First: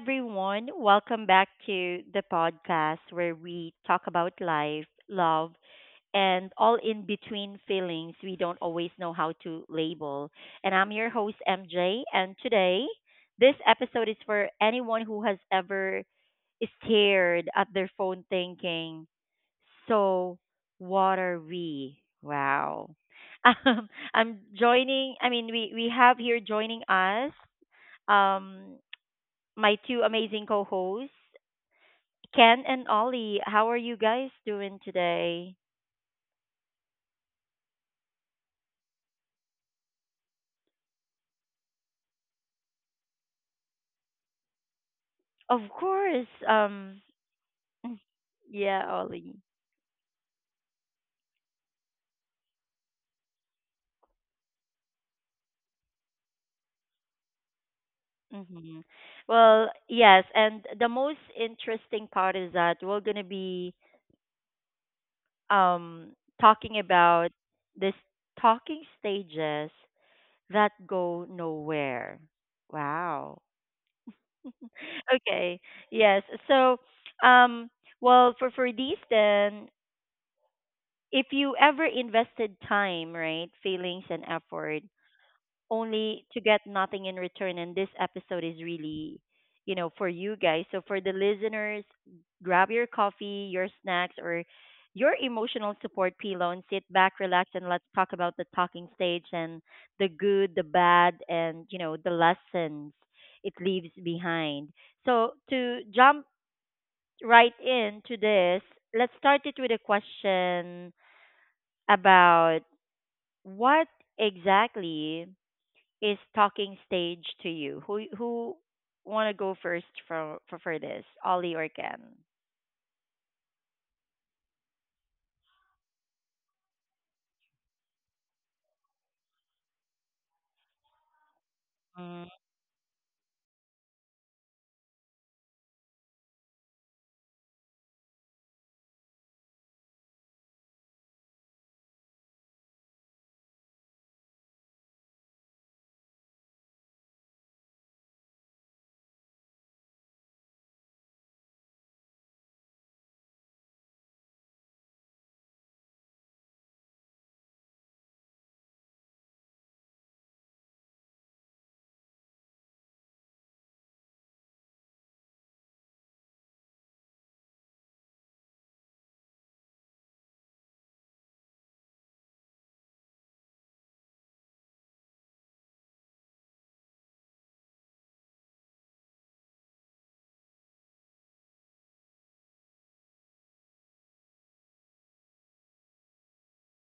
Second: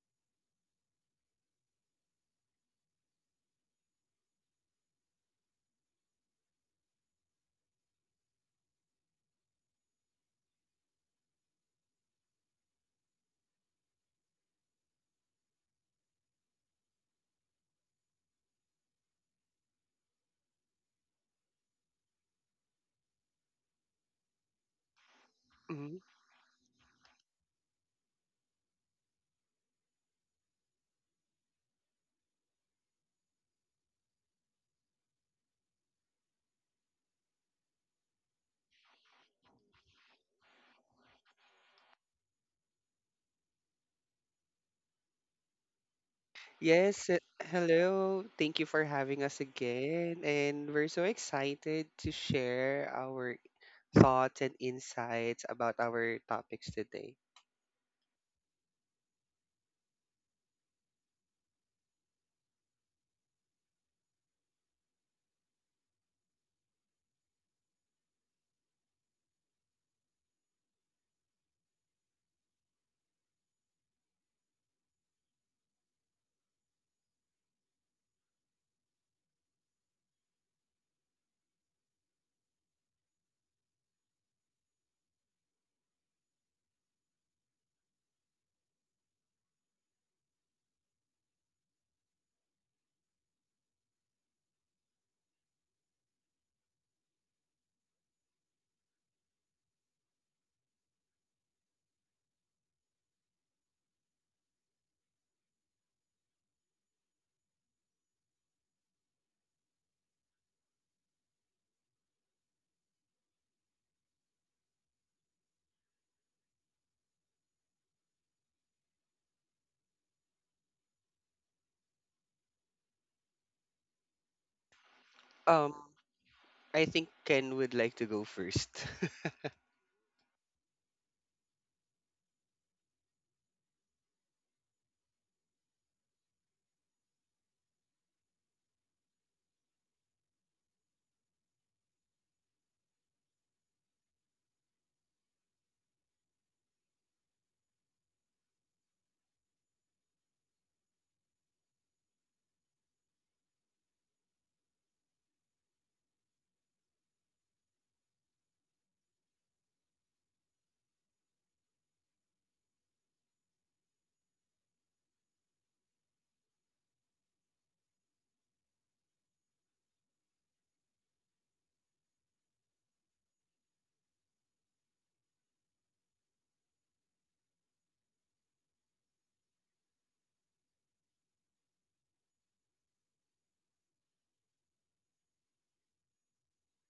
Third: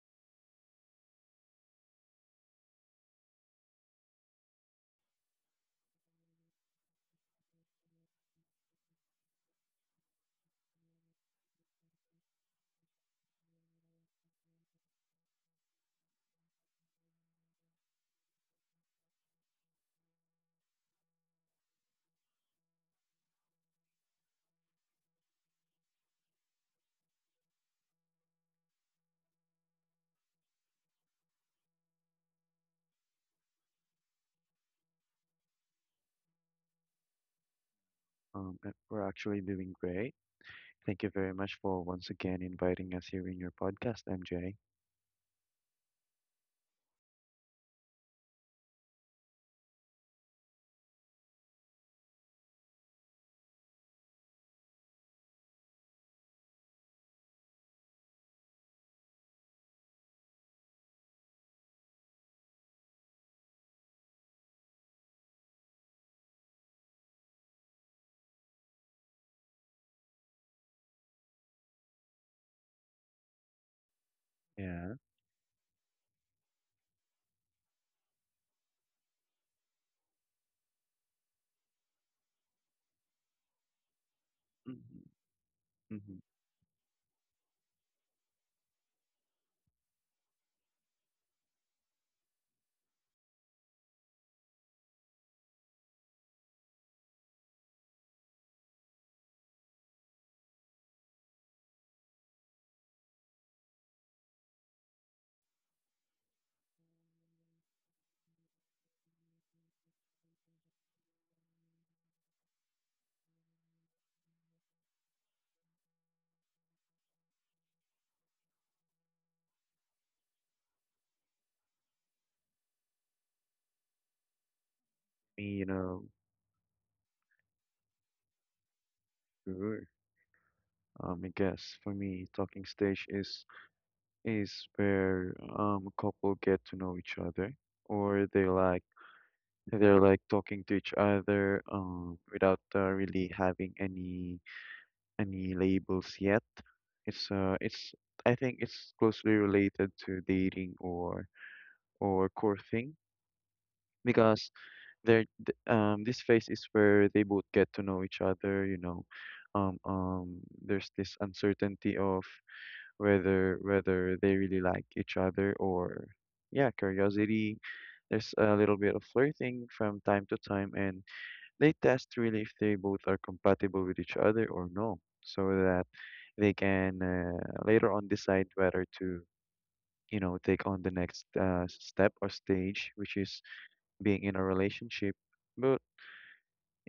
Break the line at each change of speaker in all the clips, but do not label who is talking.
everyone. Welcome back to the podcast where we talk about life, love, and all in between feelings we don't always know how to label. And I'm your host, MJ. And today, this episode is for anyone who has ever stared at their phone thinking, so what are we? Wow. I'm joining, I mean,
Mhm.
we have here joining us. Um, my two amazing co-hosts, Ken and Ollie. How are you guys doing today?
We're actually doing great. Thank you very much for once again inviting us here in your podcast, MJ.
Of course.
Yes, hello. Thank you for having
Yeah,
us
Ollie.
again. And we're so excited to share our thoughts and insights about our topics today.
hmm Well, yes, and the most interesting part is that we're going to be um talking about this talking stages that go nowhere. Wow.
Yeah.
Okay. Yes. So, um well, for these then, if you ever invested time, right, feelings and effort
hmm hmm
only to get nothing in return, and this episode is really, you know, for you guys. So for the listeners, grab your coffee, your snacks, or your emotional support pillow and sit back, relax, and let's talk about the talking stage and the good, the bad, and, you know, the lessons it leaves behind. So to jump right into this, let's start it with a question about what exactly is talking stage to you? Who want to go first for, for this, Ollie or Ken?
Me, you
Um,
know,
I think Ken would like to go first.
sure. I guess for me,
Mm.
talking stage is is where a couple get to know each other, or they're like talking to each other without really having any labels yet. It's I think it's closely related to dating or courting because this phase is where they both get to know each other, you know, um um there's this uncertainty of whether they really like each other, or yeah, curiosity. There's a little bit of flirting from time to time, and they test really if they both are compatible with each other or no, so that they can later on decide whether to, you know, take on the next step or stage, which is being in a relationship. But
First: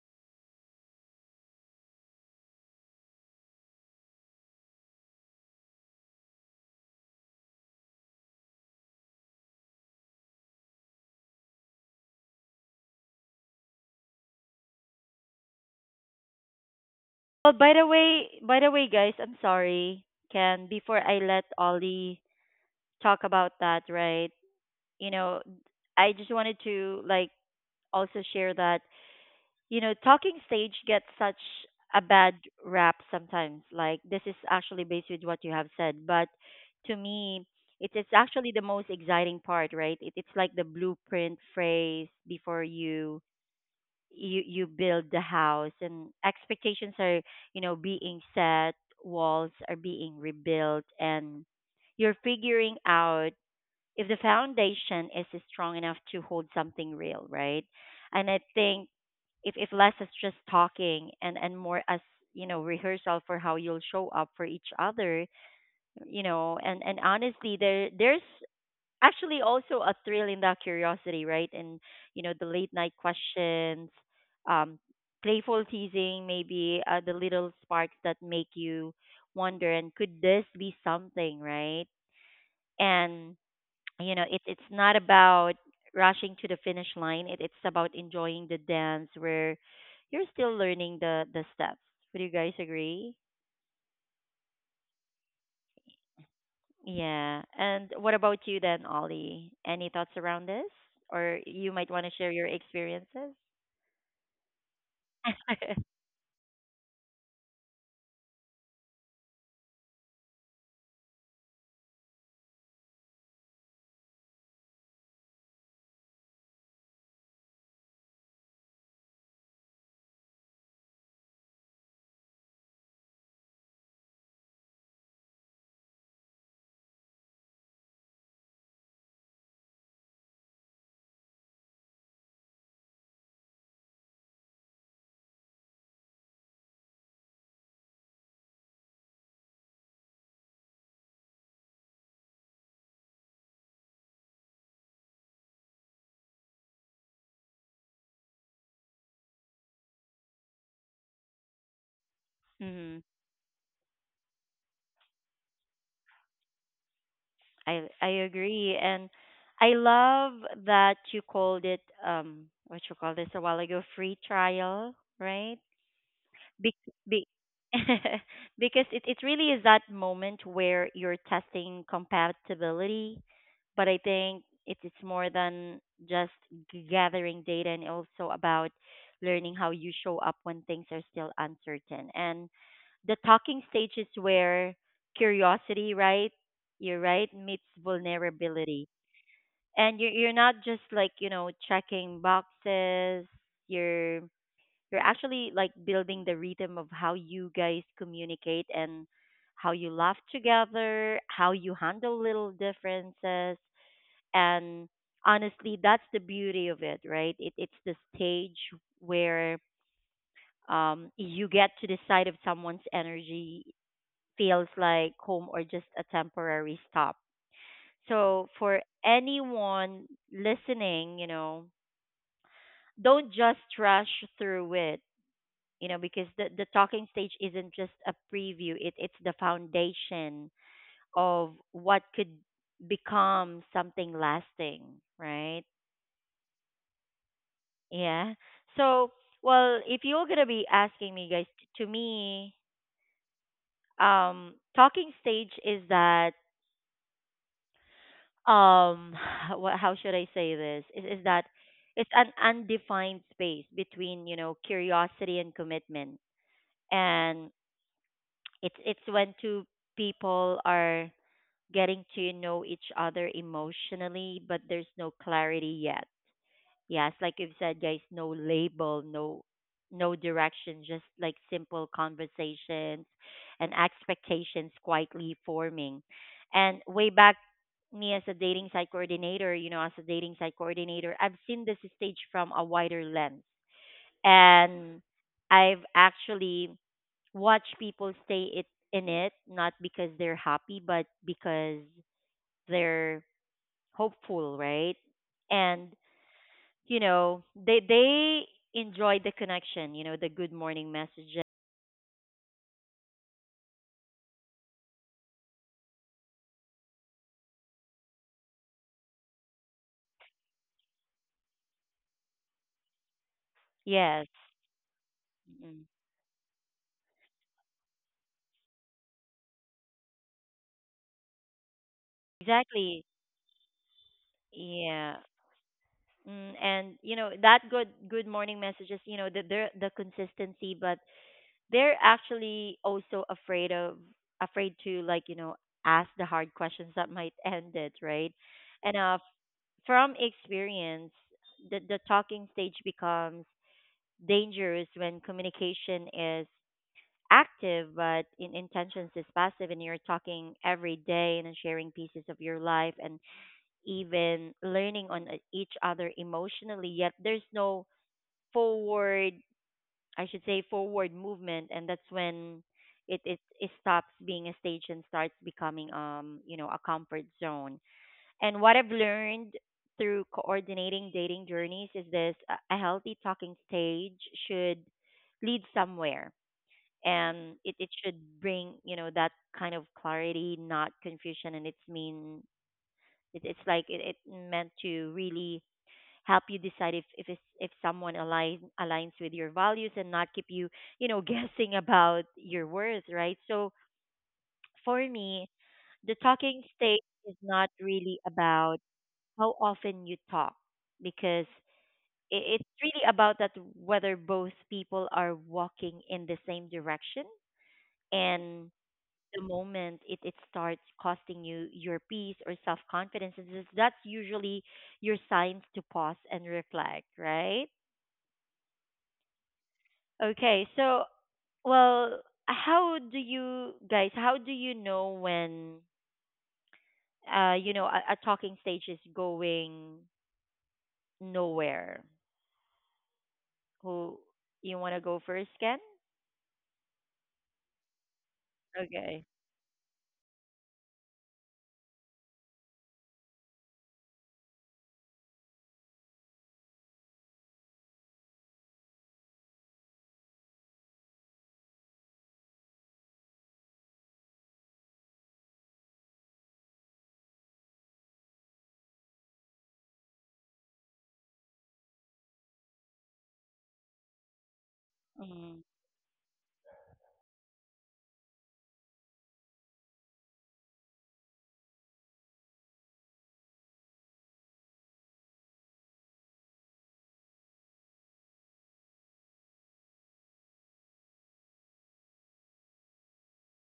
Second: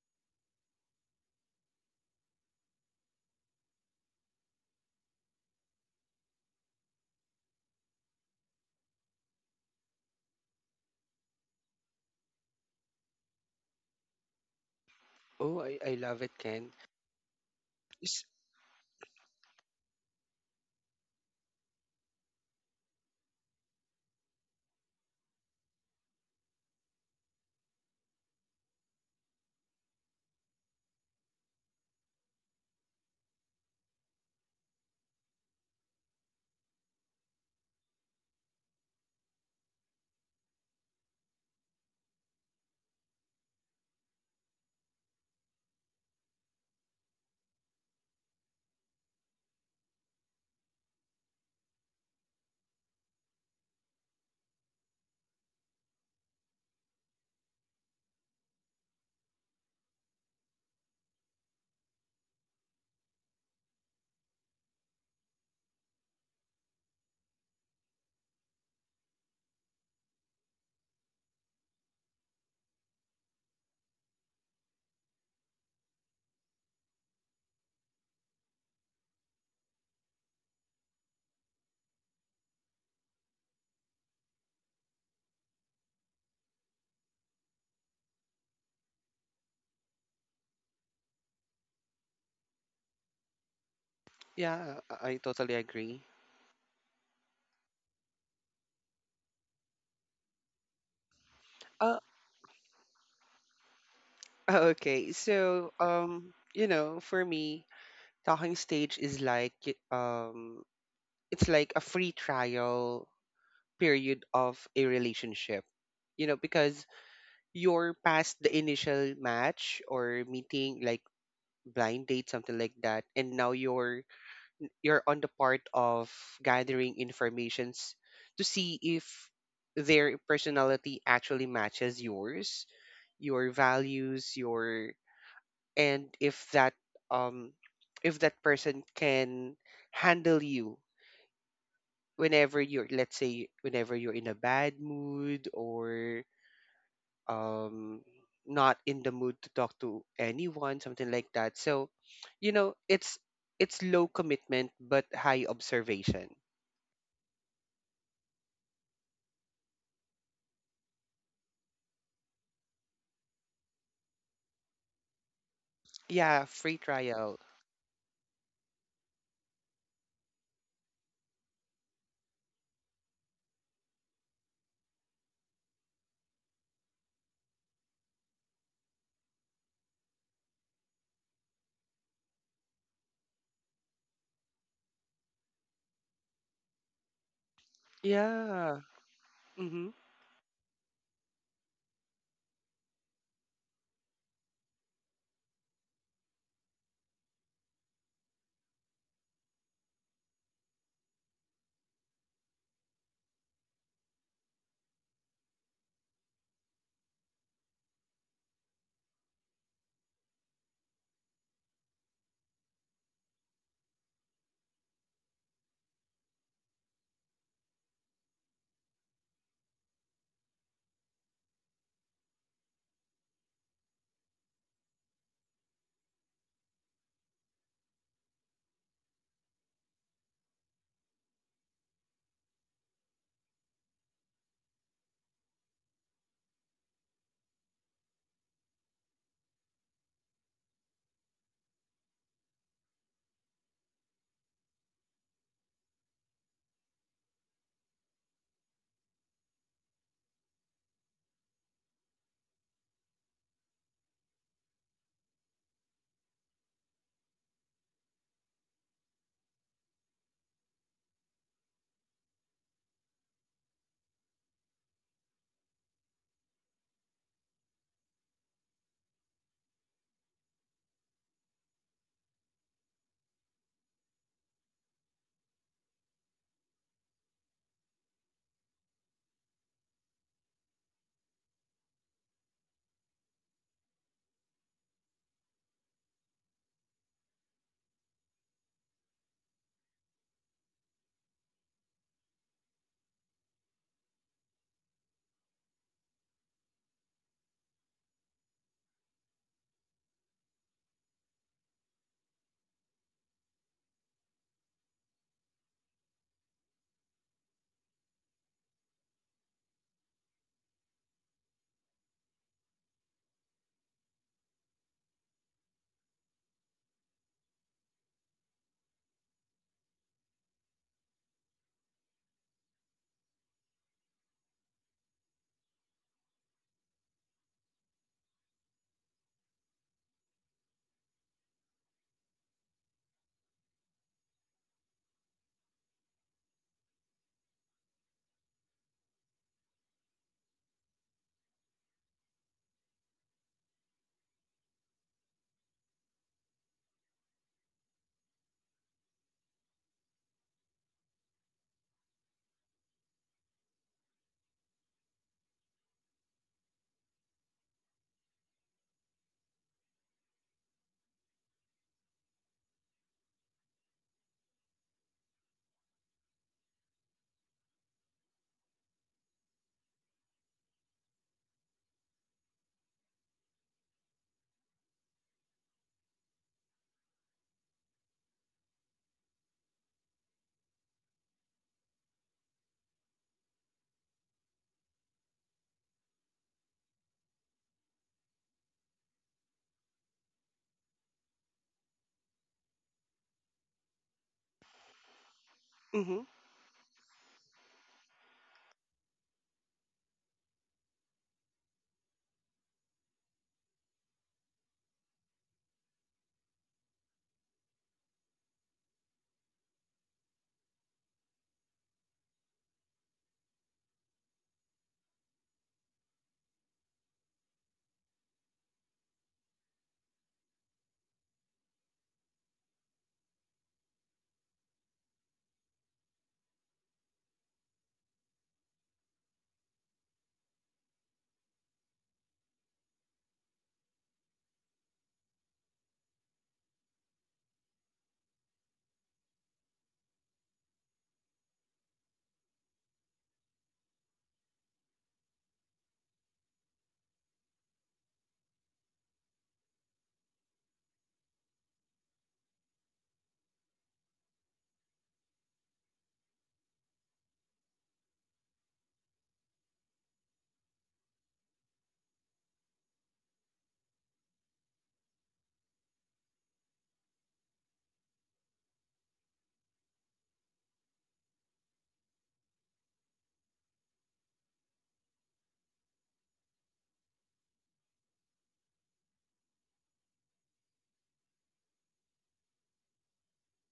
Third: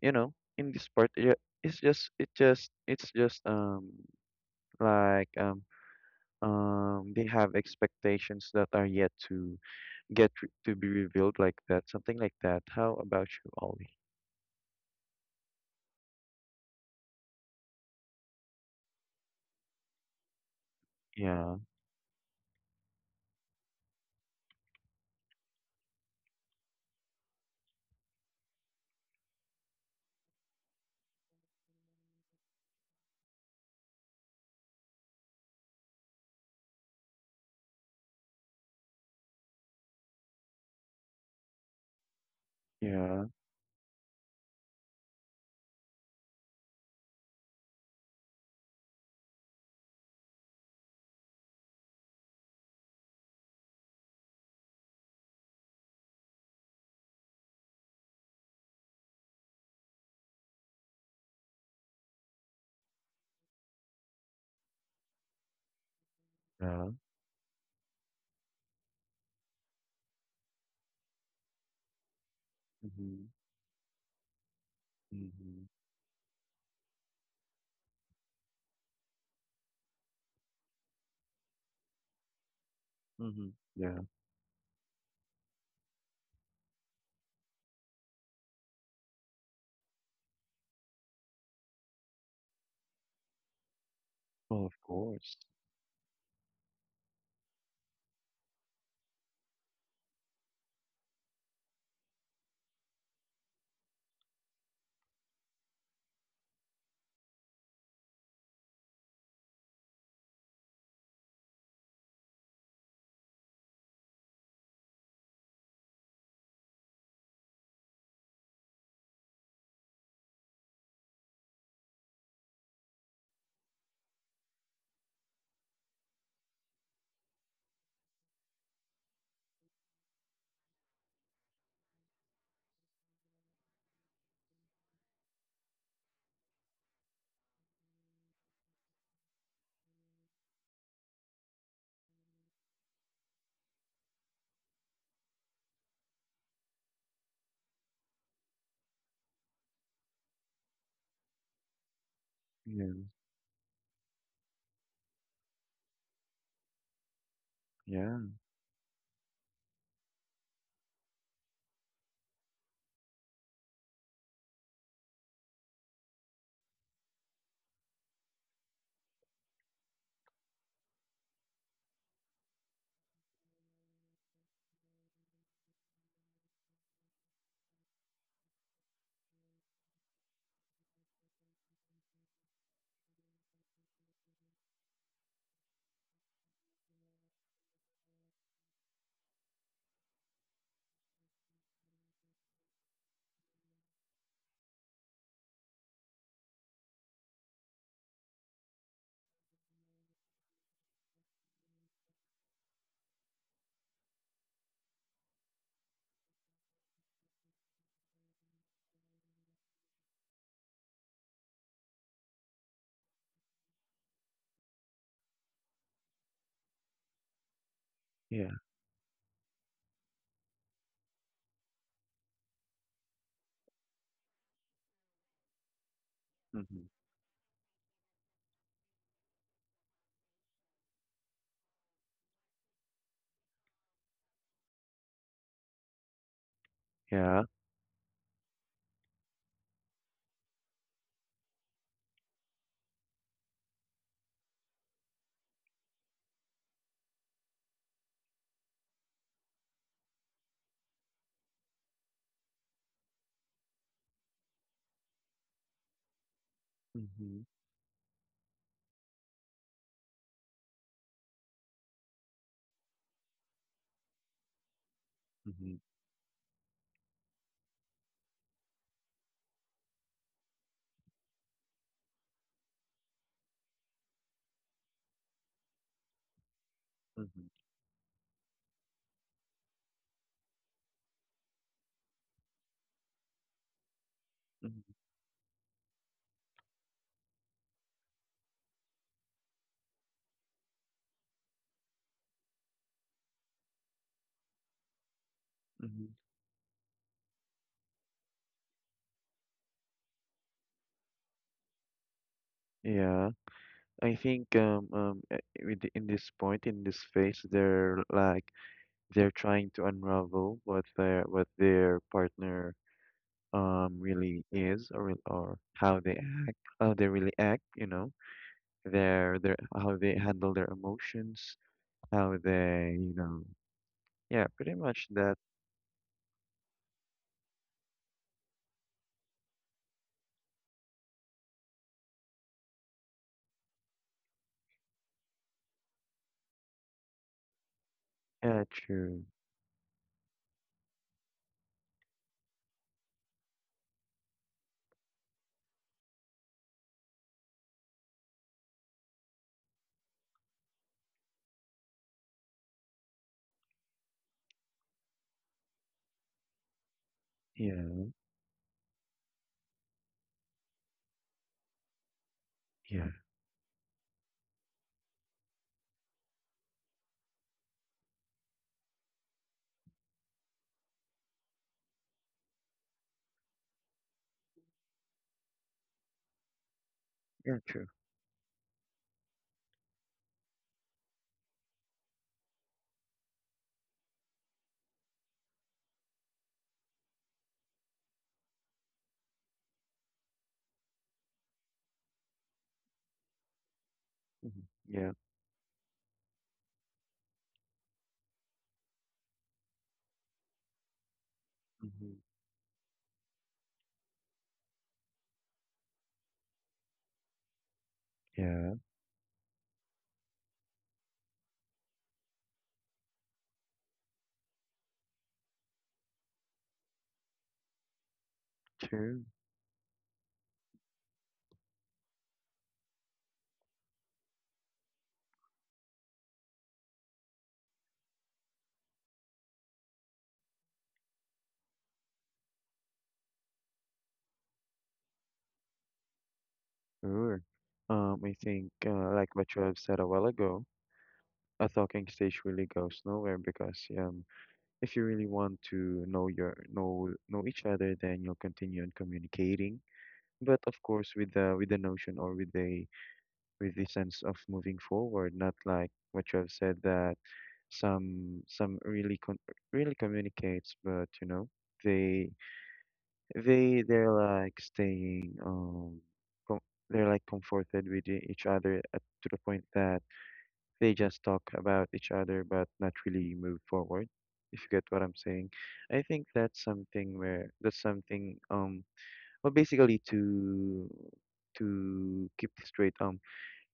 you know, in this part, yeah, it's just like they have expectations that are yet to to be revealed, like that, something like that. How about you, Ollie?
Oh, I love it, Ken.
Oh,
S-
by the way, guys, I'm sorry, Ken. Before I let
Yeah,
Ollie talk about that, right? You know, I just wanted to like also share that, you know, talking stage gets such a bad rap sometimes. Like this is actually based with what you have said, but to me, it is actually the most exciting part, right? It, it's like the blueprint phrase before
yeah,
you build the house, and expectations are, you know, being set, walls are being rebuilt, and you're figuring out if the foundation is strong enough to hold something real, right? And I think if less is just talking and more as, you know, rehearsal for how you'll show up for each other, you know,
yeah.
and honestly, there there's actually also a thrill in that curiosity, right? And you know the late night
Mhm,
questions, um,
mhm,
playful teasing, maybe the little sparks that make you wonder and could this be something, right?
mhm.
And
Yeah.
you know it, it's not about rushing to the finish line. It, it's about enjoying the dance where you're still learning the steps. Would you guys agree?
Well, of
Yeah, I
course.
totally agree.
Yeah, and what about you then, Ollie? Any thoughts around this, or
Uh,
you might want to share your experiences?
okay. So, for me, talking stage is like it's like a free trial period of a relationship. Because you're past the initial match or meeting, like blind date, something like that, and now you're on the part of gathering informations to see if their personality actually matches yours, your values, your, and um if that person can handle you whenever you're, let's say, whenever you're in a bad mood or um not in the mood to talk to anyone, something like that. So you know
Yeah,
it's
hmm
it's low commitment but high observation.
yeah,
I agree, and I love that you called it what you call this a while ago, free trial, right?
Yeah, free
Be-
trial.
be- because it really is that moment where you're testing compatibility. But I think it is more than just gathering data and also about learning how you show up when things are still uncertain. And the talking stage is where curiosity, right? You're right, meets
Yeah.
vulnerability.
Mm-hmm.
And you're not just like, you know, checking boxes, you're you're actually like building the rhythm of how you guys communicate and how you laugh together, how you handle little differences. And honestly, that's the beauty of it, right? It, it's the stage where you get to decide if someone's energy feels like home or just a temporary stop. So,
yeah.
for anyone listening, you know, don't just rush through it, you know, because the
Mhm,
talking stage isn't just a preview. It it's the foundation of what could become something lasting, right?
yeah.
Yeah. So, well, if you're going to be asking me, guys, to me, talking stage is that, um what, how should I say this, is that it's an undefined space between, you know, curiosity and commitment.
Mhm,
And it's when two people are getting to know each other emotionally, but there's no
mhm,
clarity yet. Yes, like you've said, guys, no label, no no direction, just like simple conversations and expectations quietly forming. And way back
mhm,
me as a dating site coordinator, you know, as a dating site coordinator, I've seen this stage from a wider lens.
mhm,
And I've actually watched people stay it in it not because they're happy but because they're hopeful, right? And
mhm.
you know, they enjoy the connection, you know, the good morning messages.
Yeah. I think in this point, in this phase, they're like they're trying to unravel what their partner
Yes.
really is, or or
Mm.
how they act, how they really act, you know, their how they handle their emotions, how they,
Exactly.
you know, yeah, pretty much
Yeah.
that.
Mm, and you know that good good morning messages, you know, the they're the consistency, but they're actually also afraid of afraid to, like, you know, ask the hard questions that might end it, right?
Yeah,
And
true.
from experience, the talking stage becomes dangerous when communication is active but in intentions is passive, and you're talking every day and sharing pieces of your life and even learning on each other emotionally, yet there's no
Yeah,
forward, I should say forward movement. And that's when
yeah,
it stops being a stage and starts becoming, you know, a comfort zone. And what I've learned through coordinating dating journeys is this, a healthy talking stage should lead somewhere.
yeah,
And it,
true.
it should bring, you know, that kind of clarity, not confusion. And it's mean, it, it's like it meant to really help you decide if, it's, if someone align, aligns with your values and not keep you, you know, guessing about your worth, right? So
Hmm, yeah.
for me,
Mm-hmm.
the talking stage is not really about how often you talk because
Hmm,
it's really about that whether both people are walking in the same direction.
yeah,
And the moment it, it starts costing you your peace or self confidence, that's usually your signs to pause and reflect, right?
true.
Okay, so, well, how do you guys, how do you know when you know a talking stage is going nowhere? Who, you want to go first, Ken?
Sure. I think
Okay.
like what you have said a while ago, a talking stage really goes nowhere because if you really want to know know each other, then you'll continue on communicating, but of course with the, notion or with the, with the sense of moving forward, not like what you have said, that some really con really communicates, but you know, they they're like staying,
Mm,
com they're like comforted with each other, at, to the point that they just talk about each other but not really move forward. If you get what I'm saying, I think that's something where, that's something, basically to keep this straight,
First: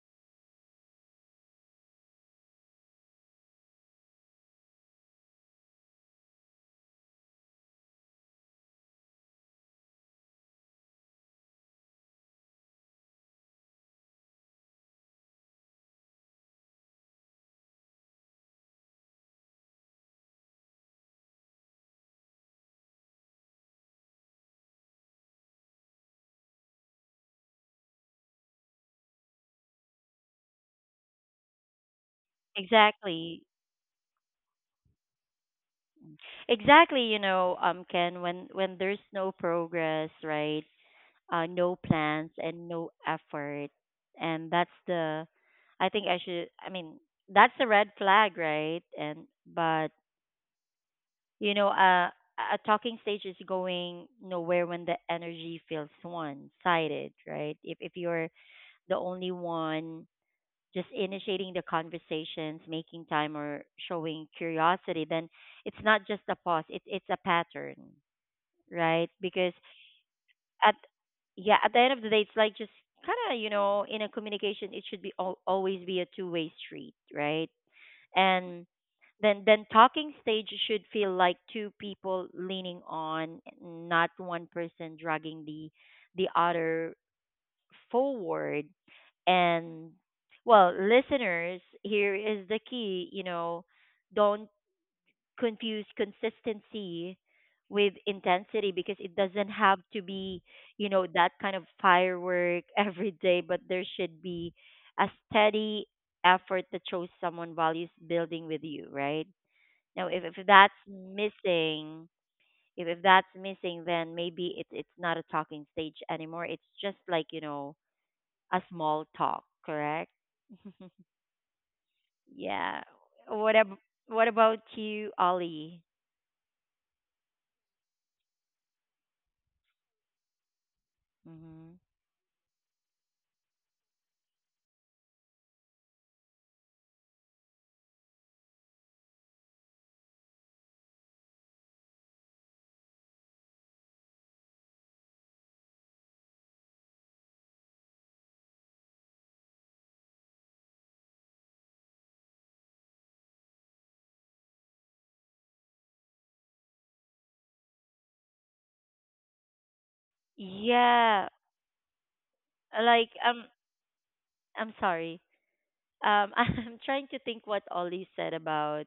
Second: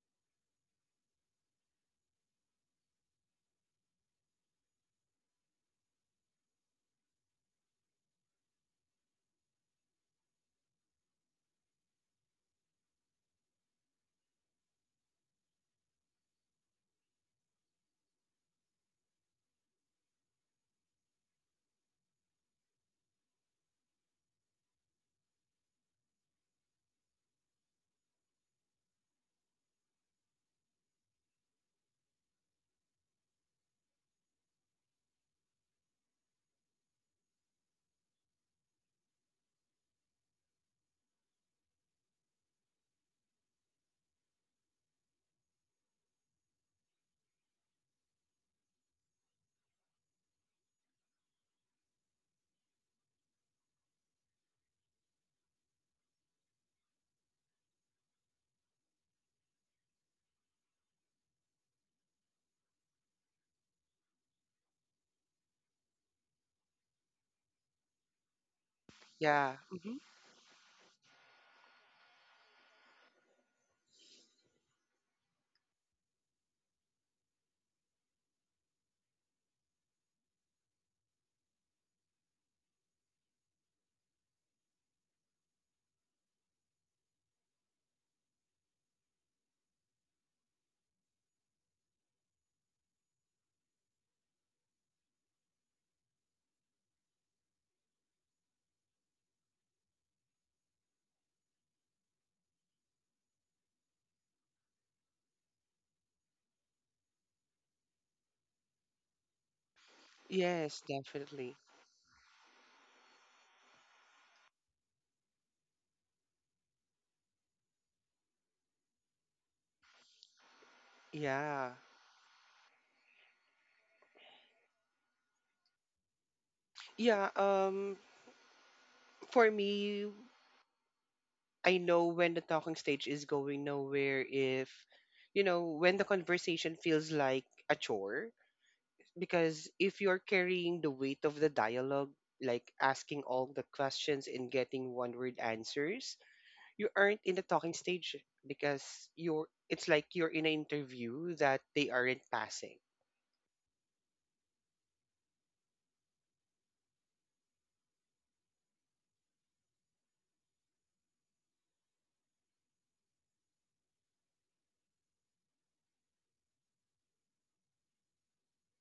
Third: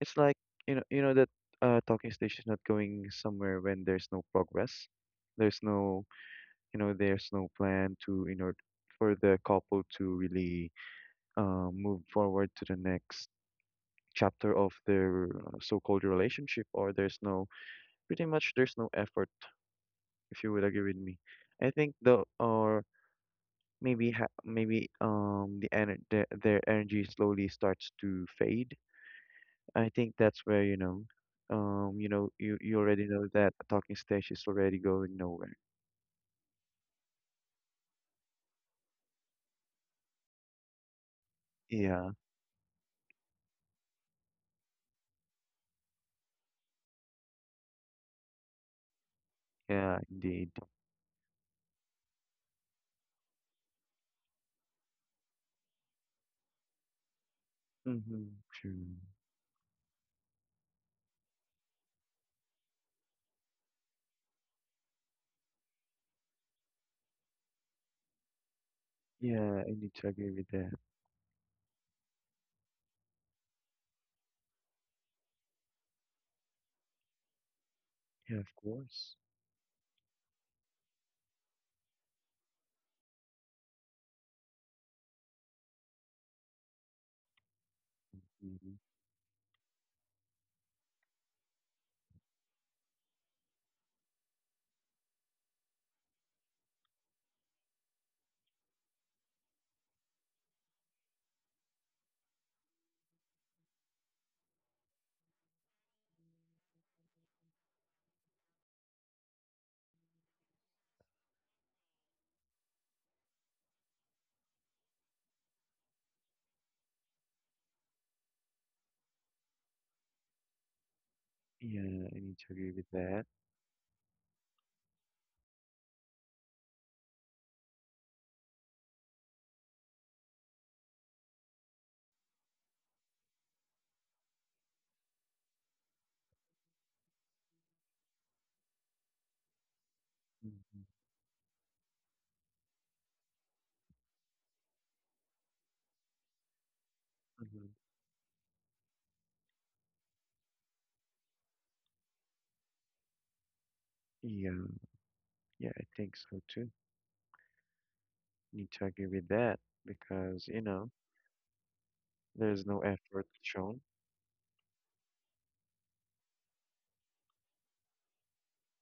it's like, you know, you know that talking stage is not going somewhere when there's no progress. There's no, you know, there's no plan to, in order for the couple to really move forward to the next chapter of their so-called relationship, or there's no, pretty much there's no effort, if you would agree with me. I think the, or maybe ha maybe their energy slowly starts to fade. I think that's where, you know, you know, you already know
exactly.
that a talking stage is already going nowhere.
Mm. Exactly, you know, Ken, when there's no progress, right? No
Yeah,
plans and no effort. And that's the I think I should I mean, that's a red flag, right? And but
yeah, indeed.
you know, a talking stage is going nowhere when the energy feels one sided, right? If
Mm-hmm.
you're
True.
the only one just initiating the conversations, making time or showing curiosity, then it's not just a pause, it's a pattern, right? Because
Yeah.
Yeah, I need
Mm-hmm.
to agree with
at
that.
yeah, at the end of the day it's like just kind of, you know, in a communication it should be always be a two-way street, right?
Yeah, of
And
course.
then talking stage should feel like two people leaning on, not one person dragging the other forward.
Hmm.
And well, listeners, here is the key, you know, don't confuse consistency with intensity because it doesn't have to be, you know, that kind of firework every day, but there should be a steady effort that shows someone values building with you, right? Now if that's
Yes, definitely.
missing, if that's missing, then maybe it's not a talking stage anymore, it's just like, you know, a small talk, correct?
Yeah.
Yeah, I need to agree
Yeah.
with that.
What ab- what about you, Ollie?
Yeah, for me,
hmm
I know when the talking stage is going nowhere if, when the conversation feels like a chore. Because if you're carrying
Hmm.
the weight of the dialogue, like asking all the questions and getting one word answers, you aren't in the
Hmm.
talking stage. Because you're it's like you're in an interview that they aren't passing.
Yeah, yeah, I think so too. Need to agree with that because you know.
Yeah,
There's no
like
effort shown.
I'm sorry. I'm trying to think what Ollie said about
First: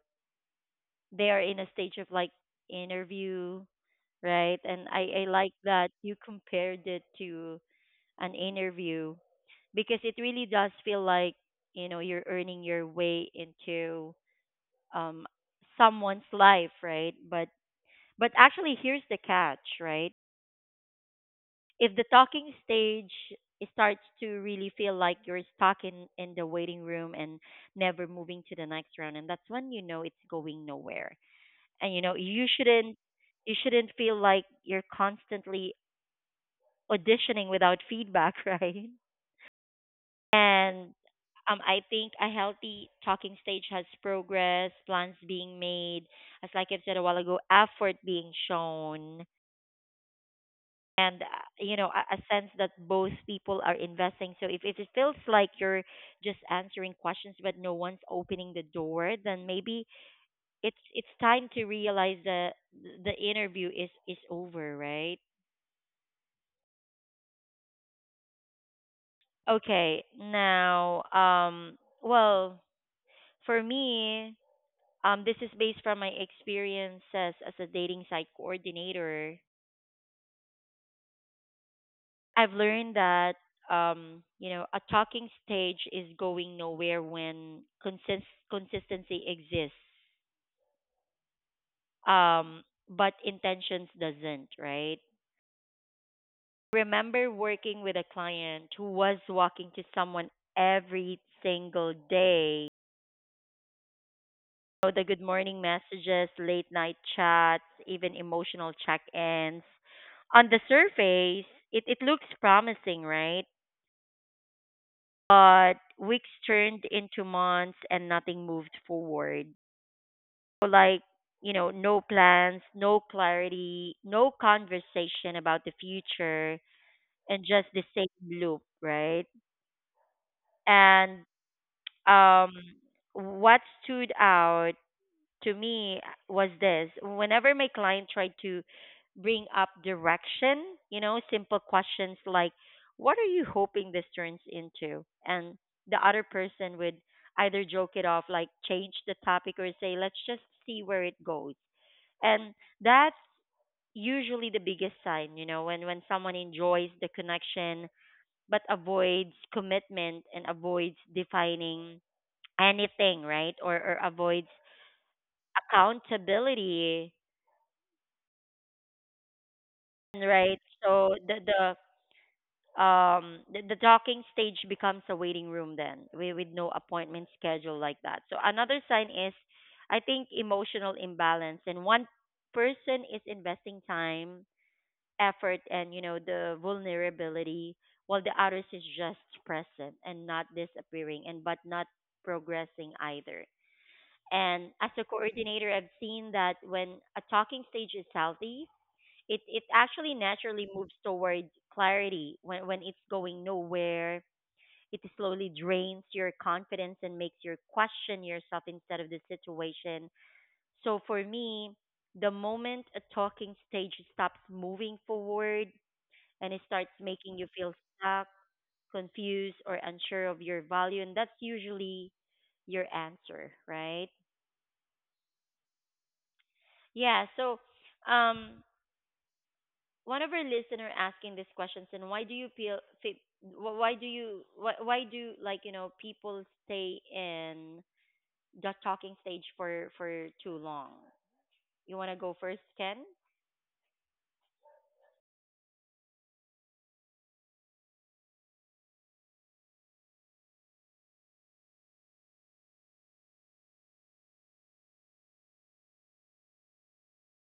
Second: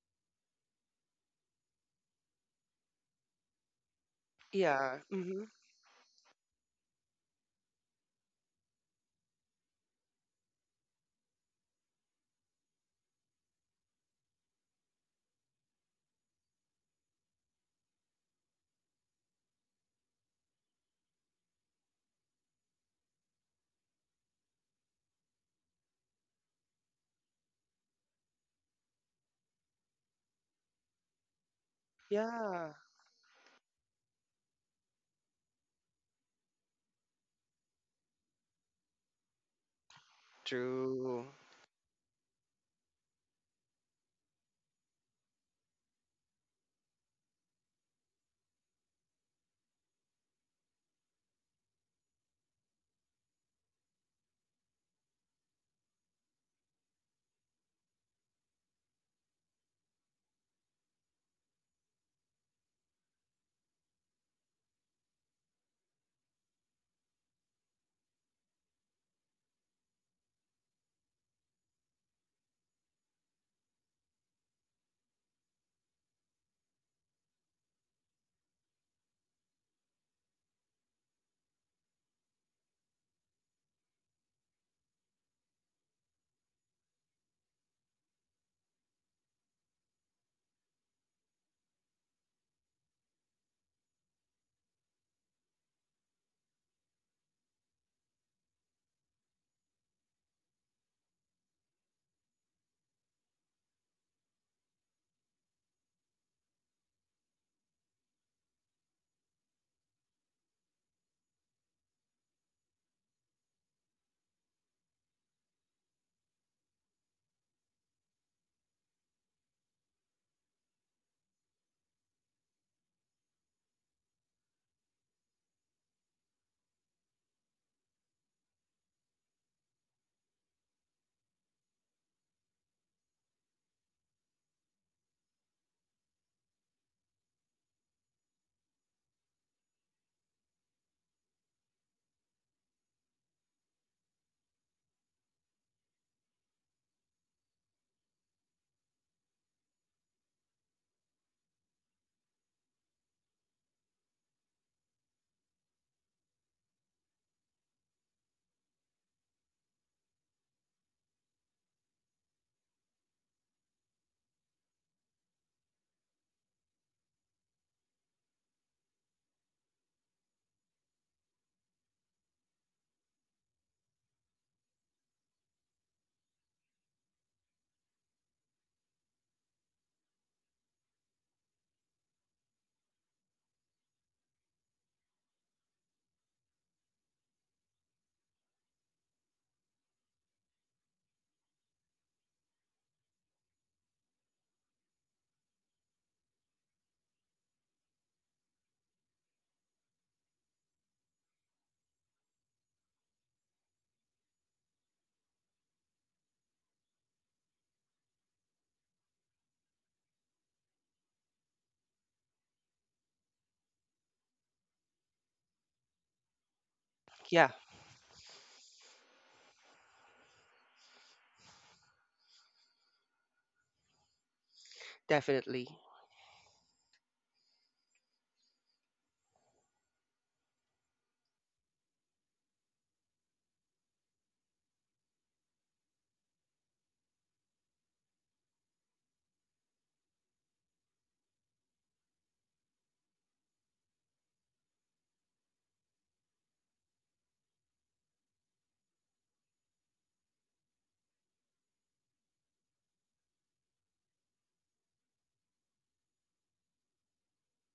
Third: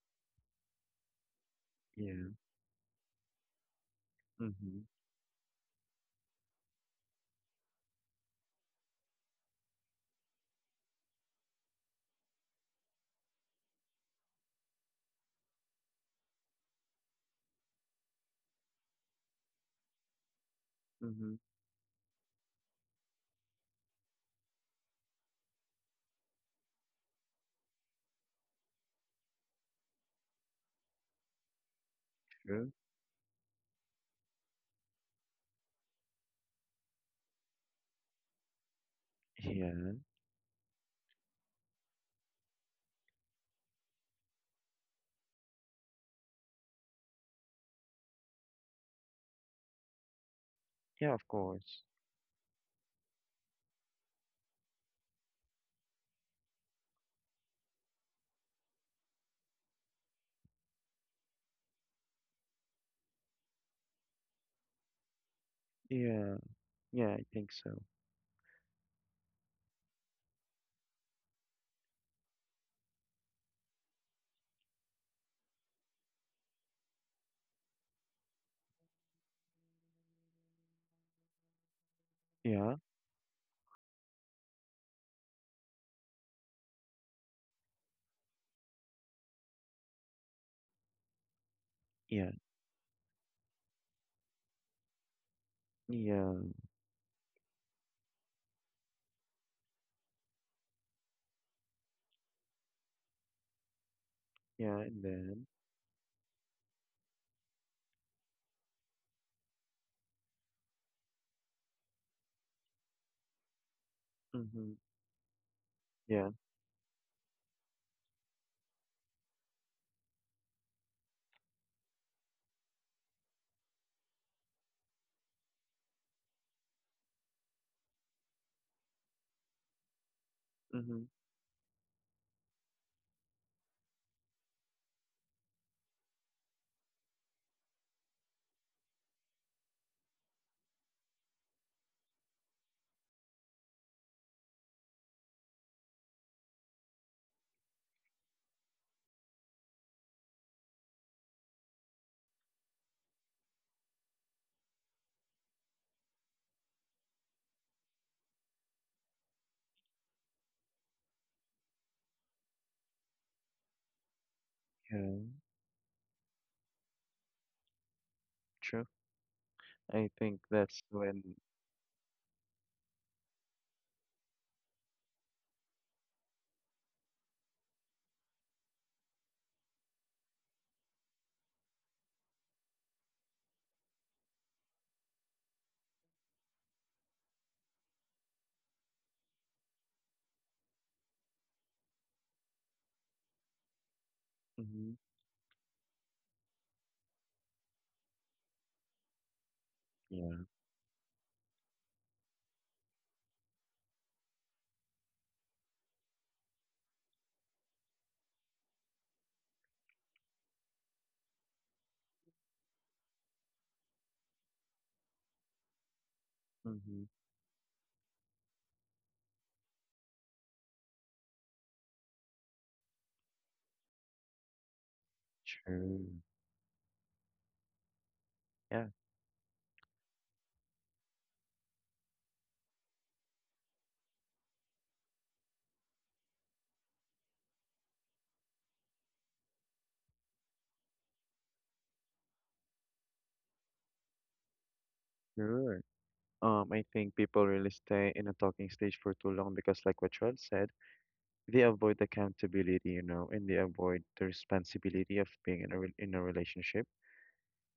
they are in a stage of
Yeah.
like interview, right?
Mm-hmm.
And
Yeah.
I
Mm-hmm.
like that you compared it to an interview because it really does feel like, you know, you're earning your way into um someone's life, right? But actually, here's the catch, right?
Mm-hmm.
If the talking stage starts to really feel like you're stuck in the waiting room and never moving to the next round, and that's when you know it's going nowhere. And you know
Yeah.
True.
you shouldn't feel like you're constantly auditioning without feedback, right?
Yeah.
And
True.
I think a healthy talking stage has progress, plans being made, as like I've said a while ago, effort being shown,
Yeah,
and
of
you
course.
know a sense that both people are investing. So if it feels like you're just answering questions but no one's opening the door, then maybe it's time to realize that the interview is over, right?
Yeah. Yeah, I think so.
Okay, now, well, for me, this is based from my experiences as a dating site coordinator. I've
Yeah.
learned that, you know, a talking stage is going nowhere when consistency exists,
Yeah.
um, but intentions doesn't, right?
Yeah.
Remember working with a client who was walking to someone every single day.
Yeah.
You
And
know, the good
then.
morning messages, late night chats, even emotional check-ins. On the surface, it looks promising, right?
Mm-hmm.
But
Yeah.
weeks turned into months and nothing moved forward. So, like, you know, no plans, no clarity, no conversation about the future, and just the same loop, right?
Mm-hmm.
And um, what stood out to me was this: whenever my client tried to bring up direction, you know, simple questions like, "What are you hoping this turns into?" And the other person would either joke it off, like change the topic, or say, "Let's just see where it goes." And that's usually the biggest sign, you know, when someone enjoys the connection but avoids commitment and avoids defining anything, right? Or avoids
Yeah.
accountability,
True. I think that's
right?
when.
So the docking stage becomes a waiting room then with no appointment schedule like that. So another sign is I think emotional imbalance, and one person is investing time, effort, and you know, the vulnerability, while the others is just present and not disappearing and but not progressing either.
Mm-hmm.
And as a coordinator, I've seen that when a talking stage is healthy, it
Yeah.
actually naturally moves towards clarity. When it's going nowhere, it slowly drains your confidence and makes you question yourself instead of the situation. So for me, the moment a talking stage stops moving forward and it
Mm-hmm.
starts
Yeah,
making you feel stuck, confused, or unsure of your value, and that's usually your answer, right?
definitely.
True.
Yeah, so um
Yeah.
one of our listener asking these questions, and why do you feel why do like, you know, people stay in the talking stage for too long? You want to go first, Ken?
Sure. I think people really stay in a talking stage for too long because, like what Charles said, they avoid accountability, you know, and they avoid the responsibility of being in a re in a relationship.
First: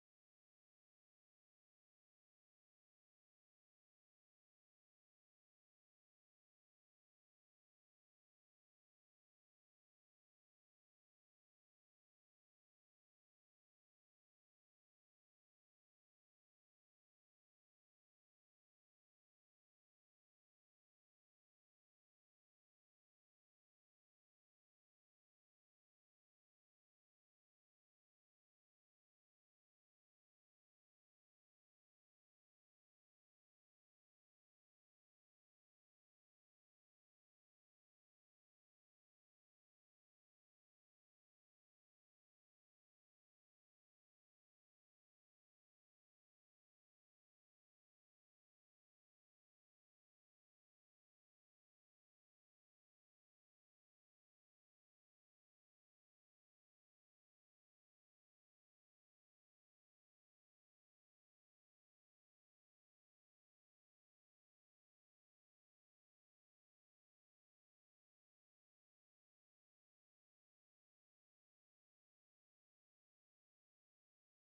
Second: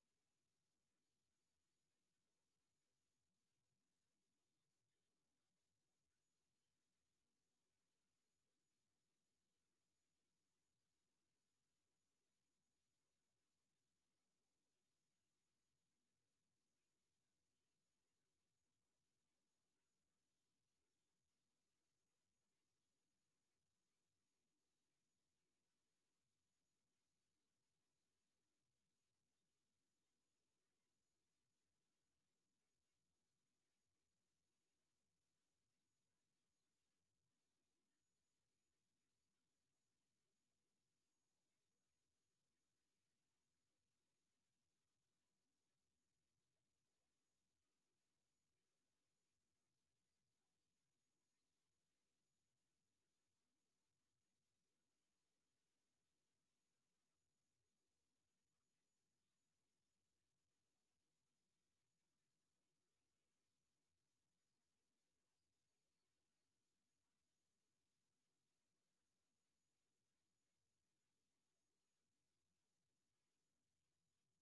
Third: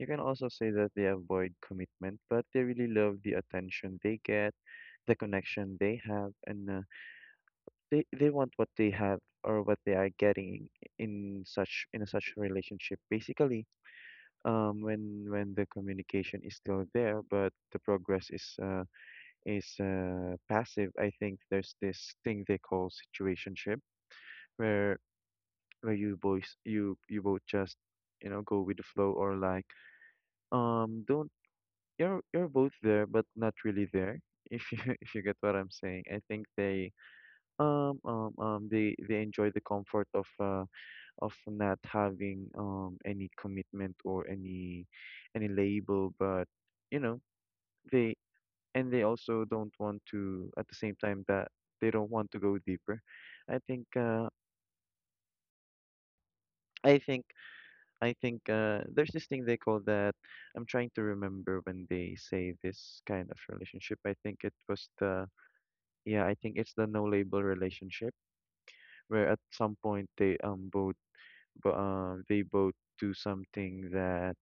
You can also say that they avoid commitment, but they really love the attention they get, the connection they have, and they want what they have or what they are getting in such, in a such relationship. Basically, when the communication is still there, but the progress is passive, I think there's this thing they call situationship, where you boys, you both just, you know, go with the flow, or like don't, you're both there but not really there, if you if you get what I'm saying. I think they enjoy the comfort of not having any commitment or any label, but you know, they, and they also don't want to at the same time, that they don't want to go deeper. I think uh I think I think there's this thing they call that, I'm trying to remember when they say this kind of relationship. I think it was the, yeah, I think it's the no label relationship, where at some point they both, they both do something that,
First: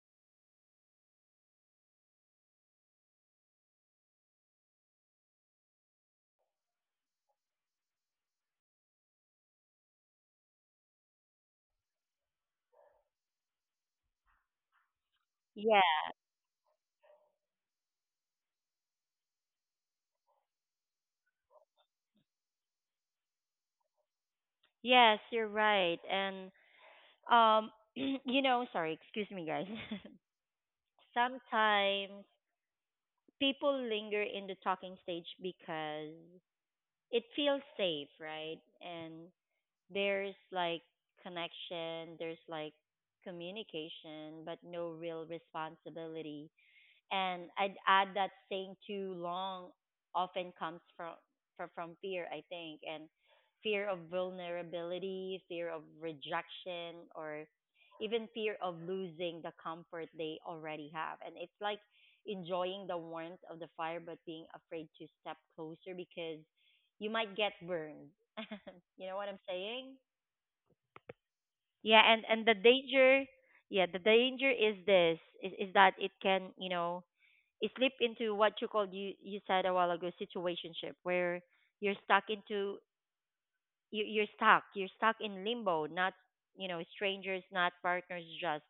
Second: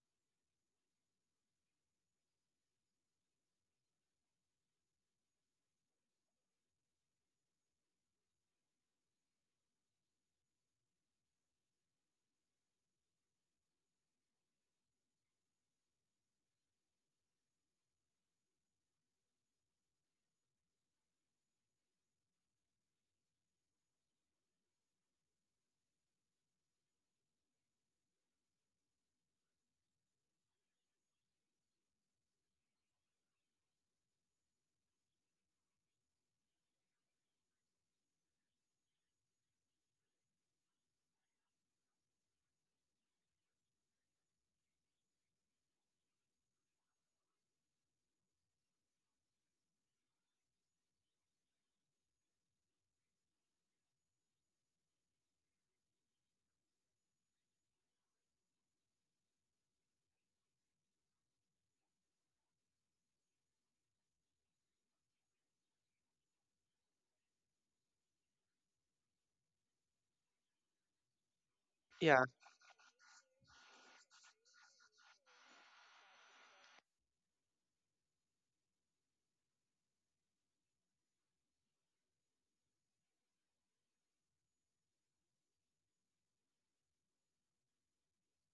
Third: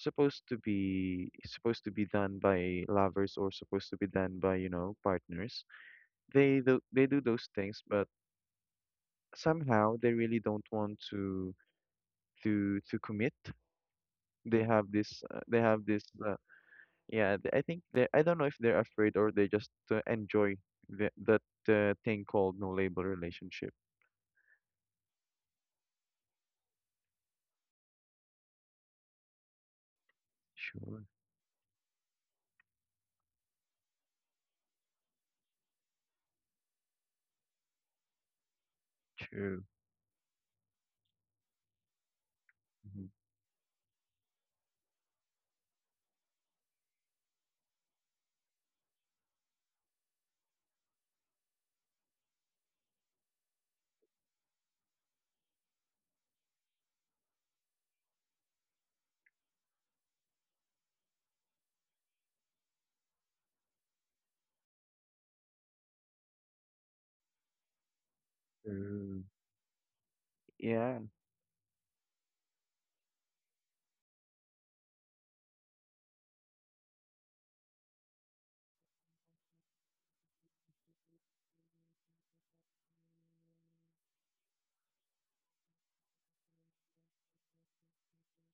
supposed to be, supposed to be done by lovers, or supposed to be done by, you know, partners. They do, they do those things, but somehow they really don't want to to commit. They have this
Yeah,
yeah, I think they, I don't know if they're afraid or they just enjoy the, that thing called no label relationship.
yes, you're right. And you know, sorry, excuse me, guys.
Sure,
Sometimes people linger in the talking stage because it feels safe, right? And
true.
there's like connection, there's like
Mhm.
communication, but no real responsibility. And I'd add that staying too long often comes from from fear, I think, and fear of vulnerability, fear of rejection, or even fear of losing the comfort they already have. And it's like enjoying the warmth of the fire, but being afraid to step closer because you might get burned. You know what
Mm,
I'm saying?
yeah,
Yeah,
Yeah.
and the danger, yeah, the danger is this is that it can, you know, it slip into what you called, you said a while ago, situationship, where you're stuck into you're stuck in limbo, not, you know, strangers, not partners, just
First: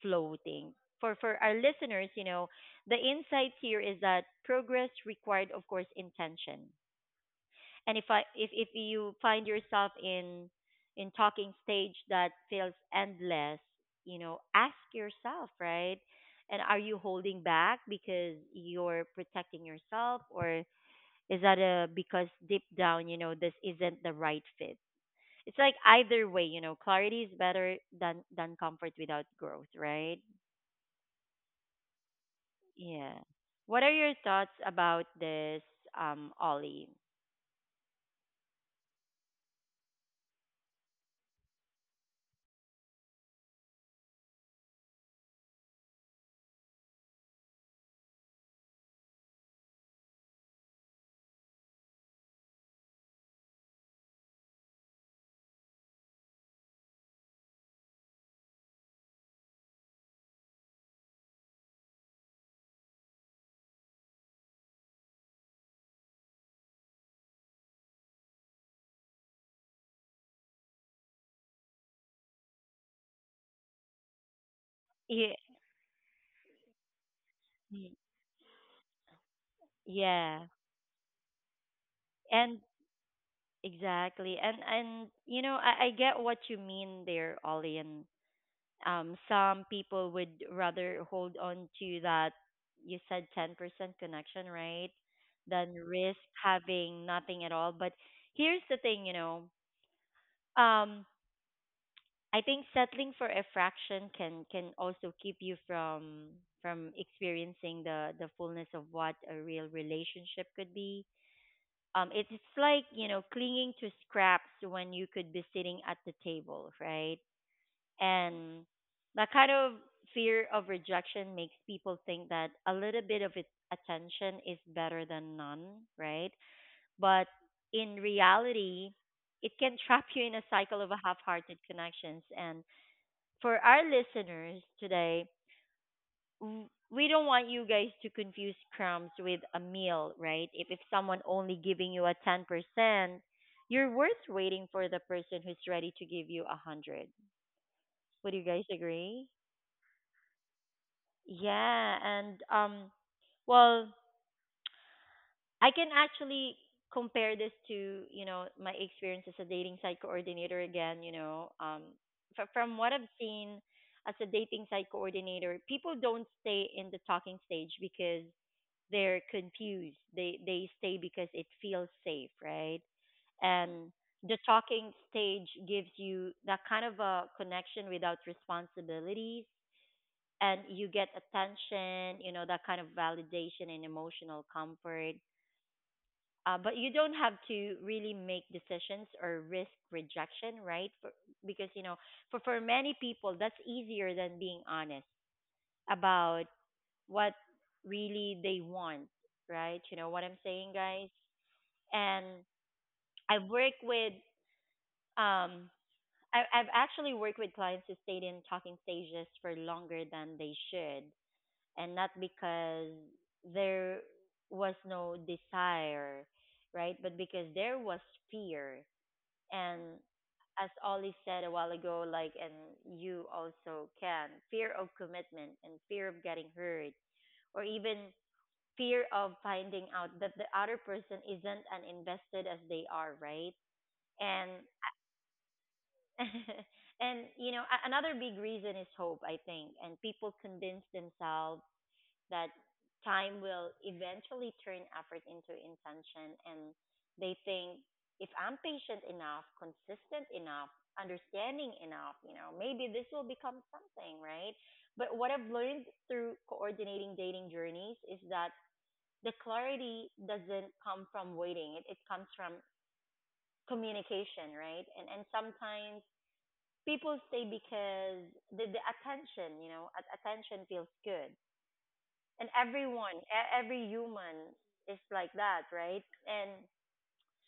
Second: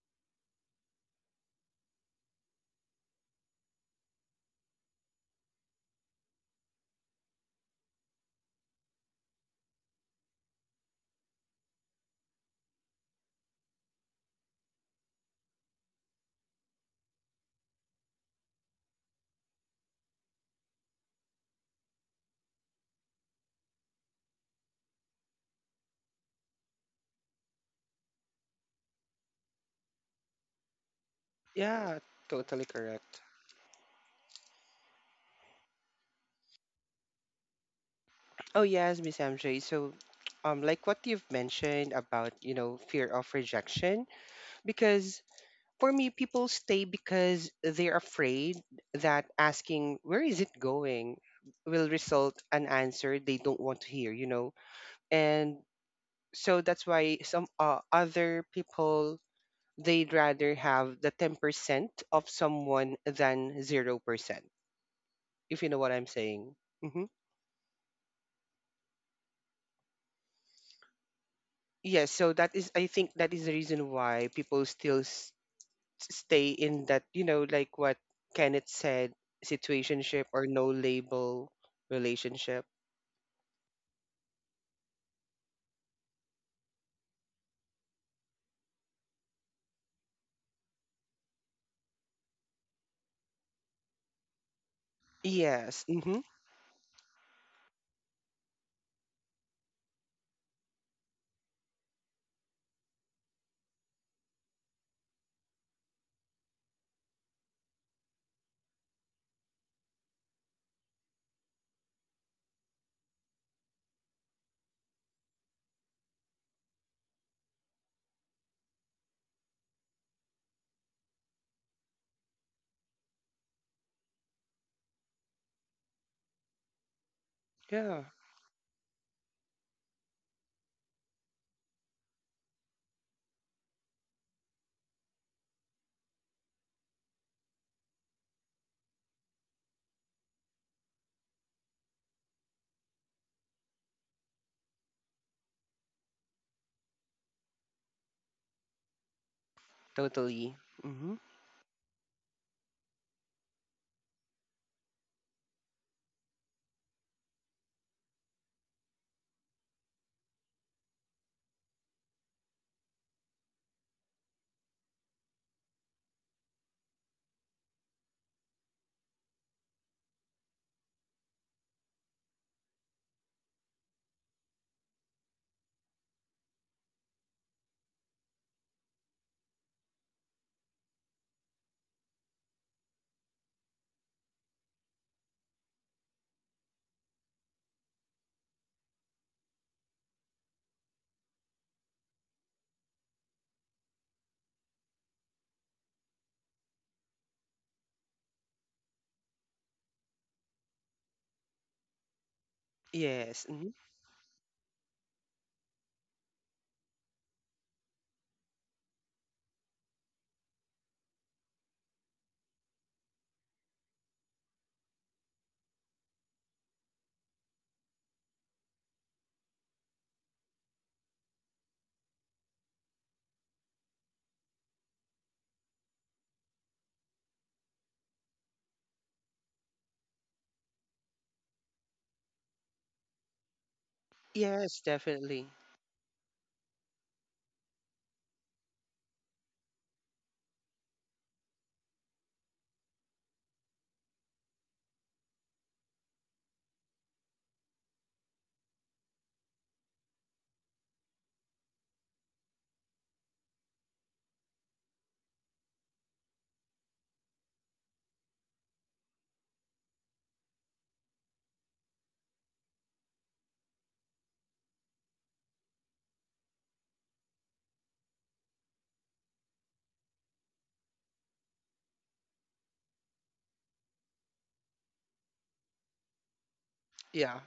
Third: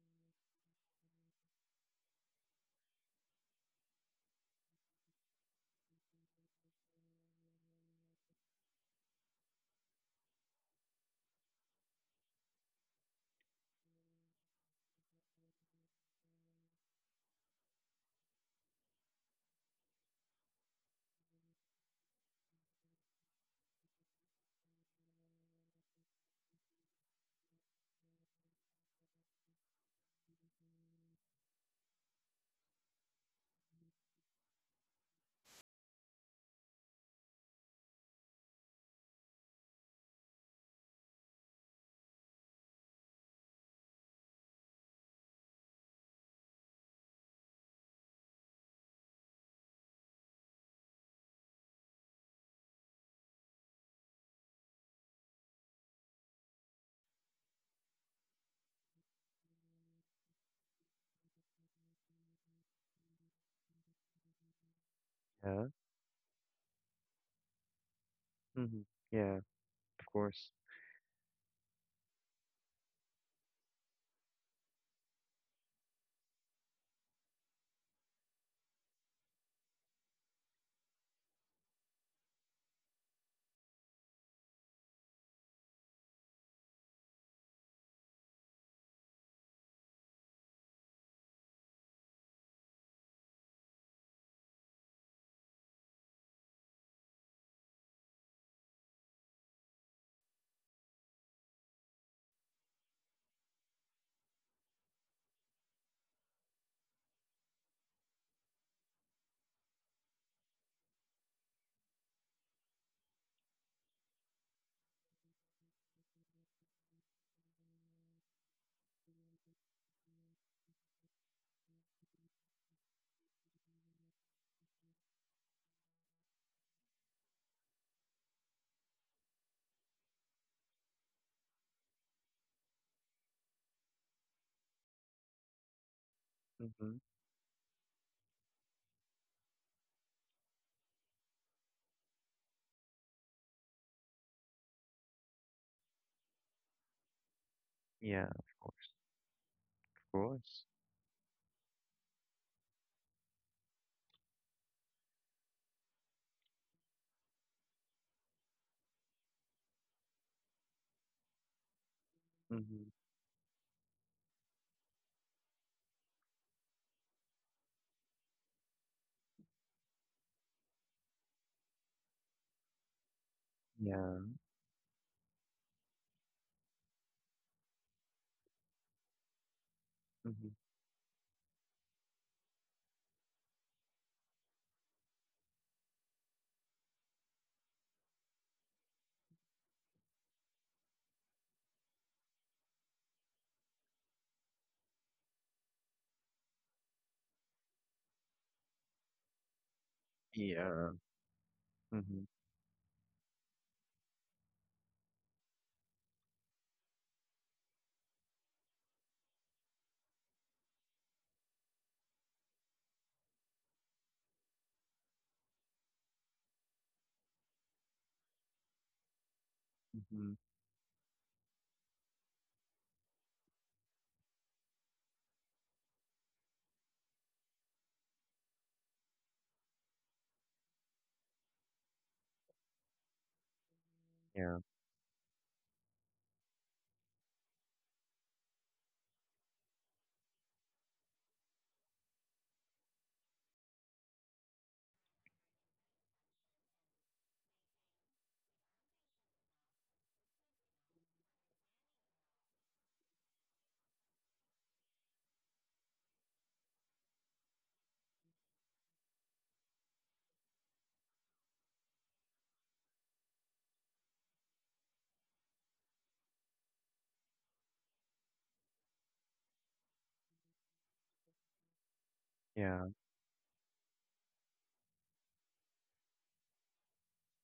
floating. For our listeners, you know, the insight here is that progress required, of course, intention. And if I if you find yourself in talking stage that feels endless, you know, ask yourself, right? And are you holding back because you're protecting yourself, or is that a because deep down you know this isn't the right fit? It's like, either way, you know, clarity is better than comfort without growth, right?
Yeah, totally
Yeah,
correct.
what are your thoughts about this, Ollie?
Oh, yes, Miss MJ. So, like what you've mentioned about, fear of rejection. Because for me, people stay because they're afraid that asking where is it going will result an answer they don't want to hear, you know. And so that's why some other people, they'd rather have the 10% of someone than 0%, if
yeah,
you know what I'm saying. Hmm.
hmm, yeah, of course.
Yes, so that is I think that is the reason why people still
Yeah,
stay in that, like what Kenneth said, situationship
yeah.
or no label
And
relationship.
exactly. And you know, I get what you mean there, Ollie. And some people would rather hold on to that, you said, 10% connection, right? Than
Yes.
risk
Mm-hmm.
having nothing at all. But here's the thing, you know, um I think settling for a fraction can also keep you from experiencing the fullness of what a real relationship could be. It's like, you know, clinging to scraps when you could be sitting at the table, right? And that kind of fear of rejection makes people think that a little bit of it, attention, is better than none, right? But in
Yeah.
reality, it can trap you in a cycle of half-hearted connections. And for our listeners today,
Hmm.
we don't want you guys to confuse crumbs with a meal, right? If someone only giving you a 10%, you're worth waiting for the person who's ready to give you a 100.
Yeah,
Would you
of
guys
course,
agree?
of
Totally.
course.
Mm-hmm.
Yeah, and well, I can actually compare this to, you know, my experience as a dating site coordinator again, you know, from
Hmm.
what I've seen as a dating site coordinator, people don't stay in the talking stage because they're confused. They stay because it feels safe, right? And
Yeah,
the talking stage gives you that kind of a connection without responsibilities,
hmm,
and you get attention, you know, that kind of validation and emotional comfort. But you don't have to really make decisions or risk rejection, right? For, because you know, for many people, that's easier than being honest about what really they want, right? You know what I'm saying,
yeah,
guys? And
hmm,
Yes.
I've
Mm-hmm.
worked with um I've actually worked with clients who stayed in talking stages for longer than they should, and not because there was no desire, right? But because there was fear. And
hmm,
as Ollie said a while ago, like, and you also can fear of commitment and fear of getting hurt, or even fear of finding out that the other person isn't as invested as they are, right? And
yeah,
Yes, definitely.
and you know, another big reason is hope, I think. And people convince themselves that time will eventually turn effort into intention, and they think, if I'm patient enough, consistent enough, understanding enough, you know, maybe this will become something, right? But what I've learned through coordinating dating journeys is that the clarity doesn't come from waiting. It comes from communication, right? And sometimes people stay because the attention, you know, attention feels good. And
yeah,
everyone, every human is like that, right? And
Yeah.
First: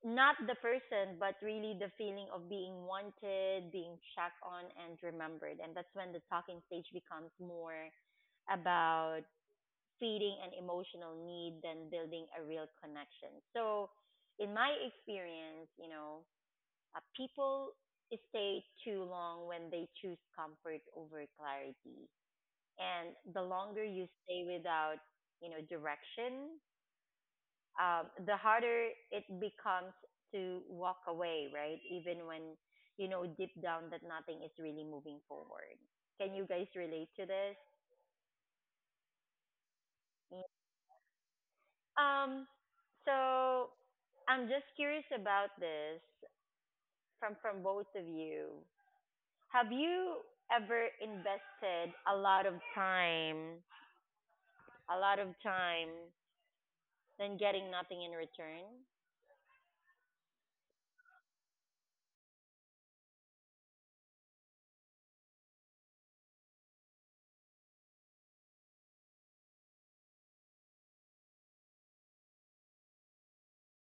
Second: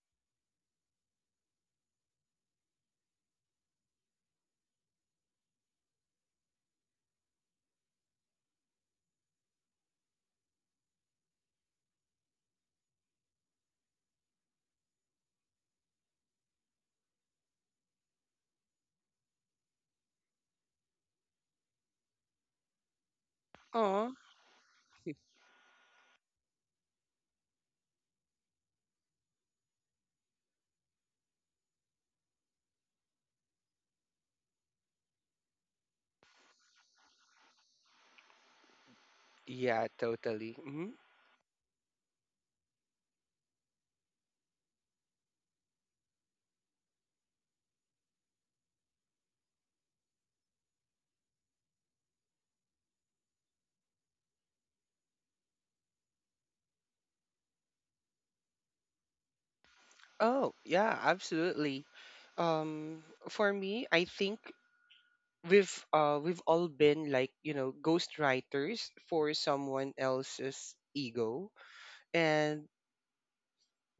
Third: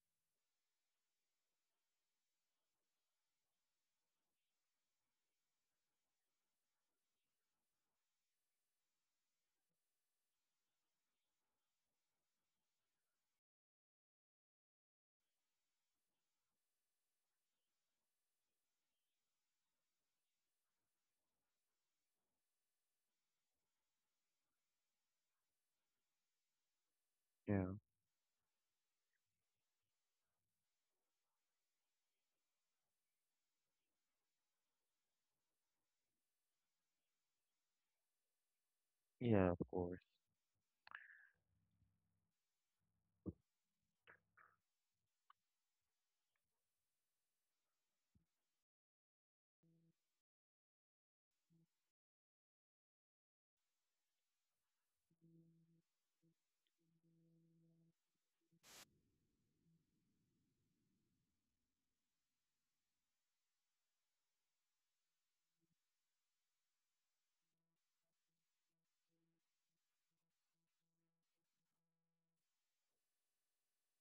not the person, but really the feeling of being wanted, being checked on, and remembered. And that's when the talking stage becomes more about feeding an emotional need than building a real connection. So, in my experience, you know, people stay too long when they choose comfort over clarity. And the longer you
Oh.
stay without, you know, direction,
yeah,
the harder it becomes to walk away, right? Even when you know deep down that nothing is really moving forward. Can you guys relate to this?
yeah, of
Yeah,
course.
totally. Hmm.
Um, so I'm just curious about this from both of you. Have you ever invested a lot of time, a lot of time, then getting nothing in return?
Oh, yeah, absolutely. Um, for me, I think we've all been, like, ghostwriters for someone else's ego. And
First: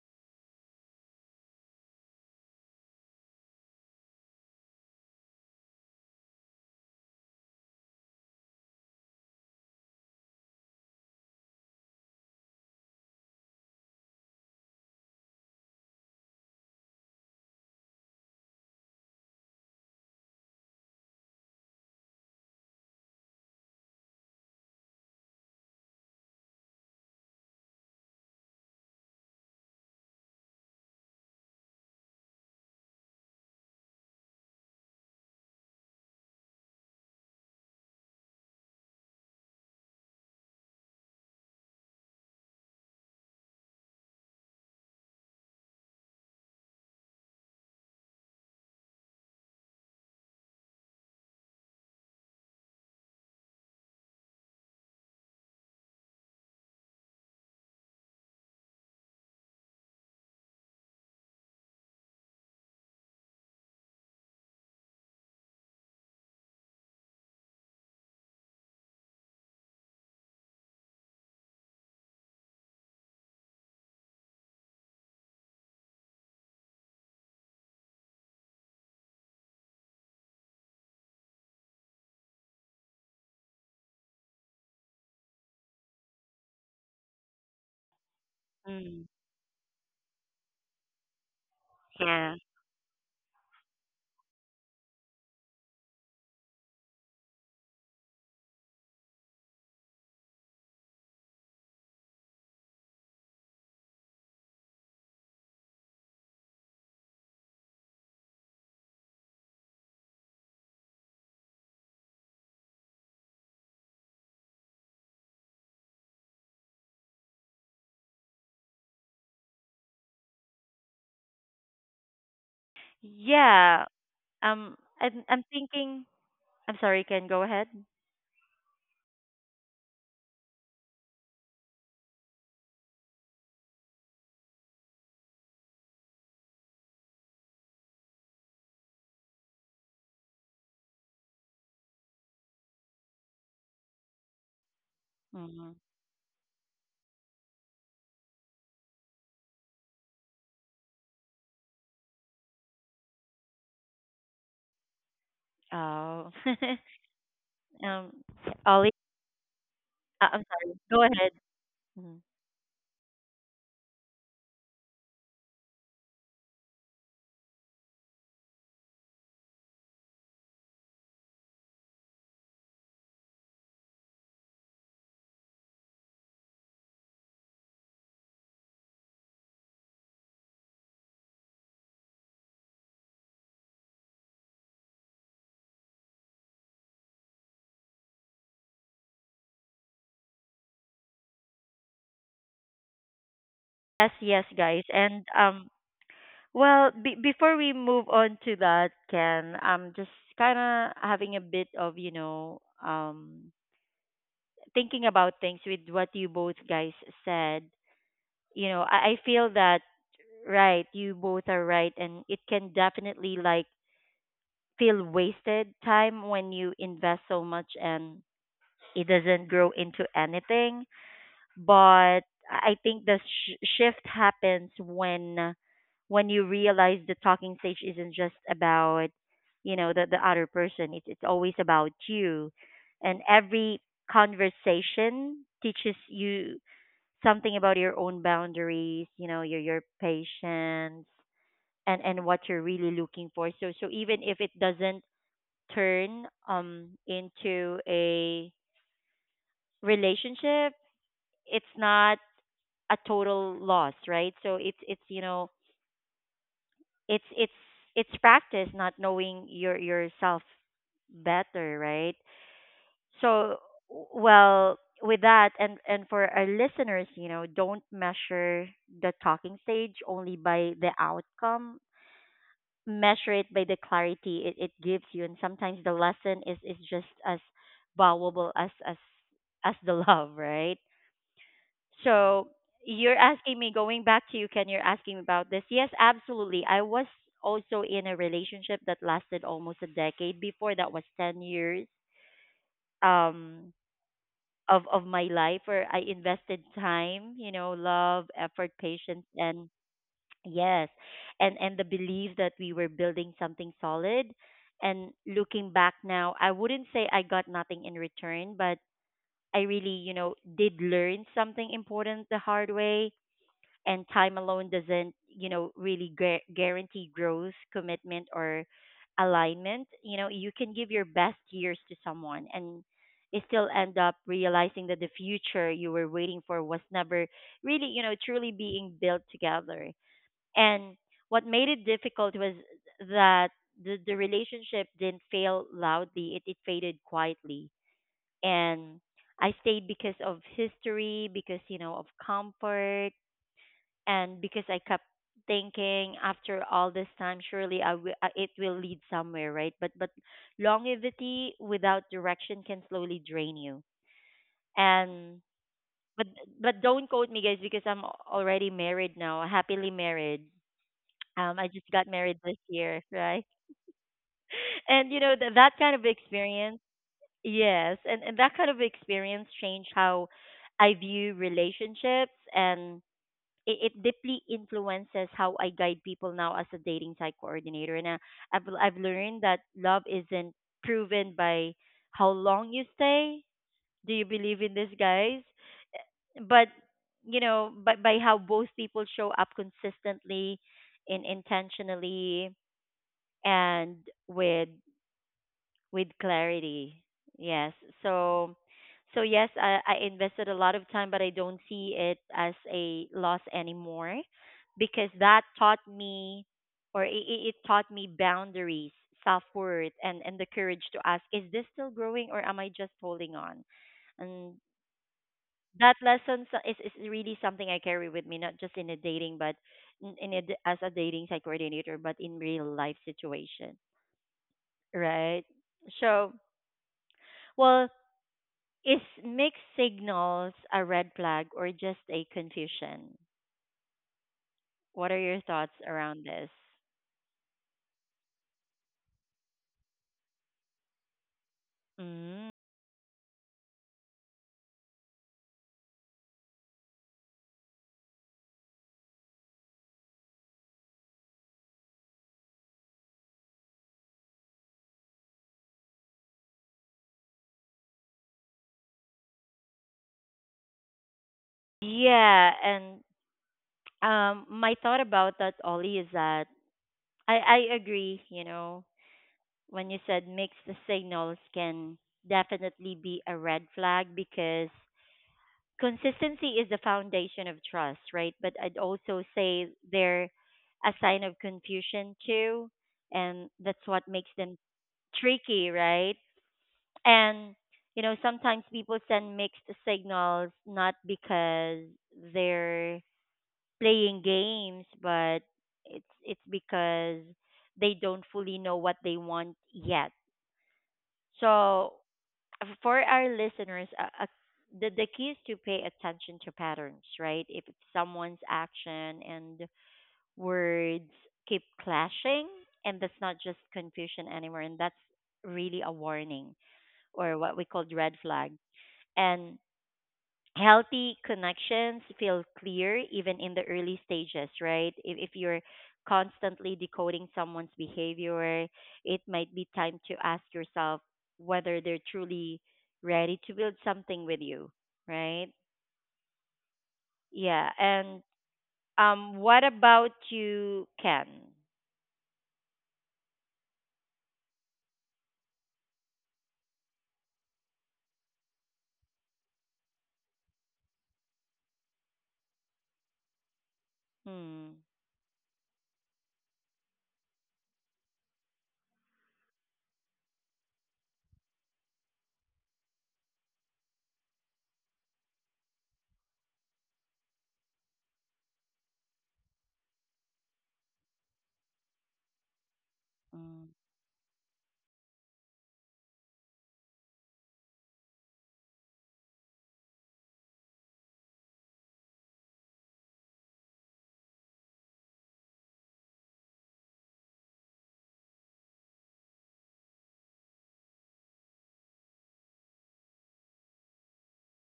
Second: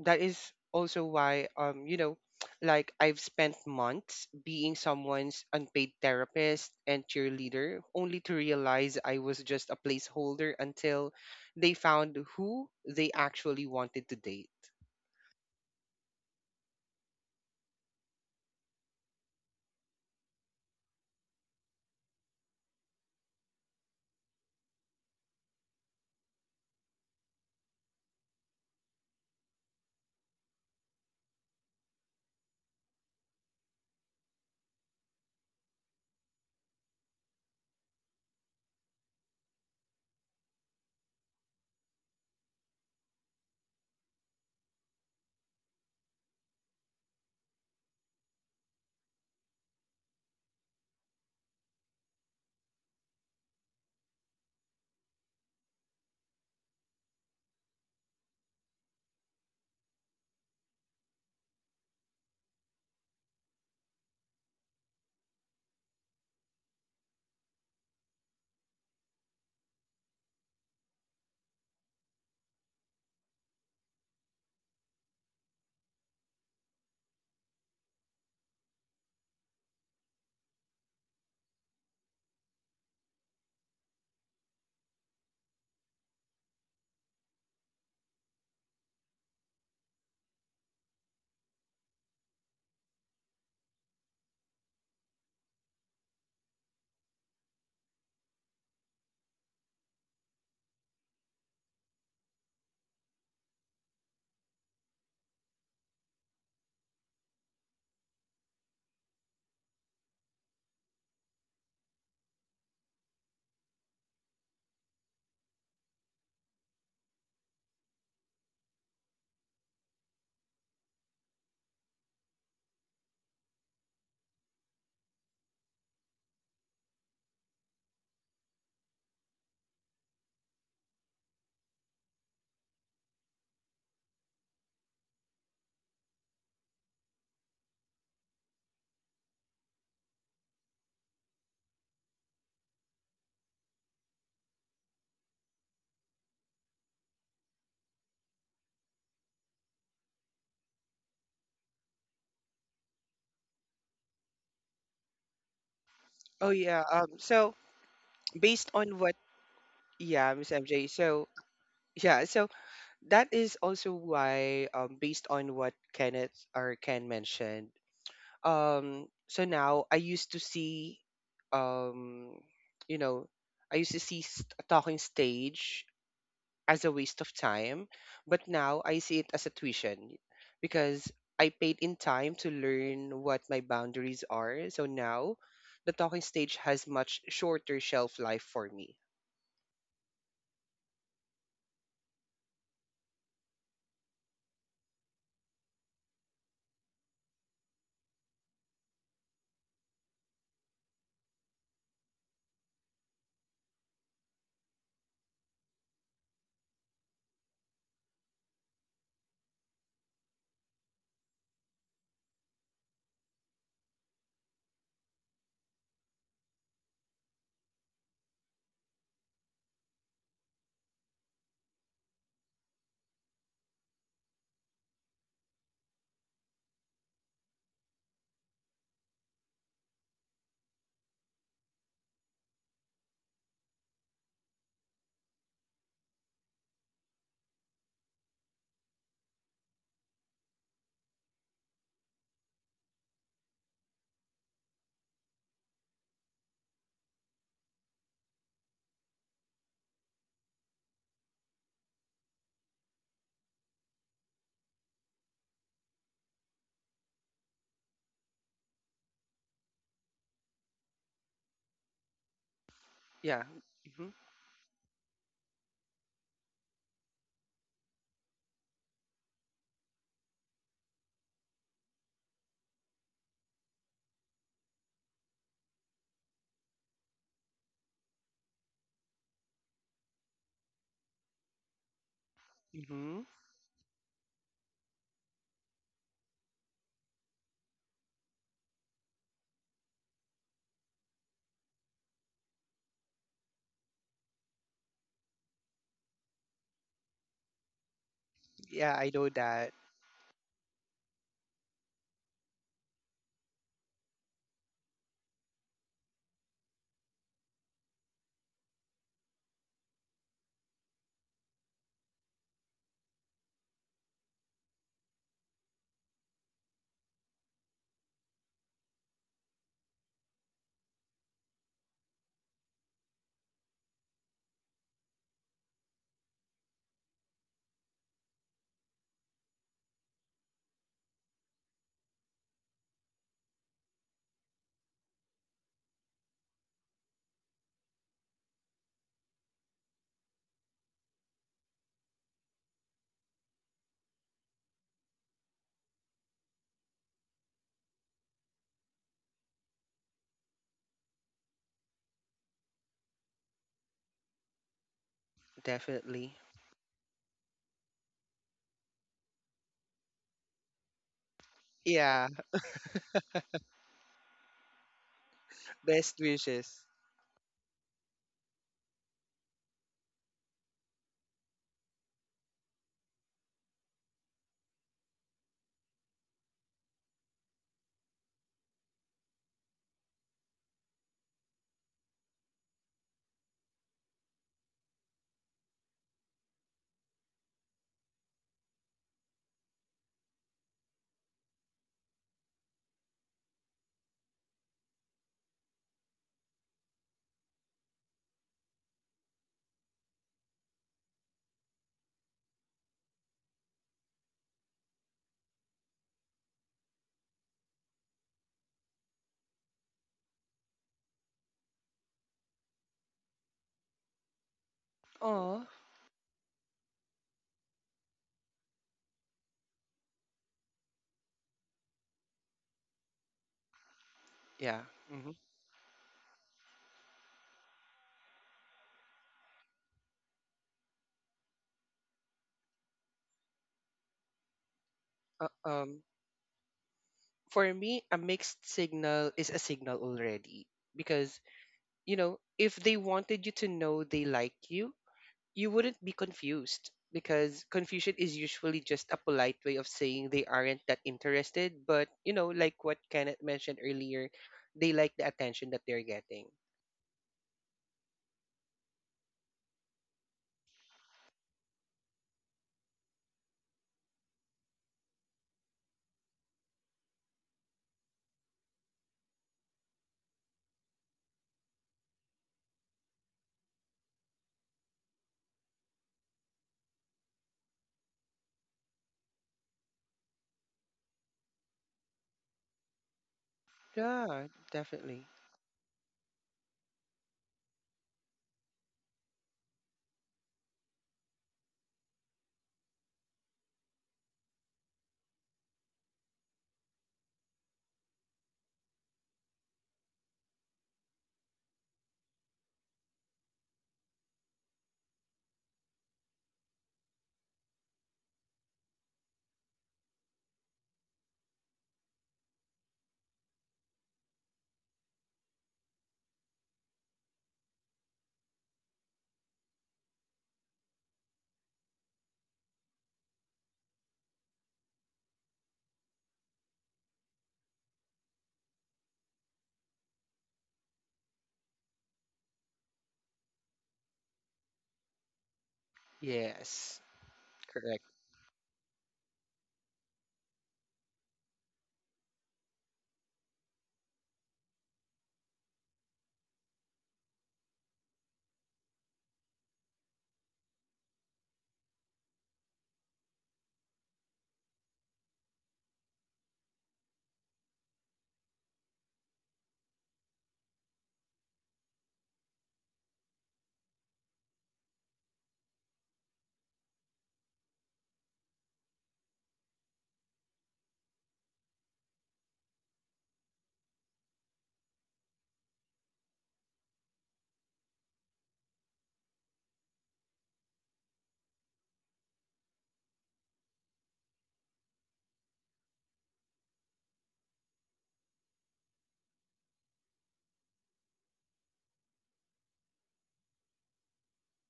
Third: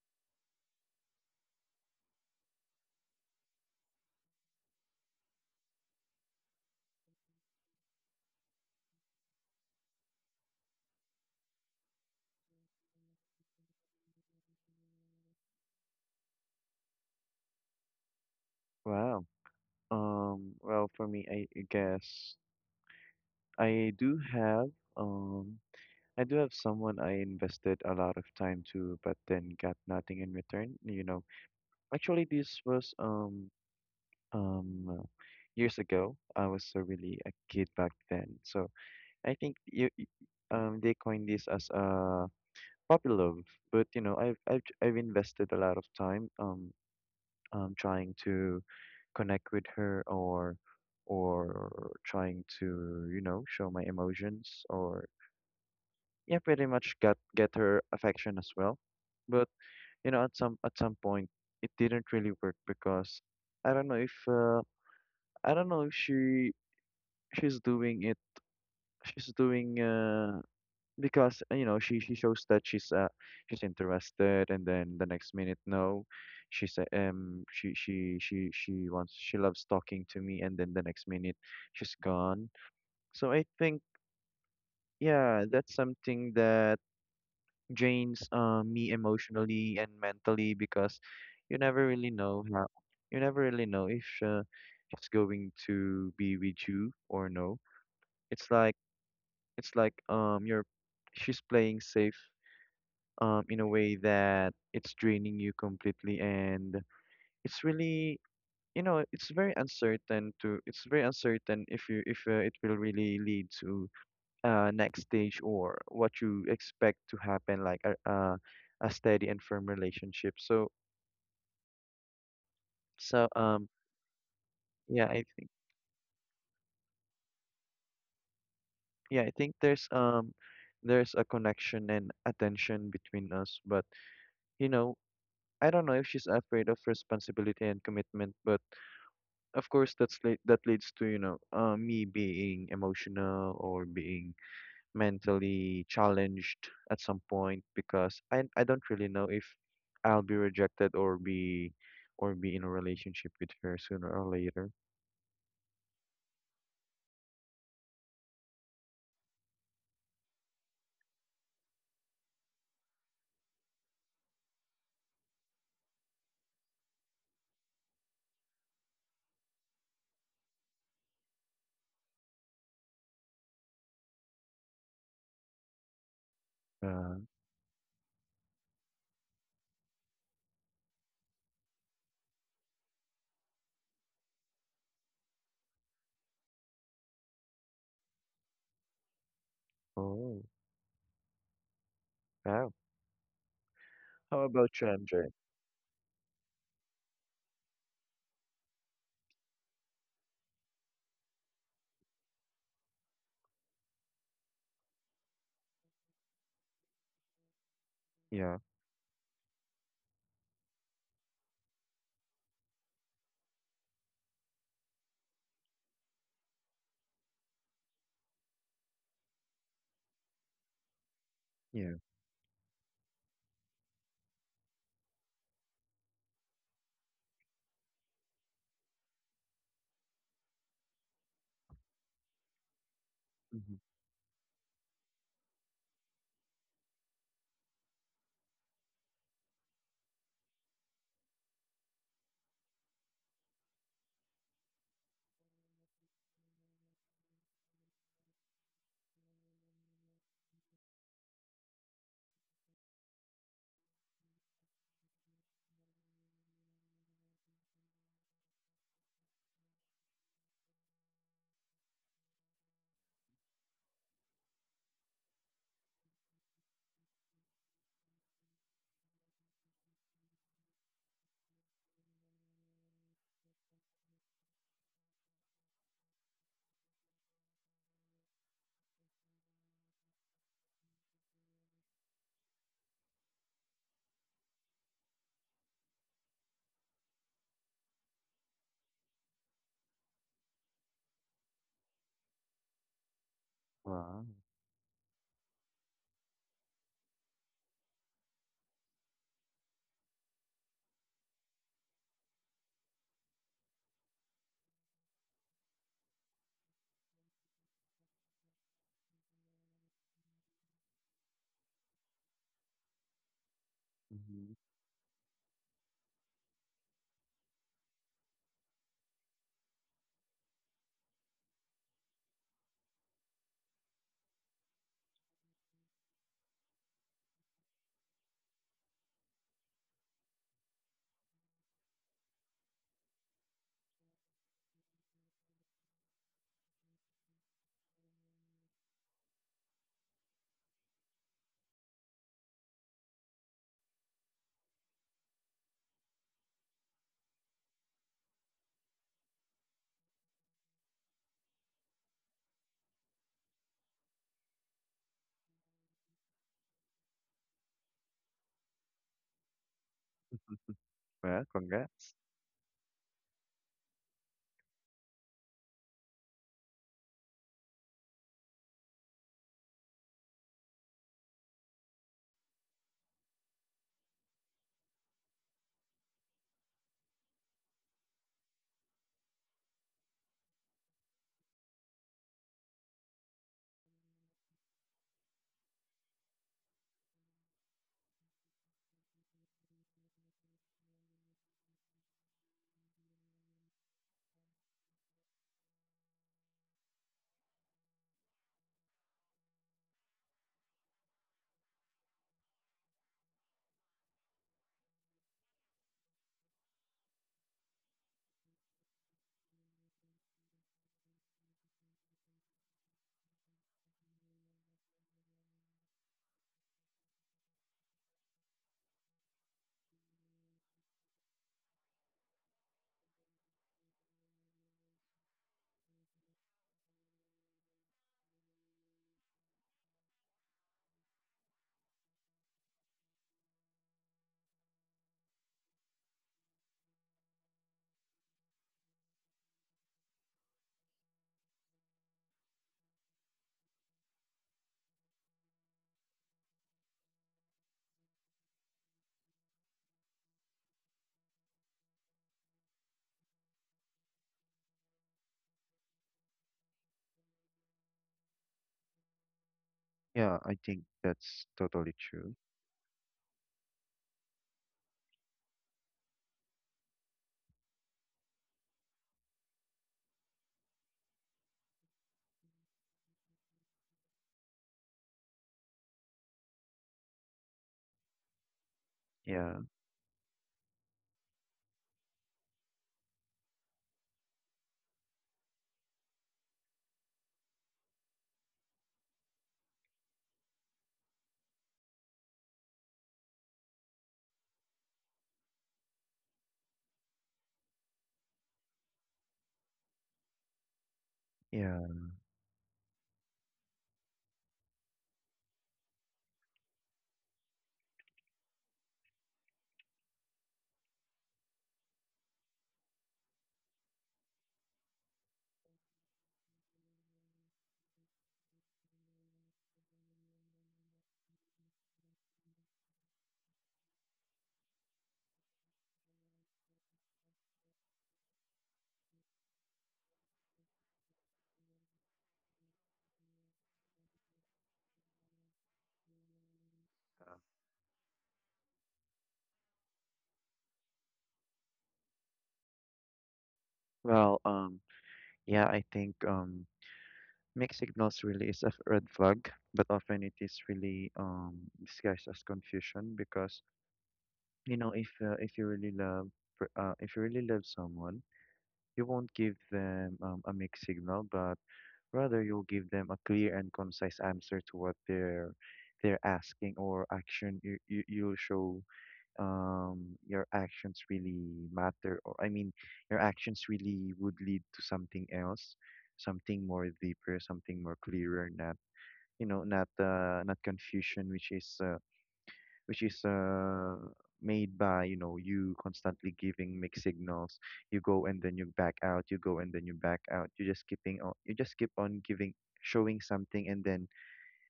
that is also why like I've spent months being someone's unpaid therapist and cheerleader, only to realize I was just a placeholder until they found who they actually wanted to date.
Wow. Well, for me, I guess I do have, um, I do have someone I invested a lot of time to, but then got nothing in return. You know, actually, this was, um years ago. I was so really a kid back then. So I think they coined this as a puppy love, but you know, I've invested a lot of time trying to connect with her, or trying to, you know, show my emotions, or yeah, pretty much get her affection as well. But you know, at some point it didn't really work because I don't know if I don't know if she, she's doing it she's doing because you know, she shows that she's interested, and then the next minute no, she said she wants, she loves talking to me, and then the next minute she's gone. So I think, yeah, that's something that drains me
Mm.
emotionally and mentally because, you never really know
Yeah.
how, you never really know if she's going to be with you or no. It's like, it's like you're, she's playing safe in a way that it's draining you completely, and it's really, you know, it's very uncertain if you, if it will really lead to next stage, or what you expect to happen, like a steady and firm relationship. So so um
Yeah. Um,
yeah, I
I'm,
think,
I'm thinking, I'm sorry, Ken, go ahead.
yeah, I think there's a connection and attention between us, but you know, I don't know if she's afraid of responsibility and commitment, but of course that's that leads to, you know, me being emotional or being
Mm.
mentally challenged at some point, because I don't really know if I'll be rejected, or be, or be in a relationship with her sooner or later.
Oh.
Oh, yeah. So,
um,
based
Ollie,
on what, yeah,
I'm
Miss
sorry,
MJ,
go
so
ahead. Mm.
yeah, so that is also why, based on what Kenneth or Ken mentioned, so now I used to see um you know I used to see a talking stage as a
Uh,
waste of time, but now I see it as a tuition because I paid in time to learn what my boundaries are. So now the talking stage has much shorter shelf life for me.
oh, wow.
Yes,
How
yes,
about
guys.
you,
And
MJ?
well, before we move on to that, Ken, I'm just kind of having a bit of, you know, thinking about things with what you both guys said.
Yeah,
You know, I feel that, right, you both are right. And it can definitely, like, feel wasted time when you invest so much and it doesn't grow into anything,
yeah.
but I think the shift happens when you realize the talking stage isn't just about, you know, the other person. It's always about you, and
Hmm.
every conversation teaches you something about your own boundaries. You know, your patience and what you're really looking for. So so even if it doesn't turn into a relationship, it's not a total loss, right? So it's you know it's it's it's practice not knowing your yourself better, right?
Yeah.
So
Hmm.
well, with that, and for our listeners, you know, don't measure the talking stage only by the outcome. Measure it by the clarity it gives you, and sometimes the lesson is just as valuable as the love, right? So
Hmm.
you're asking me, going back to you, Ken, you're asking about this. Yes, absolutely. I was also in a relationship that lasted almost a decade. Before that was 10 years um,
Wow.
of my life where I invested time, you know, love, effort,
Yeah, I know
patience,
that.
and yes, and the belief that we were building something solid. And looking back now, I wouldn't say I got nothing in return, but I really, you know, did learn something important the hard way. And time
Hmm.
alone doesn't, you know, really guarantee growth, commitment, or alignment. You know, you can give your best years to someone and it still end up realizing that the future you were waiting for was never really, you know, truly being built together. And what made it difficult was that the relationship didn't fail loudly, it faded quietly. And I stayed because of history, because, you know, of comfort, and because I kept thinking, after all this time, surely I it will lead somewhere, right? But longevity without direction can slowly drain you. And but
Definitely.
but don't quote me, guys, because I'm already married now, happily married.
Well,
I just got
congrats.
Yeah.
married this year, right? And you know, that that kind of
Best
experience,
wishes.
yes, and that kind of experience changed how I view relationships. And it deeply influences how I guide people now as a dating site coordinator. And I've learned that love isn't proven by how long you stay. Do you believe in this, guys? But you know, by how both people show up consistently and intentionally and with with clarity. Yes. So so yes, I invested a lot of time, but I don't see it as a loss anymore because that taught me, or it taught me boundaries, self worth, and the courage to ask, is this still growing or am I just holding on? And
Oh,
that is really something I carry with me, not just in a dating, but as a dating site coordinator, but in real life situation,
yeah. Hmm.
right? So, well, Is mixed signals a red flag or just a confusion? What are your
uh,
thoughts
um
around this?
for me, a mixed signal is a signal already because,
Mm.
if they wanted you to know they like you wouldn't be confused, because confusion is usually just a polite way of saying they aren't that interested. But, like what Kenneth mentioned earlier, they like the attention that they're getting.
Yeah, I think that's totally true.
Yeah, and my thought about that, Ollie, is that I, I agree, you know, when you said mixed signals can definitely be a red flag because consistency is the foundation of trust, right? But I'd also
Yeah,
say they're a sign of confusion too, and that's what makes
Yeah,
them
definitely.
tricky, right? And you know, sometimes people send mixed signals not because they're playing games, but it's because they don't fully know what they want yet.
yeah.
So for our listeners, the key is to pay attention to patterns, right? If it's someone's action and words keep clashing, and that's not just confusion anymore, and that's really a warning or what we called red flag, and healthy connections feel clear even in the early stages, right? If you're constantly decoding someone's behavior, it might be time to ask yourself whether they're truly ready to build something with you, right?
Yes,
Yeah.
correct.
And what about you, Ken?
Well, yeah, I think mixed signals really is a red flag, but often it is really disguised as confusion because,
Hmm.
you know, if you really love, if you really love someone, you won't give them a mixed signal, but rather you'll give them a clear and concise answer to what they're asking, or action you, you'll show your actions really matter, or I mean your
Mm.
actions really would lead to something else, something more deeper, something more clearer, not, you know, not not confusion, which is which is uh made by, you know, you constantly giving mixed signals. You go and then you back out, you go and then you back out. You just keeping on, you just keep on giving, showing something, and then,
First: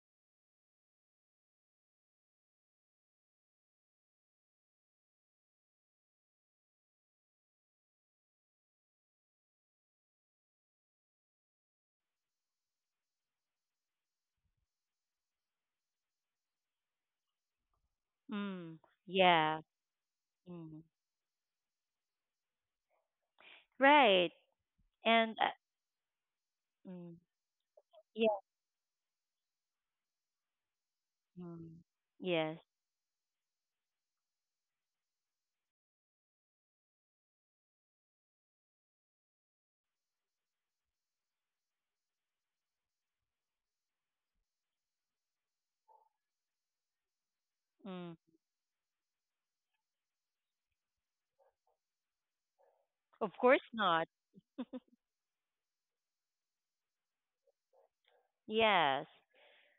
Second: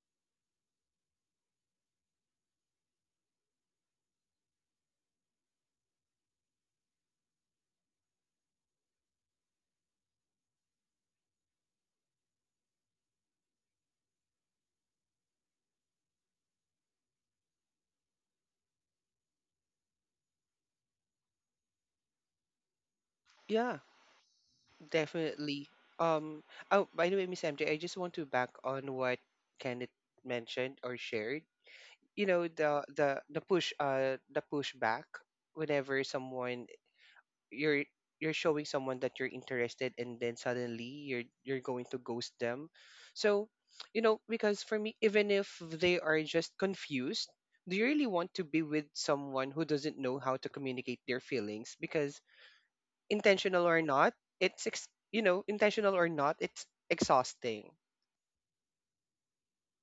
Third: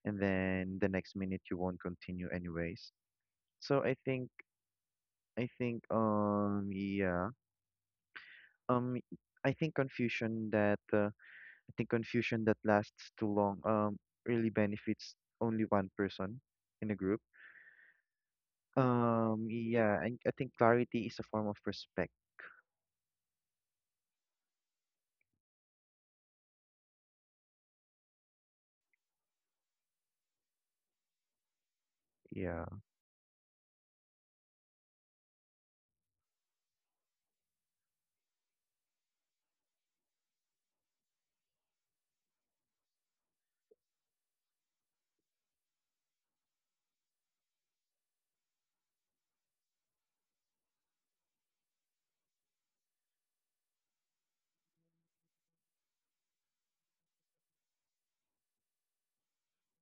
and then the next minute you won't continue anyways. So I think, I think um I think confusion that I think confusion that lasts too long really benefits only one person in a group.
Mm. Yeah.
Yeah, and I think
Mm.
clarity is a form of respect.
Yeah,
Right. And
definitely. Um, oh, by the
mm.
way, Miss MJ, I just want to
Yeah.
back on what Kenneth mentioned or shared,
Mm. Yes.
Yeah,
the pushback whenever someone you're you're showing someone that you're interested, and then suddenly you're going to ghost them. So, because for me, even if they are just confused, do you really
Mm.
want to be with someone who doesn't know how to communicate their feelings? Because
Of
intentional
course
or
not.
not intentional or not, it's exhausting.
Yes,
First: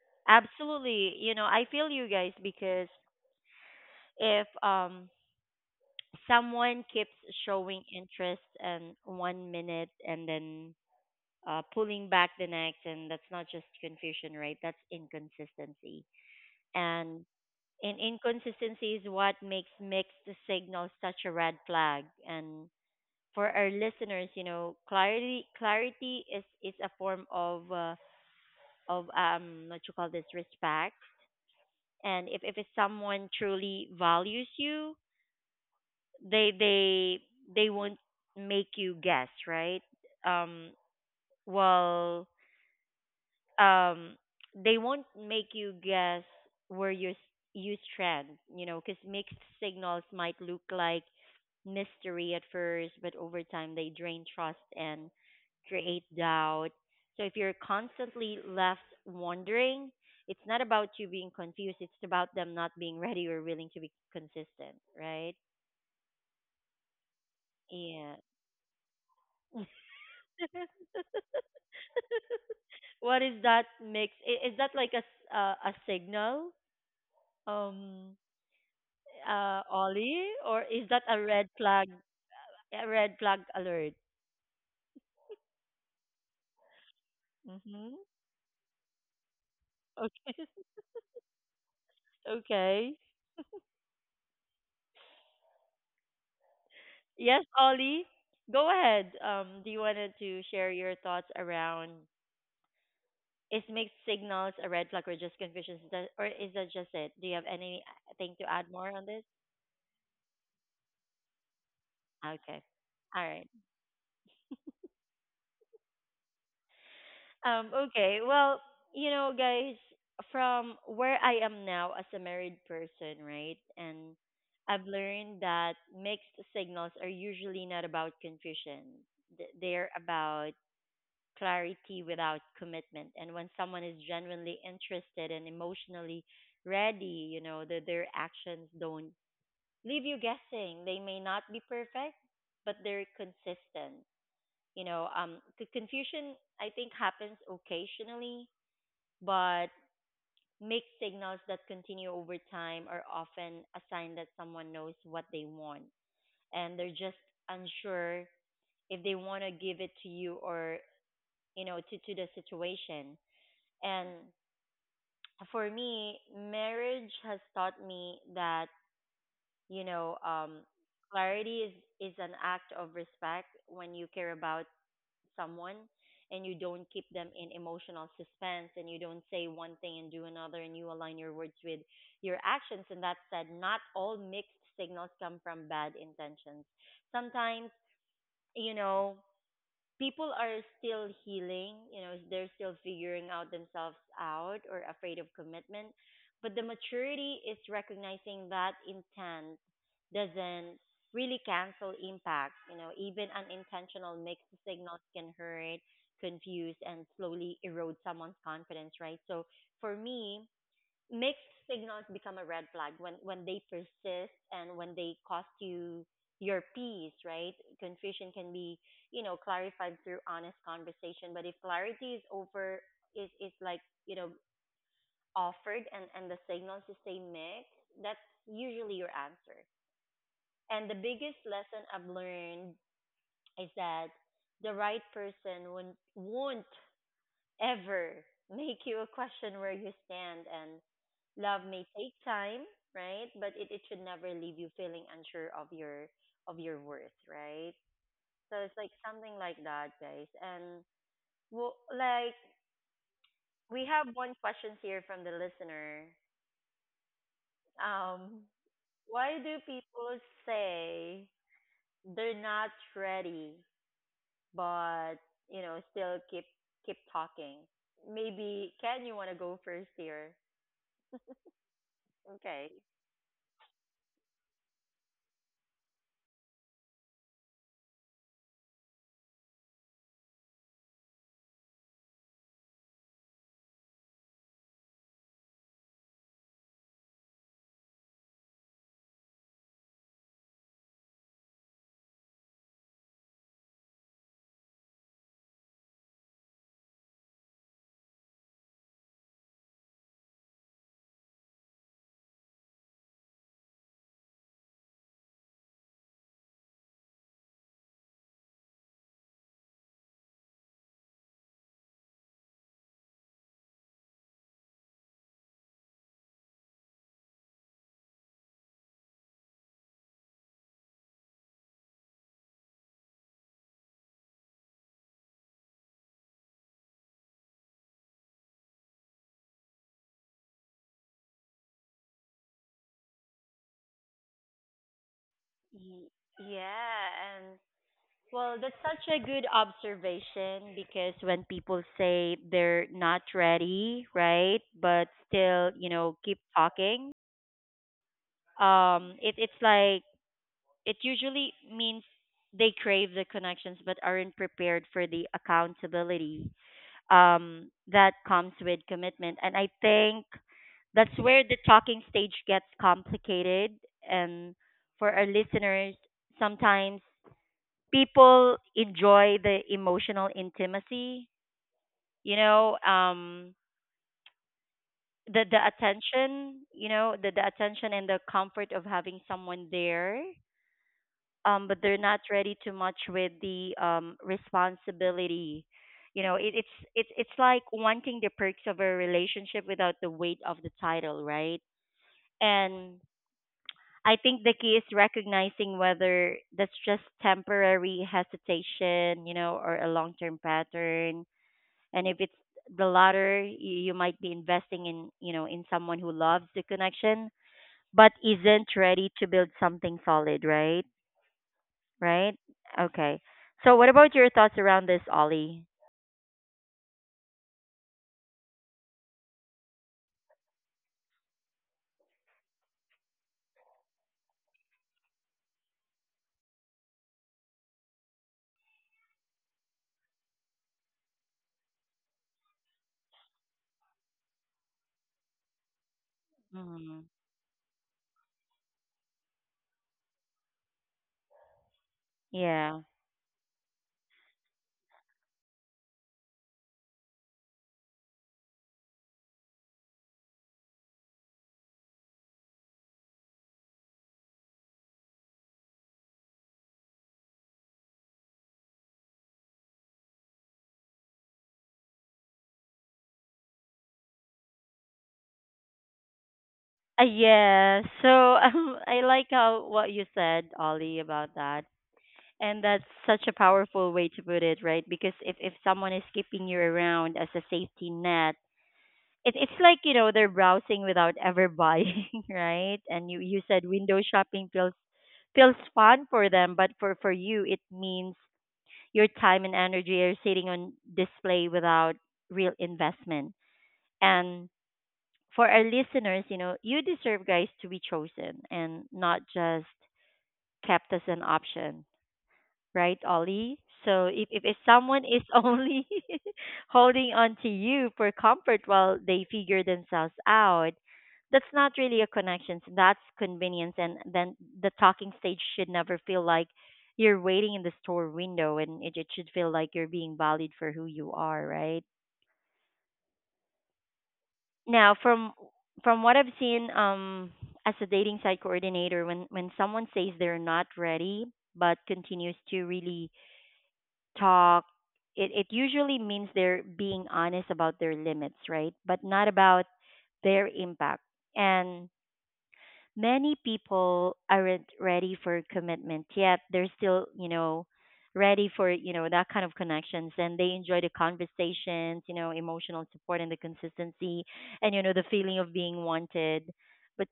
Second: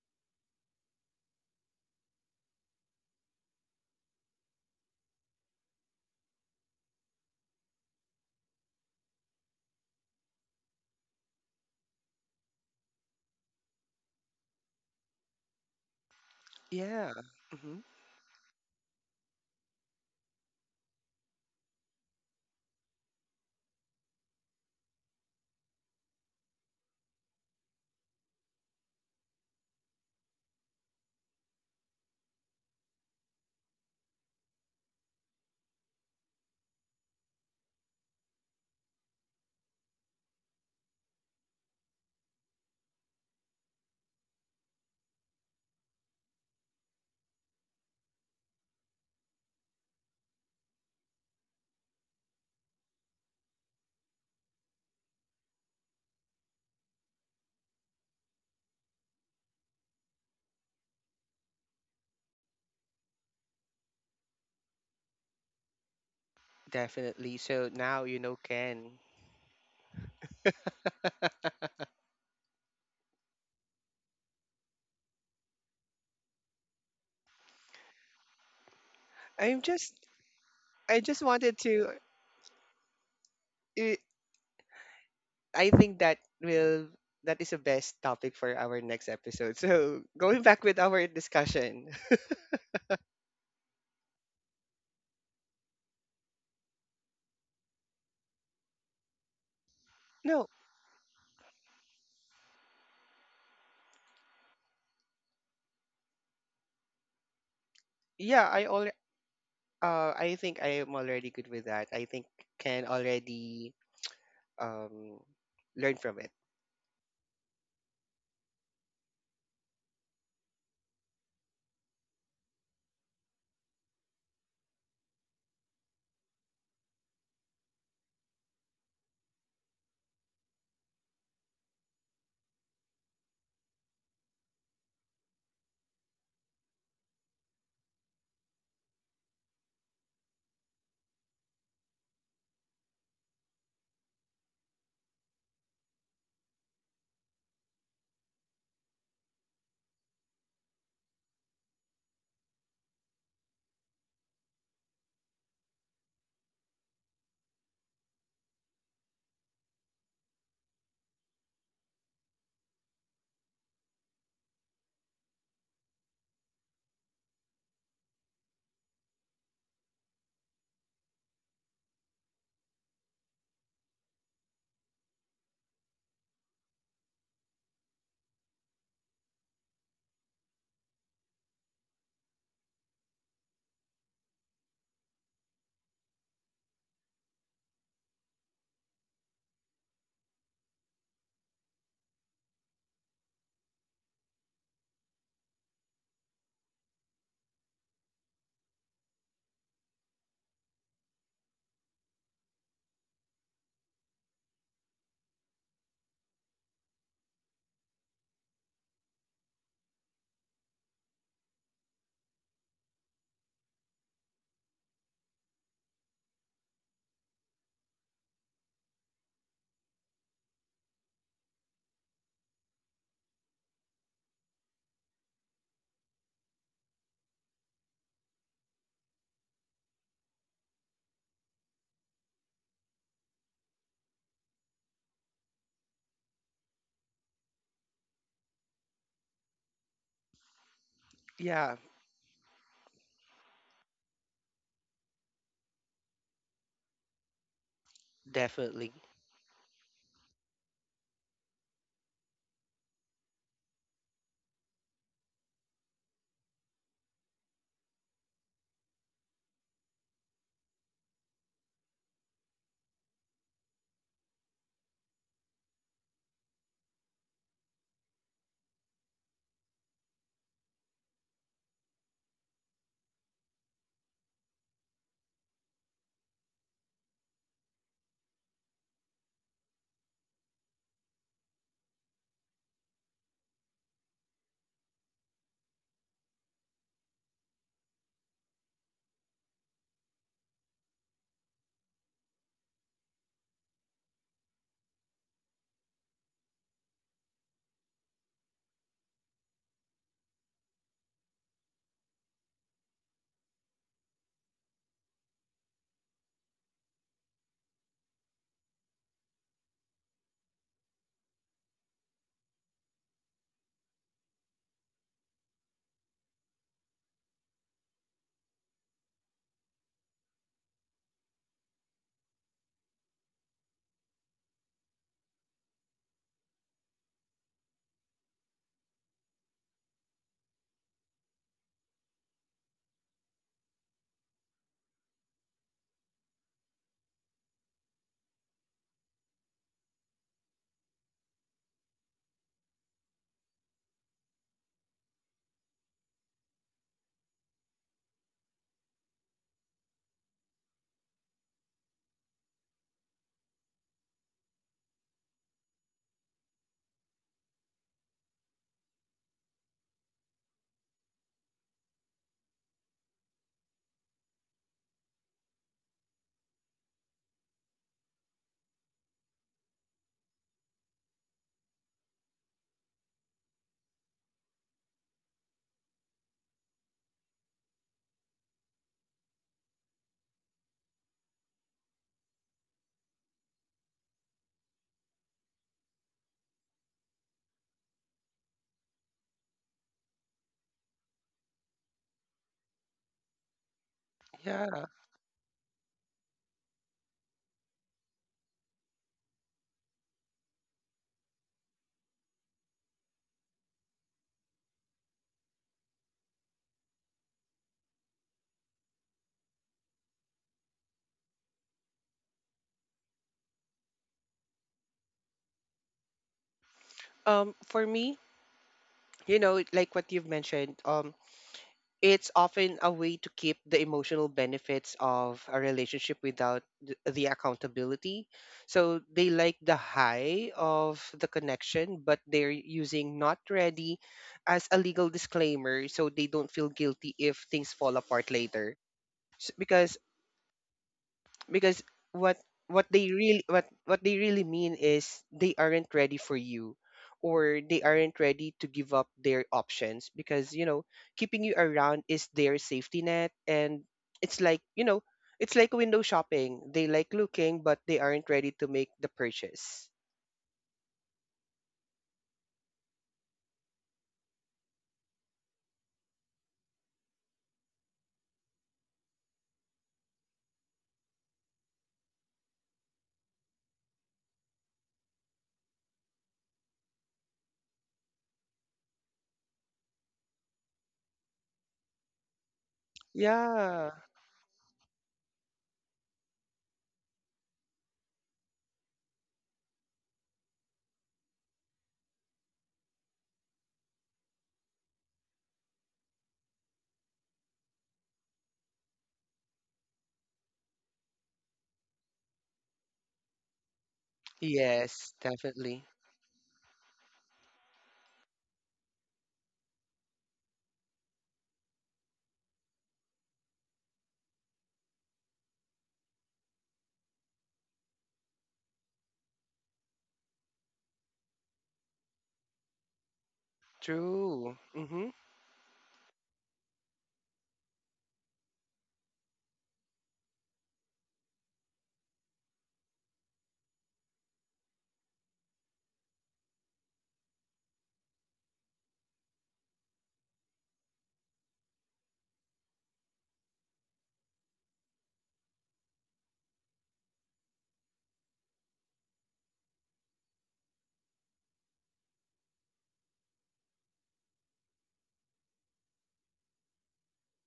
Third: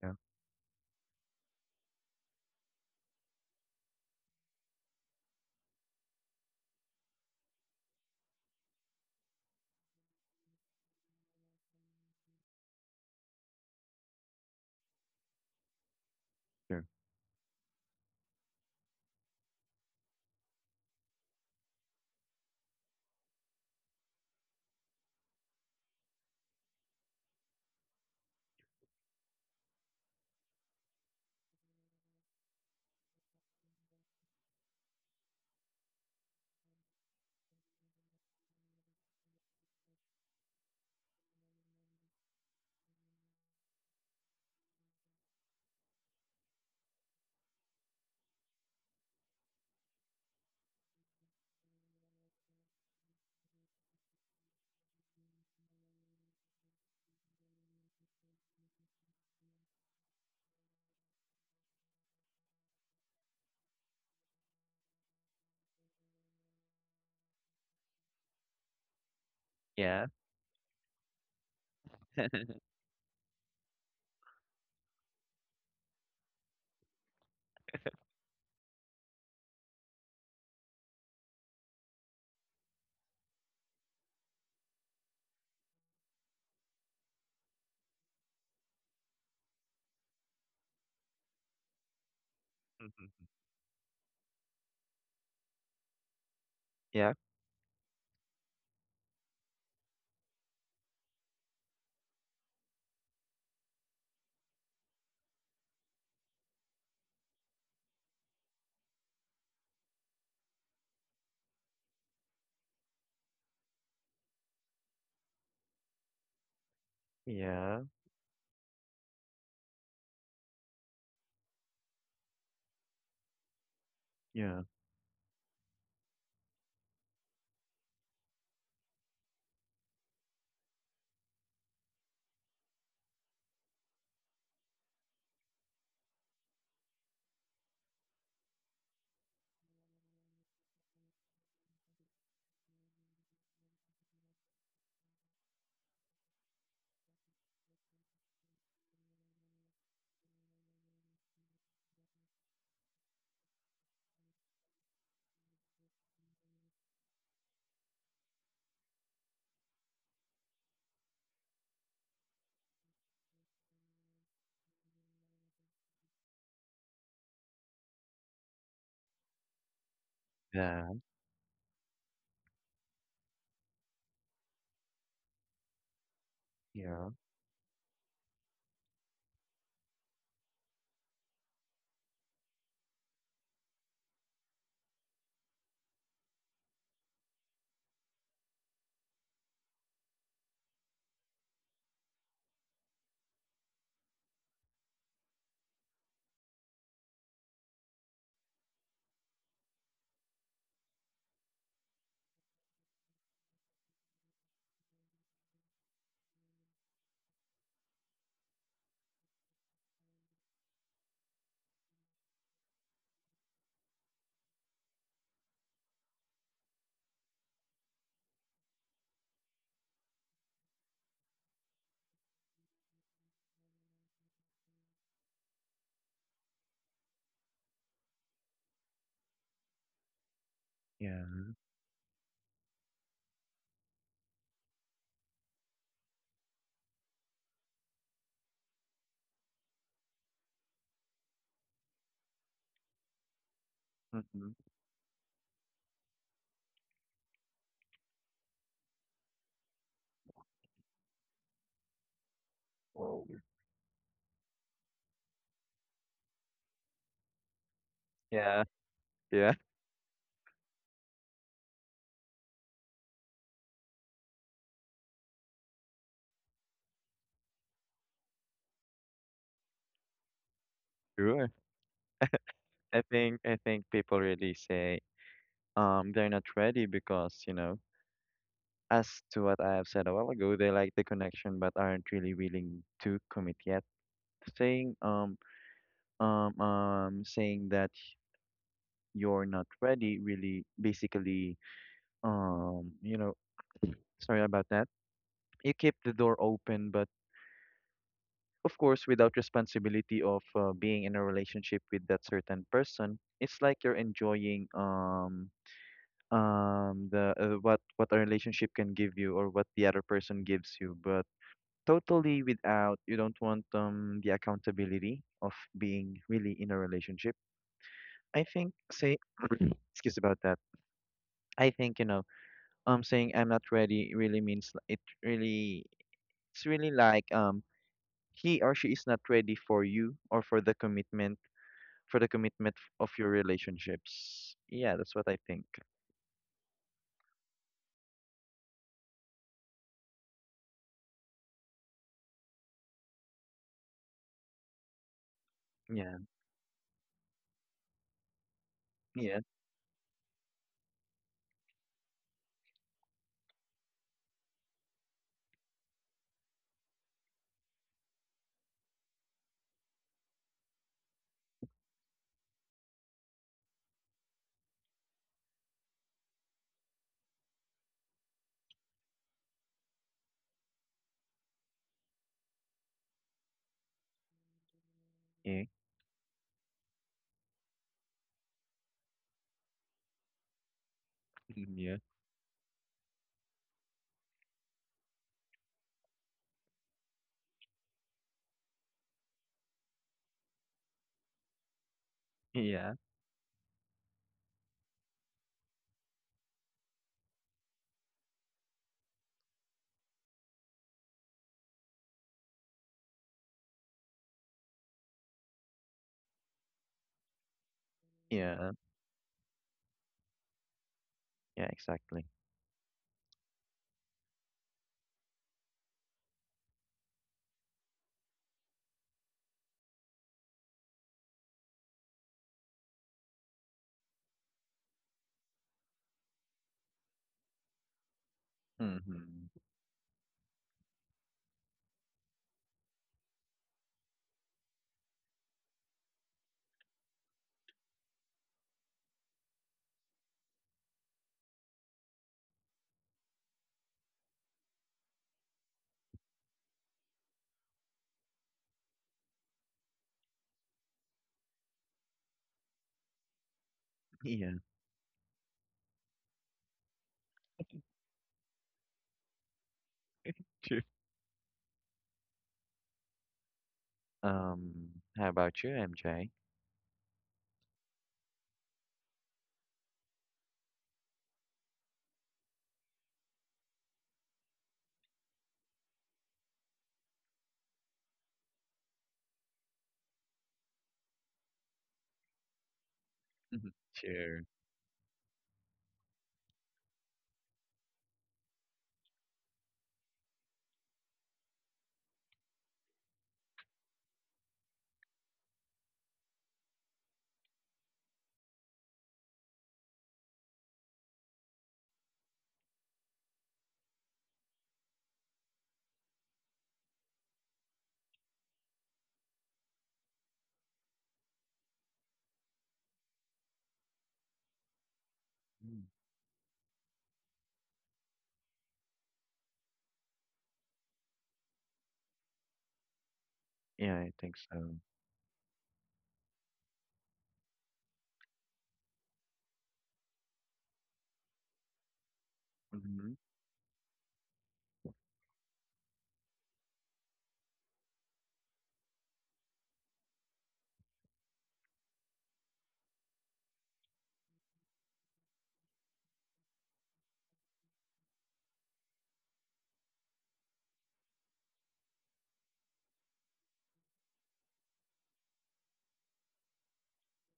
yeah,
absolutely. You know, I feel you guys because if someone keeps showing interest and one minute and then pulling back the next, and that's not just confusion, right? That's inconsistency.
sure.
Yeah.
And
Hmm.
in inconsistency is what makes mixed signals such a red flag. And for our listeners, you know, clarity is a form of what you call this respect. And if it's someone truly values you, they they won't make you guess, right? um well um they won't make you guess where you strand, you know, because mixed signals might look like mystery at first, but over time they drain trust and create doubt. So if you're constantly left wondering, it's not about you being confused, it's about them not being ready or willing to be consistent, right?
Definitely. So now you
Yeah.
know, Ken.
Yeah.
What is that is that like a signal, um
I'm just
Ollie, or is
I
that
just
a red
wanted to.
flag, a red flag
eh,
alert?
I think that is the
Mhm.
best topic for our next episode. So, going
Okay.
back with our discussion.
Okay.
Mhm. Yeah.
Yes, Ollie. Go ahead. Um, do you wanted
No.
to share your thoughts around is mixed signals a red flag or just confusion? Is that, or is that just it? Do you have anything
Yeah,
to
I
add
already.
more on this?
I think I am already good with that. I think
Okay.
can
All right.
already um learn from it.
Yeah,
Okay. Well, you know, guys, from where I am now as a married person, right? And
yeah,
I've learned that mixed signals are usually not about confusion. They're about clarity without commitment. And when someone is genuinely interested and emotionally ready, you know, that their actions don't leave you guessing. They may not be perfect, but they're consistent. You know, confusion I think happens occasionally, but mixed signals that continue over time are often a sign that someone knows what they want, and they're just unsure if they want to give it to you or, you know, to the situation. And for me, marriage has taught me that, you know,
yeah,
clarity is an act of respect. When you care about someone, and you don't keep
yeah,
them in emotional suspense, and you don't say one thing and do another, and you align your words with your actions. And that said, not all mixed signals come from bad intentions. Sometimes, you know, people are still healing, you know, they're still figuring out themselves out or afraid of commitment. But the maturity is recognizing that intent doesn't really cancel impact. You know, even unintentional mixed signals can hurt, confuse, and slowly erode someone's confidence, right? So for me, mixed signals become a red flag when they persist and when they cost you your peace, right? Confusion can be, you know, clarified through honest conversation, but if clarity is over is is like, you know, offered, and the signals is stay mixed, that's usually your answer. And the
yeah.
biggest lesson I've learned is that the right person won't ever make you a question where you stand. And
Yeah,
love may take time, right, but it should never
Mm-hmm.
leave you feeling unsure of your worth, right? So it's
definitely.
like something like that, guys. And well, like,
Whoa.
we have one question here from the listener. Um,
Yeah.
why
Yeah.
do people say they're not ready but, you know, still keep talking? Maybe Ken, you want to go first here?
Sure.
Okay.
I think people really say they're not ready because, you know, as to what I have said a while ago, they like the connection but aren't really willing to commit yet. Saying um saying that you're not ready, really. Basically um you know sorry about that. You keep the door open but of course without responsibility of being in a relationship with that certain person. It's like you're enjoying the what a relationship can give you or what the other person gives you, but totally without you don't want the accountability of being really in a relationship. I think say Excuse about that. I think saying I'm not ready really it really, it's really like he or she is not ready for you or for the commitment, for the commitment of your relationships. Yeah, that's what I think.
Y- Yeah. And well, that's such a good observation, because when people say they're not ready, right, but still, you
Yeah.
know, keep talking,
Yeah.
it's like it usually means they crave the connections but aren't prepared for the accountability that comes with commitment. And I think that's where the talking stage gets complicated. And for our listeners, sometimes people enjoy the emotional intimacy, you know, the
Yeah.
attention, you know, the attention and the comfort of having someone there. But
Yeah.
they're not ready too much with the responsibility. You know, it's it's like wanting the perks of a relationship without the weight of the title, right?
Yeah.
And I think the
Yeah.
key is recognizing whether that's just temporary hesitation, you know, or a long term pattern. And if it's the latter, you might be investing in, you know, in someone who loves the connection but
Yeah.
isn't ready to build something solid, right?
Yeah, exactly.
Right. Okay. So what about your thoughts around this, Ollie?
For me, like what you've mentioned, it's often a way to keep the emotional benefits of a relationship without the accountability. So they like
Mm-hmm.
the high of the connection, but they're using not ready as a legal disclaimer, so they don't feel guilty
Hmm.
if things fall apart later. S- Because because what what
Yeah.
they really what what they really mean is they aren't ready for you, or they aren't ready to give up their options because, keeping you around is their safety net. And it's like,
Yeah.
it's like window shopping. They like looking, but they aren't ready to make the purchase.
Sure. um how about you, MJ?
Yeah, so I like how what you said, Ollie, about that. And that's such a powerful way to put it, right? Because if someone is keeping you around as a safety net, it's like, you know, they're browsing without ever buying right? And you
Mhm.
said
Yeah.
window
Sure.
shopping feels fun for them, but for you it means your time and energy are sitting on display without real investment. And for our listeners, you know, you deserve, guys, to be chosen and not just kept as an option, right, Ollie? So if
Yes,
someone is
definitely.
only holding on to you for comfort while they figure themselves out, that's not really a connection. So that's convenience. And then the talking
Mm.
stage should never feel like you're waiting in the store window, and it should feel like you're being valued for who you are, right?
Yeah, I think
True.
so.
Mm-hmm.
Now, from what I've seen, as a dating site coordinator, when someone says they're not ready but continues
Mhm.
to really talk, it usually means they're being honest about their limits, right, but not about their impact. And many people aren't ready for commitment yet. They're still, you know, ready for, you know, that kind of connections, and they enjoy the conversations, you know, emotional support and the consistency, and, you know, the feeling of being wanted. But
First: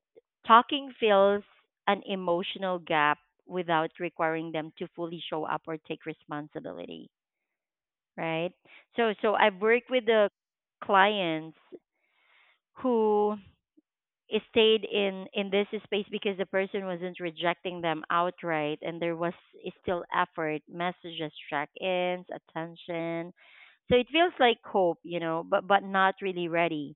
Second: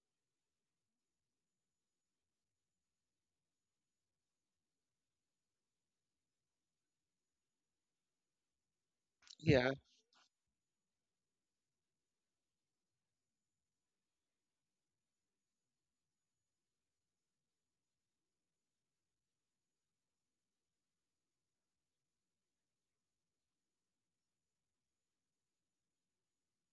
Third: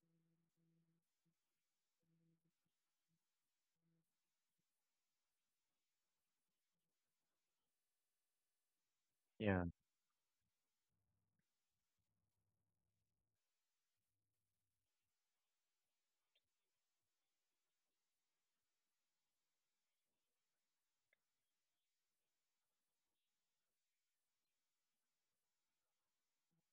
talking fills an emotional gap without requiring them to fully show up or take responsibility, right? So I've
Yeah.
Yeah.
worked with the clients who stayed in this space because the person wasn't rejecting them outright, and there was still effort, messages, check-ins, attention. So it feels like hope, you know, but not really ready.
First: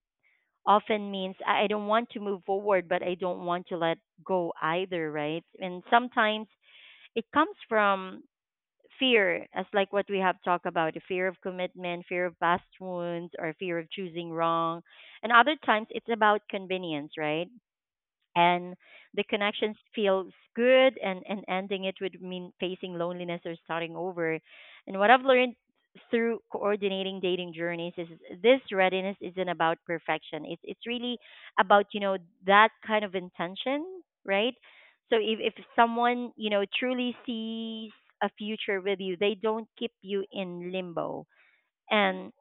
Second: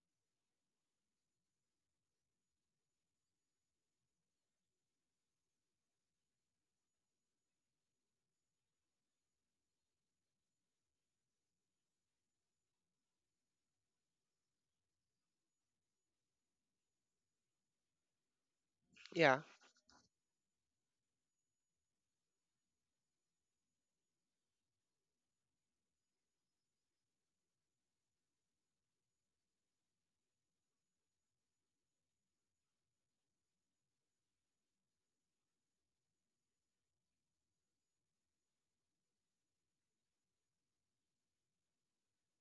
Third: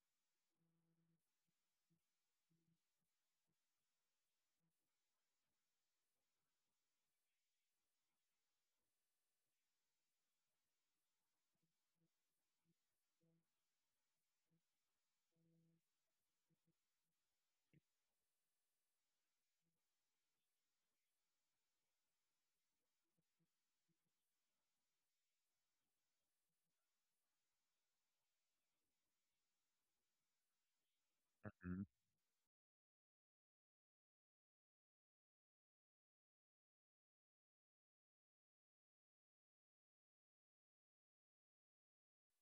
Often means I don't want to move forward, but I don't want to let go either, right? And sometimes it comes from fear, as like what we have talked about, the fear of commitment, fear of past wounds, or fear of choosing wrong. And other times it's about convenience, right? And the
Yeah.
connections feels good, and ending it would mean facing loneliness or starting over. And what I've learned through coordinating dating journeys is this readiness isn't about perfection. It's really
Mhm.
about, you know, that kind of intention, right? So if someone, you know, truly sees a future with you, they don't keep you in limbo, and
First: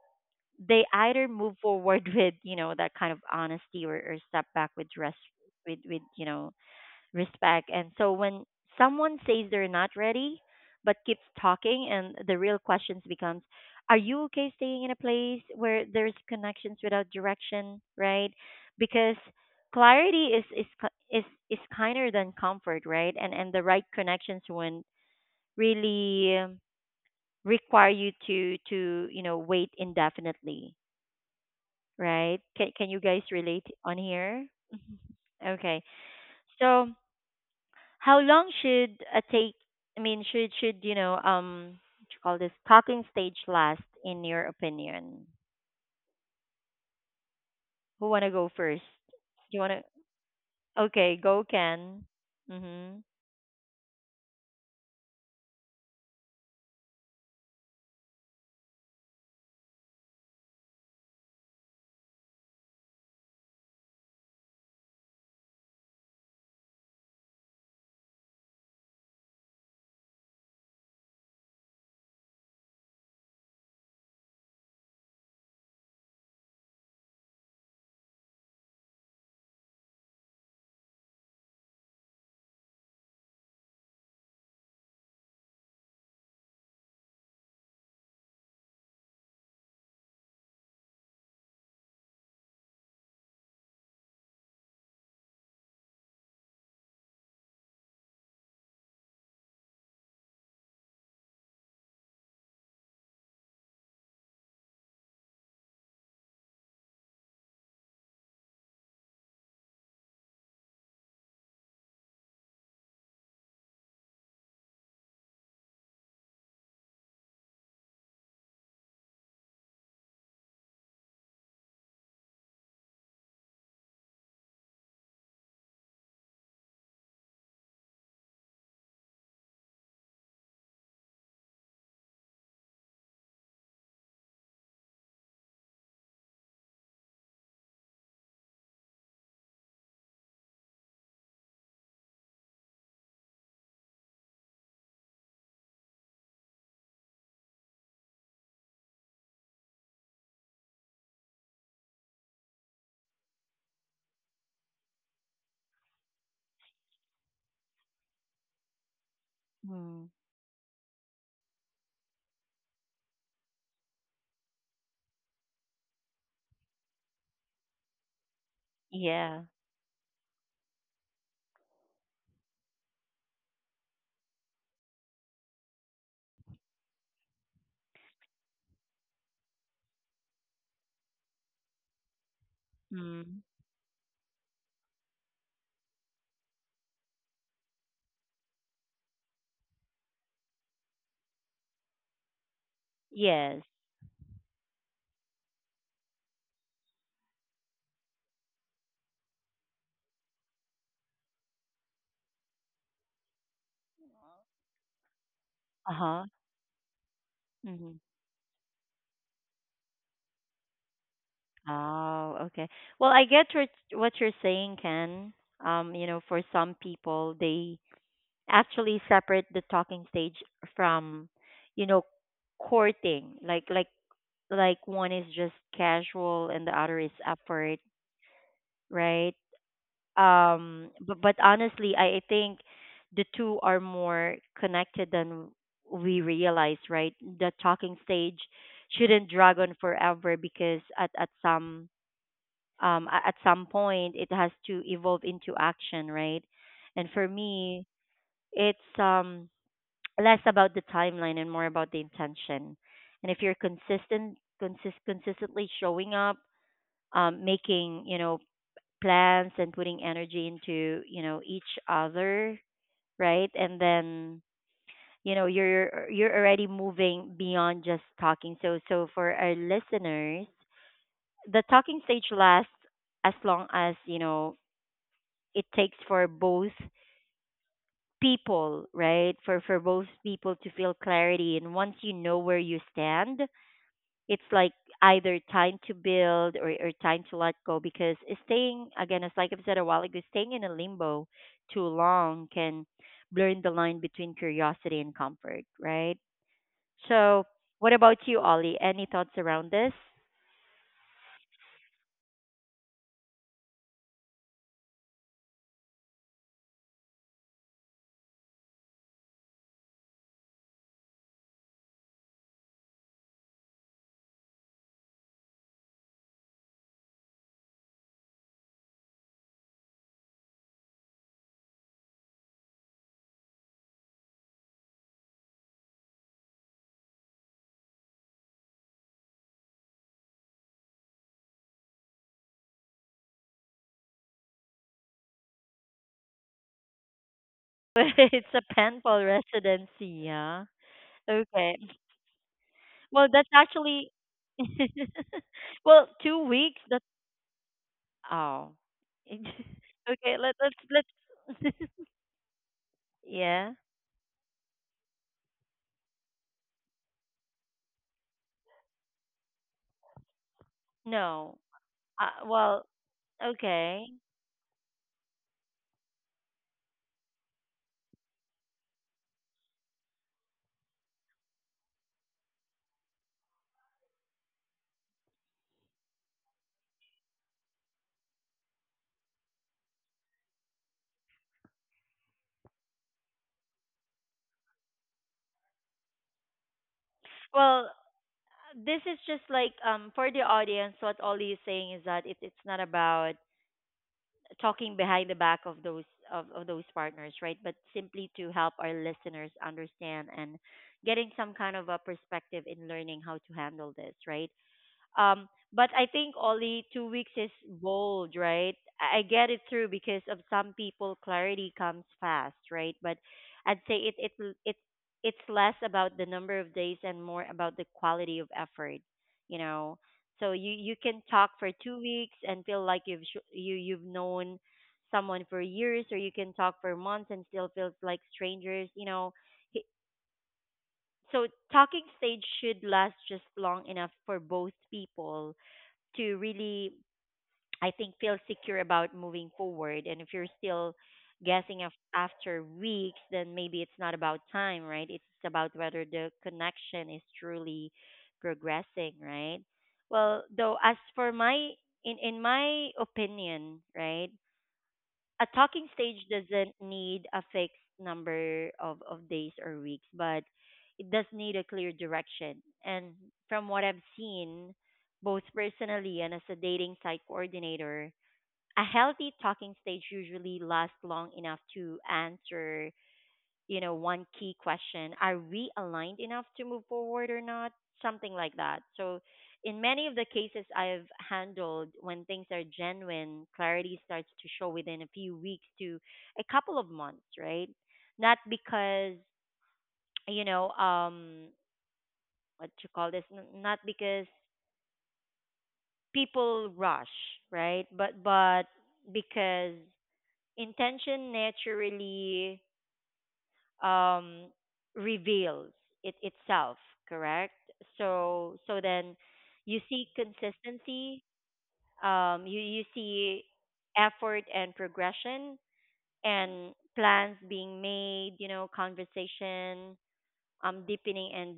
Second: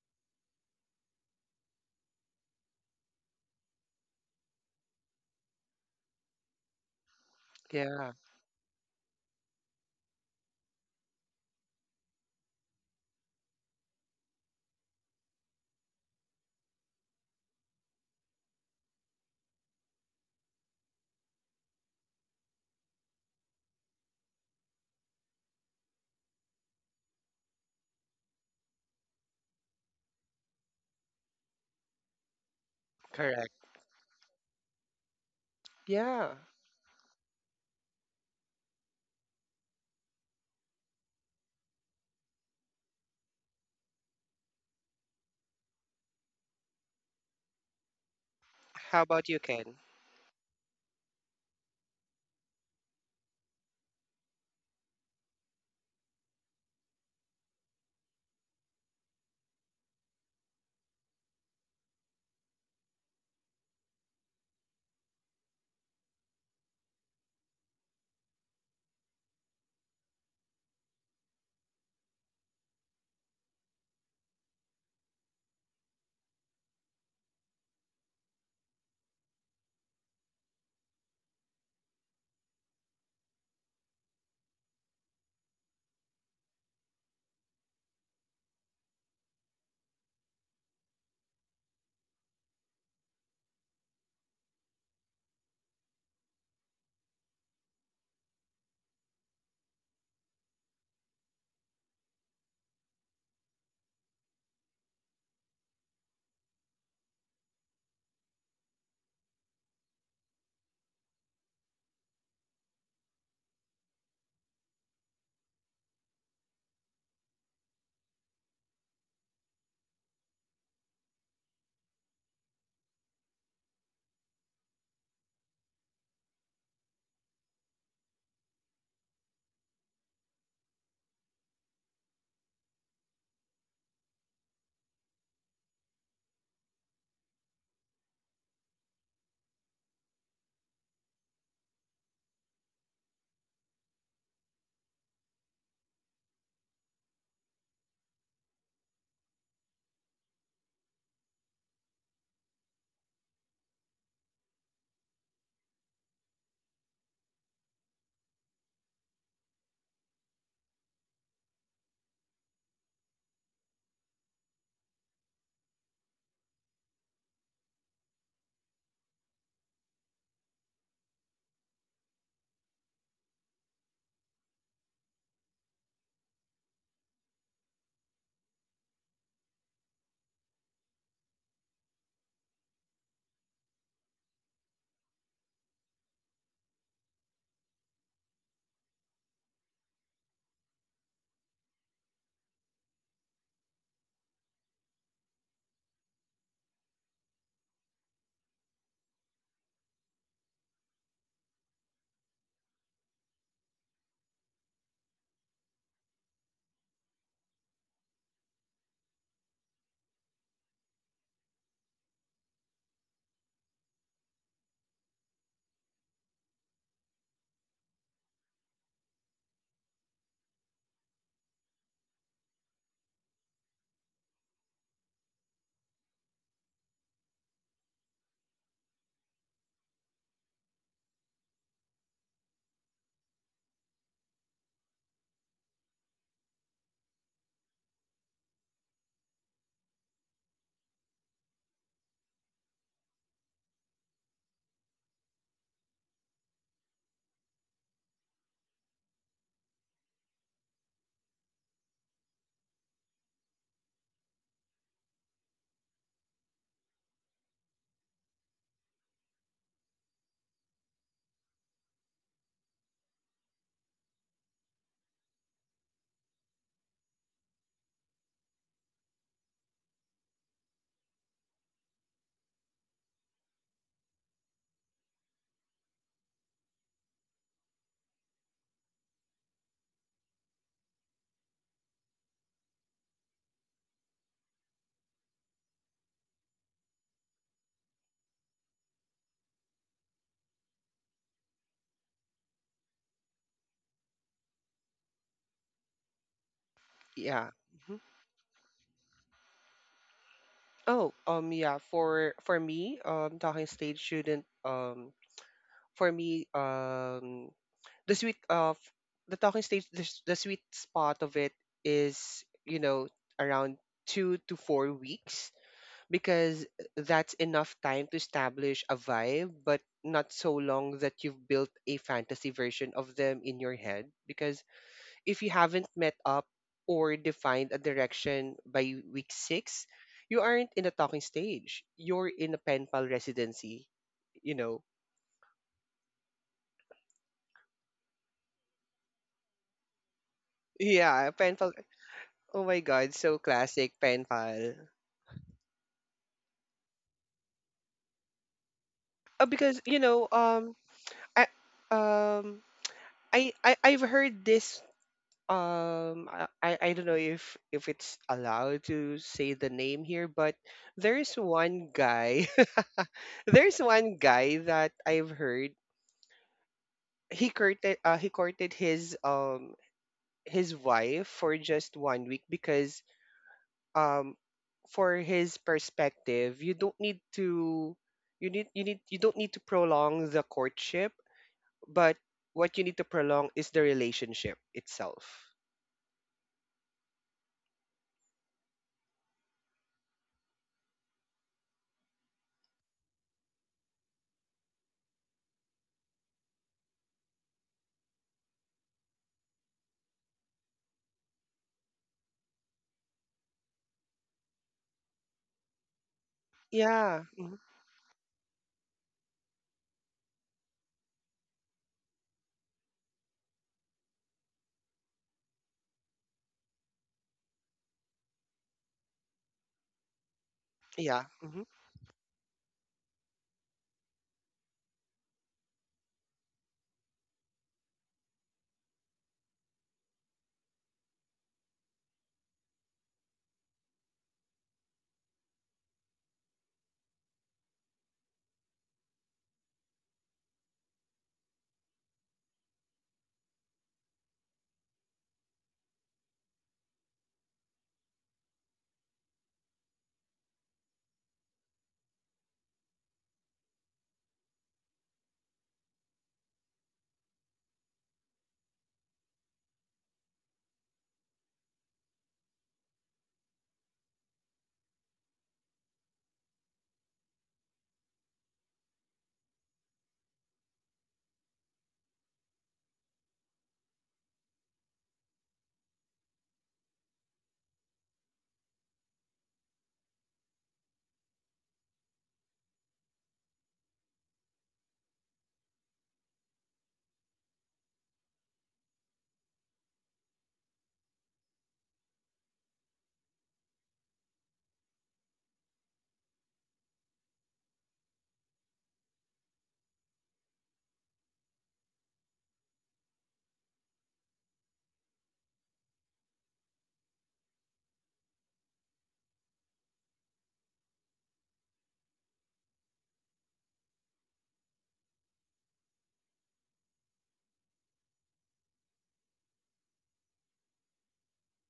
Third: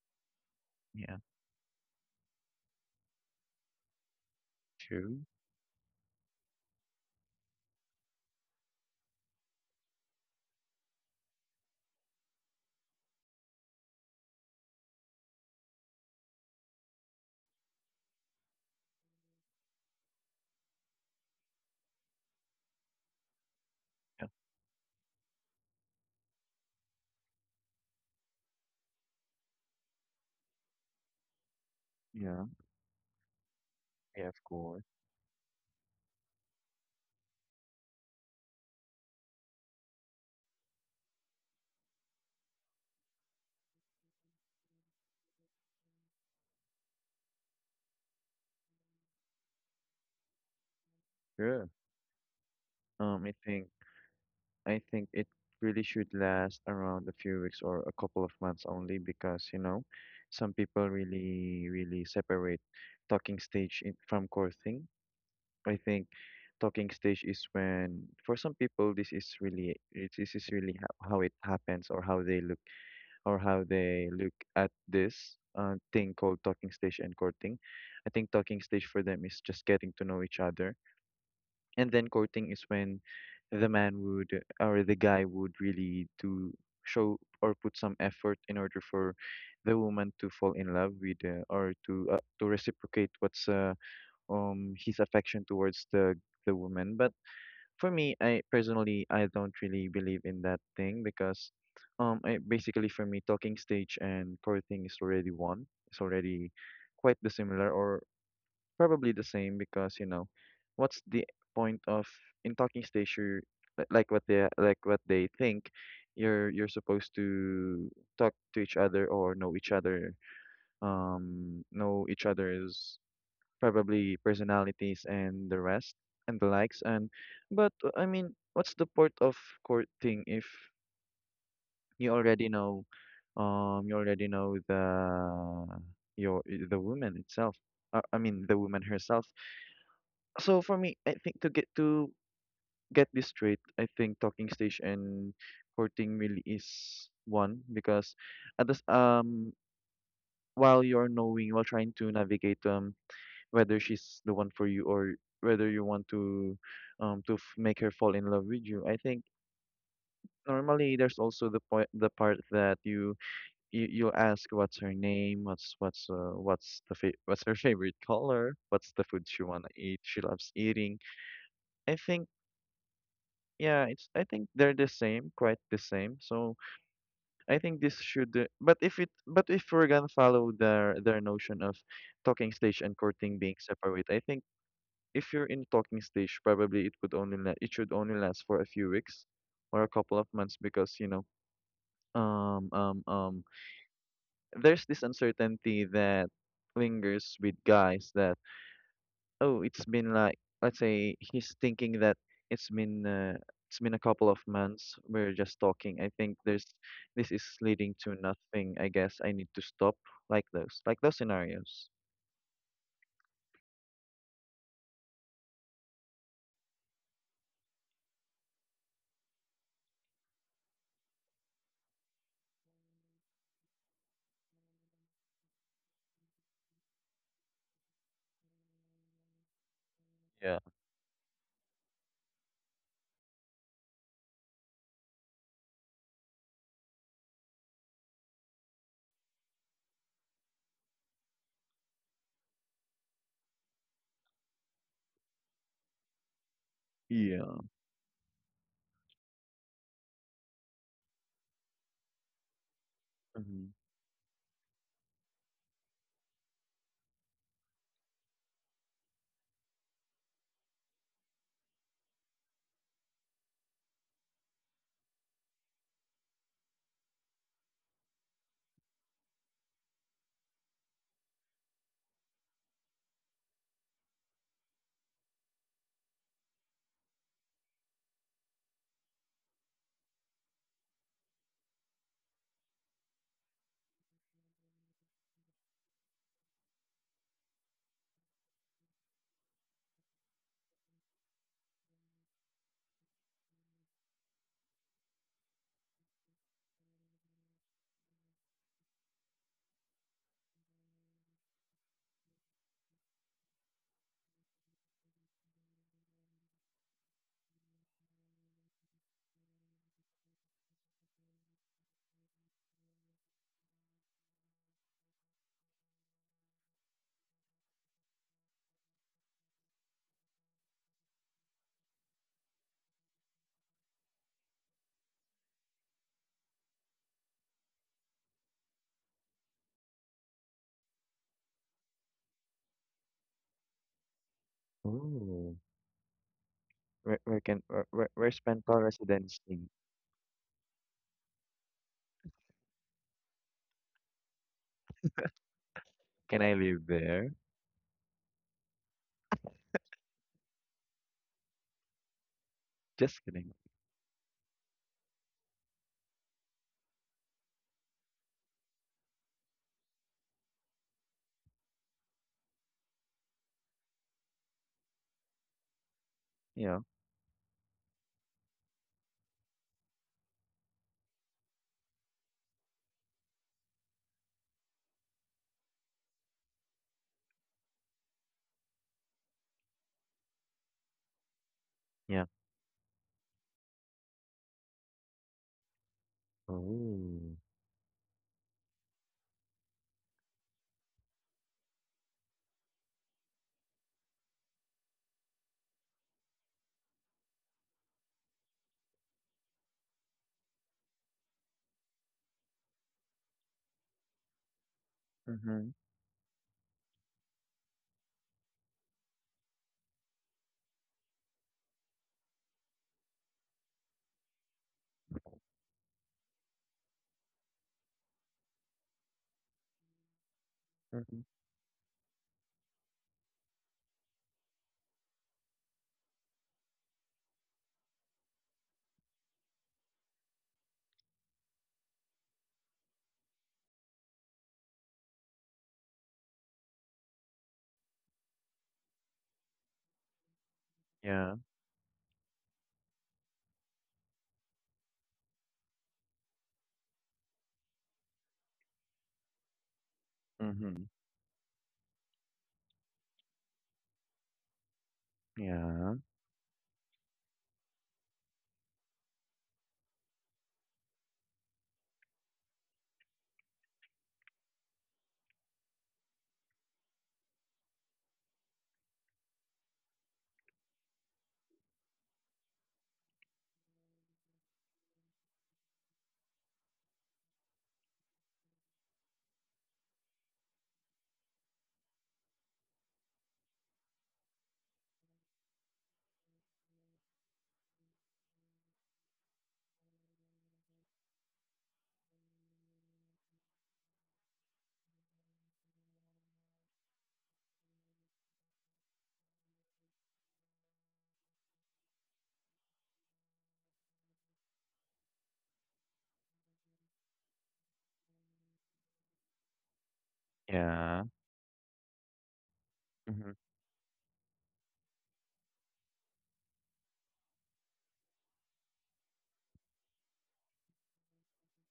they
Yeah.
either move forward with, you know, that kind of honesty, or step back with rest,
True.
with, you know, respect. And
Yeah,
so when someone says they're not ready but keeps talking, and the real questions becomes, are you okay staying in a place where there's connections without direction, right? Because clarity is ki- is kinder than comfort, right? And the right
Yeah.
connections won't really require you to, you know, wait indefinitely,
Yeah.
right? Can you guys
correct.
relate on
Yeah, of
here?
course.
Okay.
Yeah.
So how long should a take, I mean, should, you know, what you call this talking stage last in your opinion? Who wanna go
How
first?
about you, Ken?
You wanna? Okay,
Sure.
go Ken. Mhm.
I think, I think it really should last around a few weeks or a couple of months only because, you know, some people really, really separate talking stage in, from courting. I think talking stage is when, for some people this is really it, this is really how it happens or how they look, or how they look at this thing called talking stage and courting. I think talking stage for them is just getting to know each other, and then courting is when the man would, or the guy would really do, show or put some effort in order for the woman to fall in love with or to reciprocate what's his affection towards the woman. But for me, I personally, I don't really believe in that thing because, basically for me, talking stage and core thing is already one. It's already quite the similar, or probably the same, because, you know, what's the point of in talking stage? Like what they, like what they think, you're supposed to talk to each other or know each other, know each other's probably personalities and the rest, and the likes. And but I mean, what's the point of courting if you already know, you already know the woman itself, I mean the woman herself. So for me, I think, to get this straight, I think talking stage and courting really is one, because at this while you're knowing, while trying to navigate whether she's the one for you, or whether you want to make her fall in love with you. I think
Mm.
normally there's also the point, the part that you you'll ask what's her name, what's the what's her favorite color, what's the food she
Yeah.
wanna eat, she loves eating. I think, yeah, it's, I think they're the same, quite the same. So I think this should but if it, but if we're gonna follow their notion of talking stage and courting
Mm.
being separate, I think if you're in talking stage, probably it would only it should only last for a few weeks or a couple of months, because, you know, um um um
Yes.
there's this uncertainty that lingers with guys that, oh, it's been like, let's say he's thinking that it's been uh, it's been a couple of months we're just
Uh
talking, I
huh.
think there's, this is leading
Mm-hmm.
to nothing, I guess I need to stop, like those, like those scenarios.
Oh, okay. Well, I get what you're saying, Ken. You know, for some people, they actually separate the talking stage from, you know, courting. Like one is just casual and the other is effort, right?
Yeah.
But honestly, I think the two are more connected than we realize, right? The talking stage shouldn't drag on forever, because at some at some point it has to evolve into action, right? And for
Yeah.
me, it's less about the timeline and more about the intention. And if you're
Hmm.
consistently showing up, making, you know, plans and putting energy into, you know, each other, right? And then you know you're already moving beyond just talking. So so for our listeners, the talking stage lasts as long as, you know, it takes for both people, right? For both people to feel clarity. And once you know where you stand, it's like either time to build, or time to let go, because staying, again, as like I've said a while ago, staying in a limbo too long can blur the line between curiosity and comfort, right? So
Yeah.
what
Mm-hmm.
about you, Ollie? Any thoughts around this?
Oh, yeah. For me, talking stage shouldn't for me the sweet of the sweet spot of it is around 2 to 4 weeks, because that's enough time to establish a vibe, but not so long that you've built a fantasy version of them in your head. Because if you haven't met up or defined a direction by week 6, you aren't in a talking stage. You're in a pen pal residency, you know.
Oh. Where's
It's a
Penpal
painful
residency?
residency, yeah.
Yeah, pen pal.
Okay.
Oh my god,
Well,
so
that's
classic
actually
pen pal.
well, two
Can I
weeks
live
that's
there?
oh
Because
okay,
I,
let's
um,
Just kidding.
yeah
I've heard this. I don't know if it's allowed to say the name here, but there's
no.
one guy.
Well,
There's one
okay.
guy that I've heard
You know.
He courted his wife for just one week, because, um for his perspective, you don't need to prolong the courtship. But
Yeah.
what you need to prolong is the relationship itself.
Oh.
Well, this is just like, for the audience, what Ollie is saying is that it's not about talking behind the back of those of those partners, right? But simply to help our listeners understand and getting some kind of a perspective in learning how to handle this, right?
Mm-hmm.
Um, but I think
Yeah.
only two
Mhm.
weeks is bold, right? I get it through, because of some people clarity comes fast, right? But I'd say it it's less about the number of days and more about the quality of effort, you know. So you
Mm-hmm.
Yeah.
can
Hmm.
talk for 2 weeks and feel like you you've known someone for years, or you can talk for months and still feels like strangers, you know. He- So talking stage should last just long enough for both people to really, I think, feel secure about moving forward. And if you're still
Yeah.
guessing after weeks, then maybe it's not about time, right? It's about whether the connection is truly progressing, right? Well,
Mm-hmm.
though, as for my in my opinion, right? A
Yeah.
talking stage doesn't need a fixed number of days or weeks, but it does need a clear direction. And from what I've seen, both personally and as a dating site coordinator, a healthy talking stage usually lasts long enough to answer, you know, one key question: are we aligned enough to move forward or not? Something like that. So, in many of the cases I've handled, when things are genuine, clarity starts to show within a few weeks to a couple of months, right? Not because, you know, what you call this, not because people rush, right? But because intention naturally um, reveals it itself, correct? So so then you see
Yeah.
consistency, you
Mm-hmm.
see effort and progression and plans being made, you know, conversation, deepening and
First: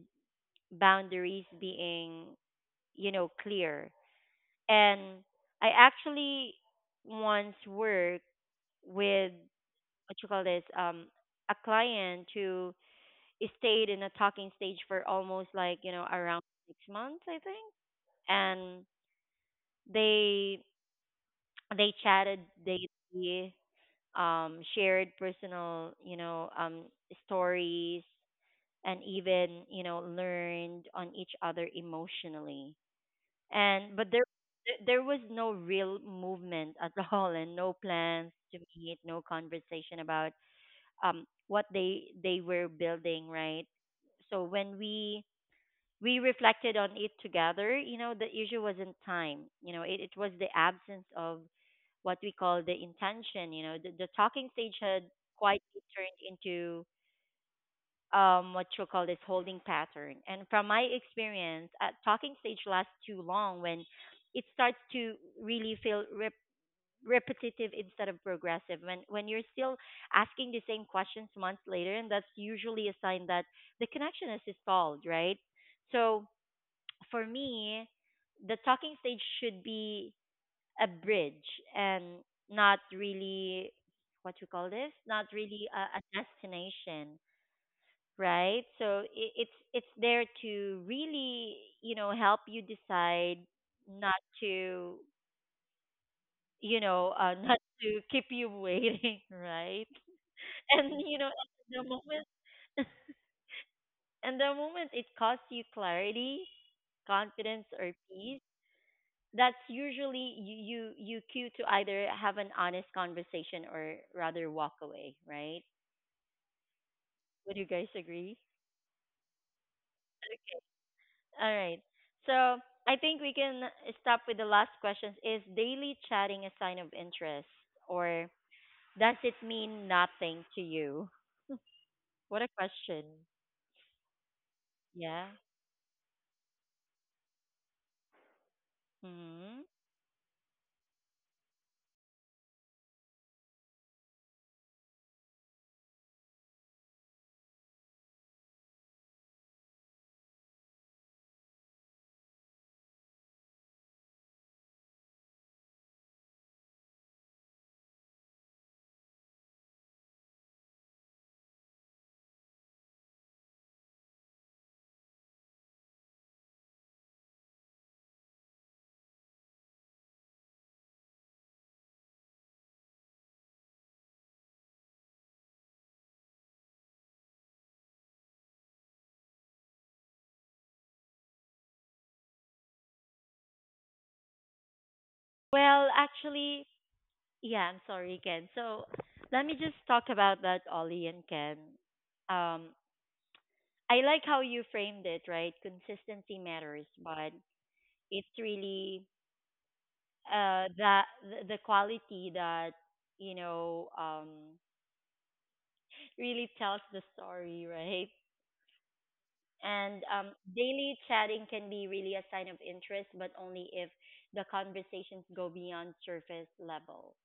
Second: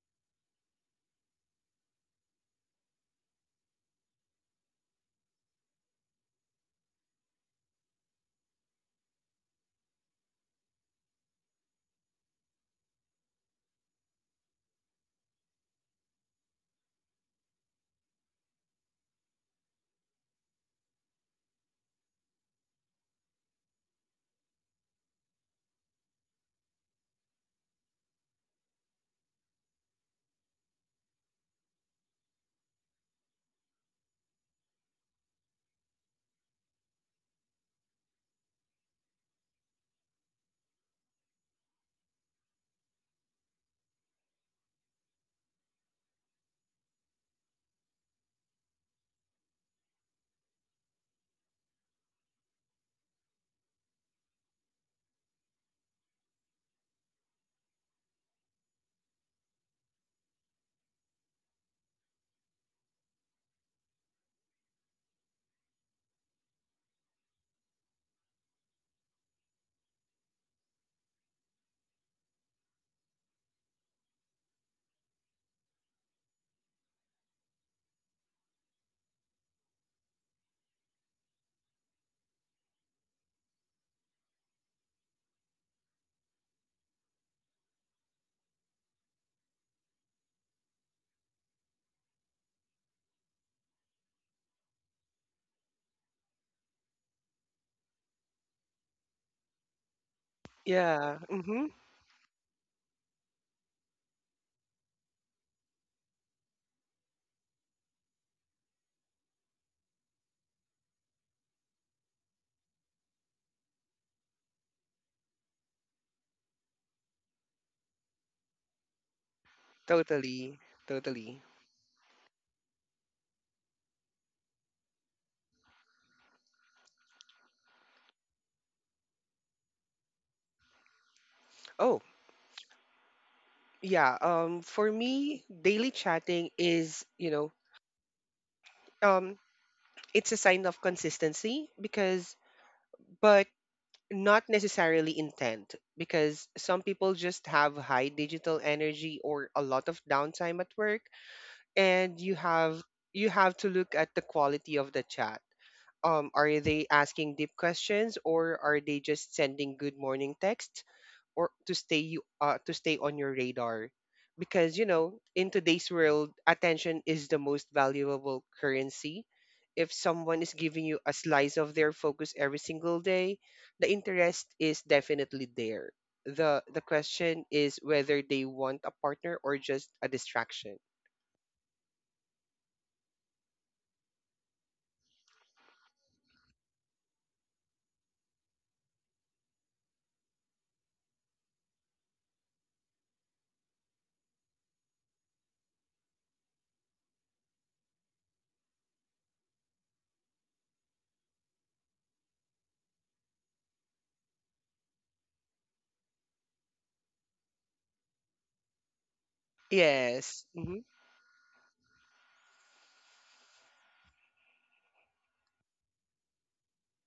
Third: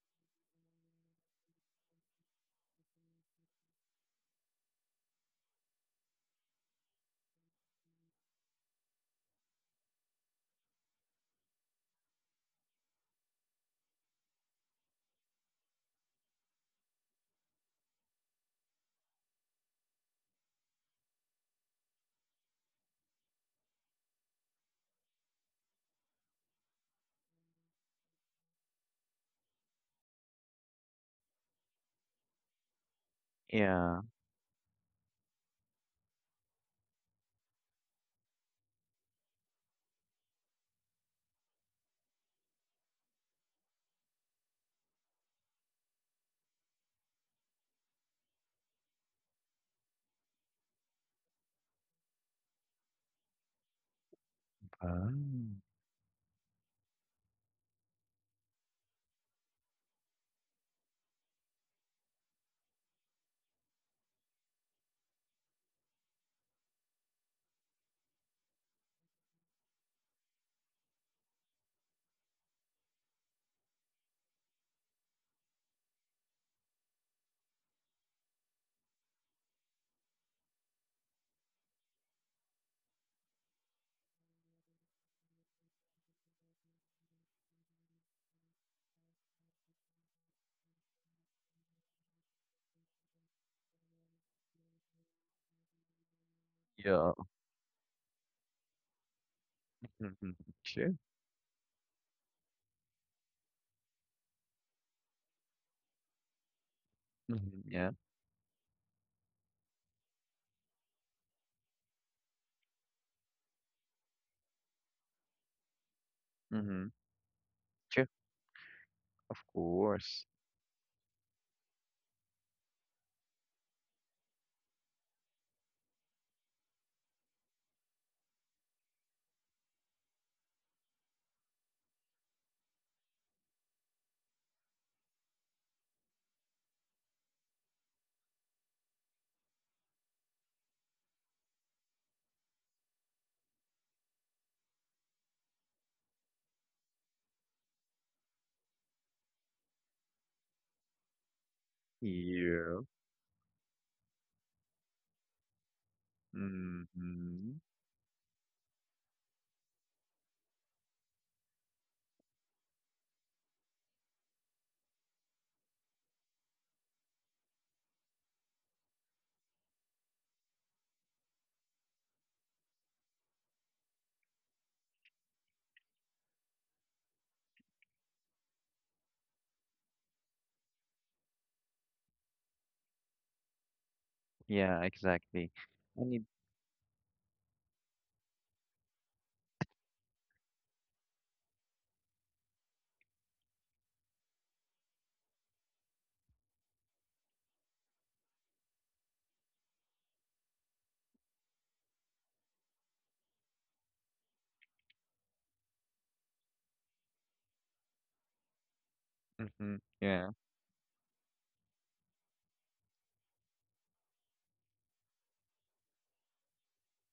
boundaries being, you know, clear. And I actually once worked with, what you call this, a client who stayed in a talking stage for almost, like, you know, around 6 months, I think. And they they chatted daily, shared personal, you know, stories, and even, you know, learned on each other emotionally. And
Yeah.
but there was no real movement at all, and no plans to meet, no conversation about what they were building, right? So when we reflected on it together. You know, the issue wasn't time. You know, it was the absence of what we call the intention. You know, the talking stage had
Ah.
quietly turned into, what you call this, holding pattern. And from my experience, a talking stage lasts too long when it starts to really feel repetitive instead of progressive. When you're still asking the same questions months later, and that's usually a sign that the connection is stalled, right? So for me, the talking stage should be a bridge and not really, what you call this, not really a destination, right? So it's there to really, you know, help you decide not to, you know,
Yeah.
not to keep you waiting, right?
Mm-hmm.
And
Sure.
you know
Yeah.
at
Hmm.
the moment and the moment it costs you clarity, confidence,
Mm-hmm.
or
Yeah.
peace, that's usually you you cue to either have an honest conversation or rather walk away, right?
Mm-hmm.
Would you guys
Sure.
agree?
Of course.
Totally.
All
Totally.
right. So I think we can stop with the last questions. Is daily chatting a sign of interest, or does it mean nothing to you?
Oh,
What a question.
yeah. For
Yeah.
me, daily chatting is you know um
Hmm.
it's a sign of consistency. Because But not necessarily intent, because some people just have high digital energy or a lot of downtime at work, and you
Yeah.
have you have to look at the quality of the chat. Are they asking deep
Mm-hmm.
questions, or are they just sending good morning texts or to stay on your radar? Because, in today's world, attention is the most valuable currency. If someone is giving you a slice of their focus every single day, the interest is definitely there. The question is whether they want a partner or just a distraction.
Yeah, exactly.
Well,
I need.
actually, yeah, I'm sorry, Ken. So let me just talk about that, Ollie and Ken. Um, I like how you framed it, right? Consistency matters, but it's really that the quality that, you know, really tells the story, right?
Mm-hmm.
And
Yeah.
Yes. Hmm.
daily chatting can be really a sign of interest, but only if the conversations go beyond surface level.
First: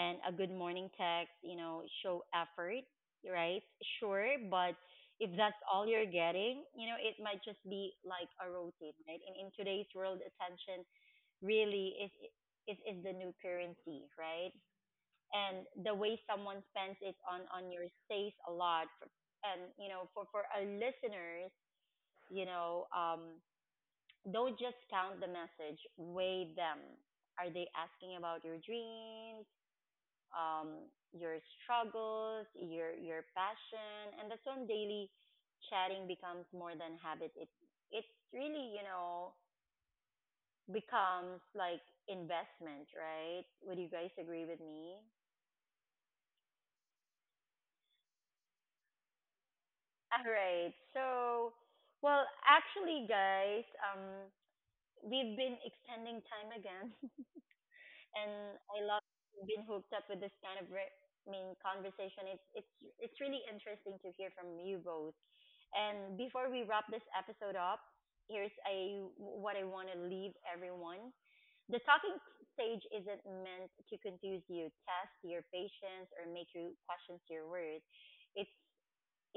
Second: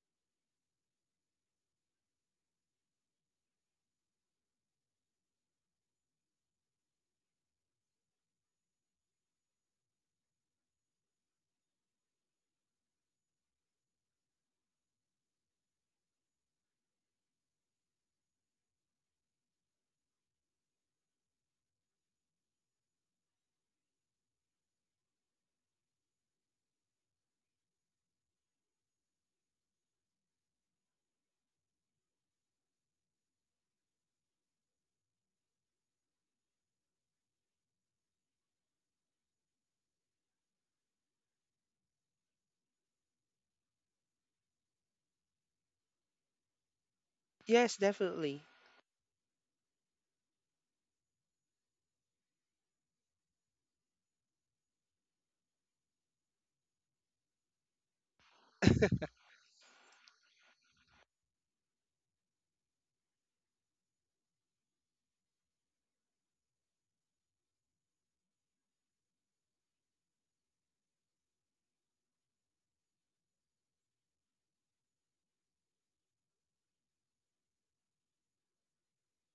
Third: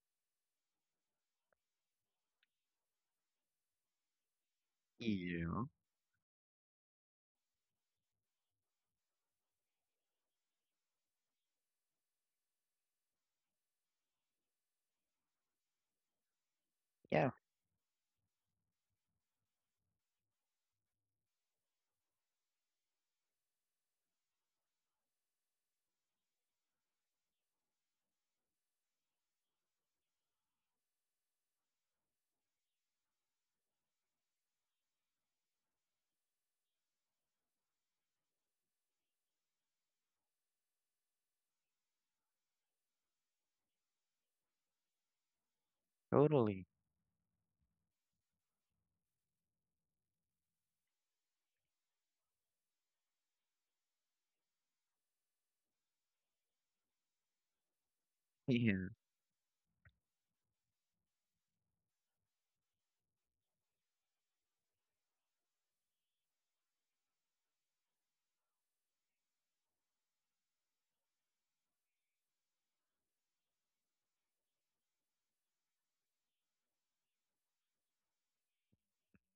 And a good morning text, you know, show effort, right? Sure, but if that's
Yeah.
all you're getting, you know, it might just be like a routine, right? And in today's world, attention really is is the new currency, right? And the way someone spends it
Yeah,
on your says a lot. For, and you know, for our listeners, you know, don't just count the message, weigh them. Are they asking about your dreams? Your struggles, your passion? And that's when daily chatting becomes more than habit. It really, you know, becomes like investment, right? Would you guys agree with me?
totally.
Yes, definitely.
All right. So, well, actually, guys, um, we've been extending time again. And I
Yeah.
love being hooked up with this kind of I mean conversation. It's it's really interesting to hear from you both. And before we wrap this episode up, here's a what I want to leave everyone. The talking stage isn't meant to confuse you, test your patience, or make you question your words. It's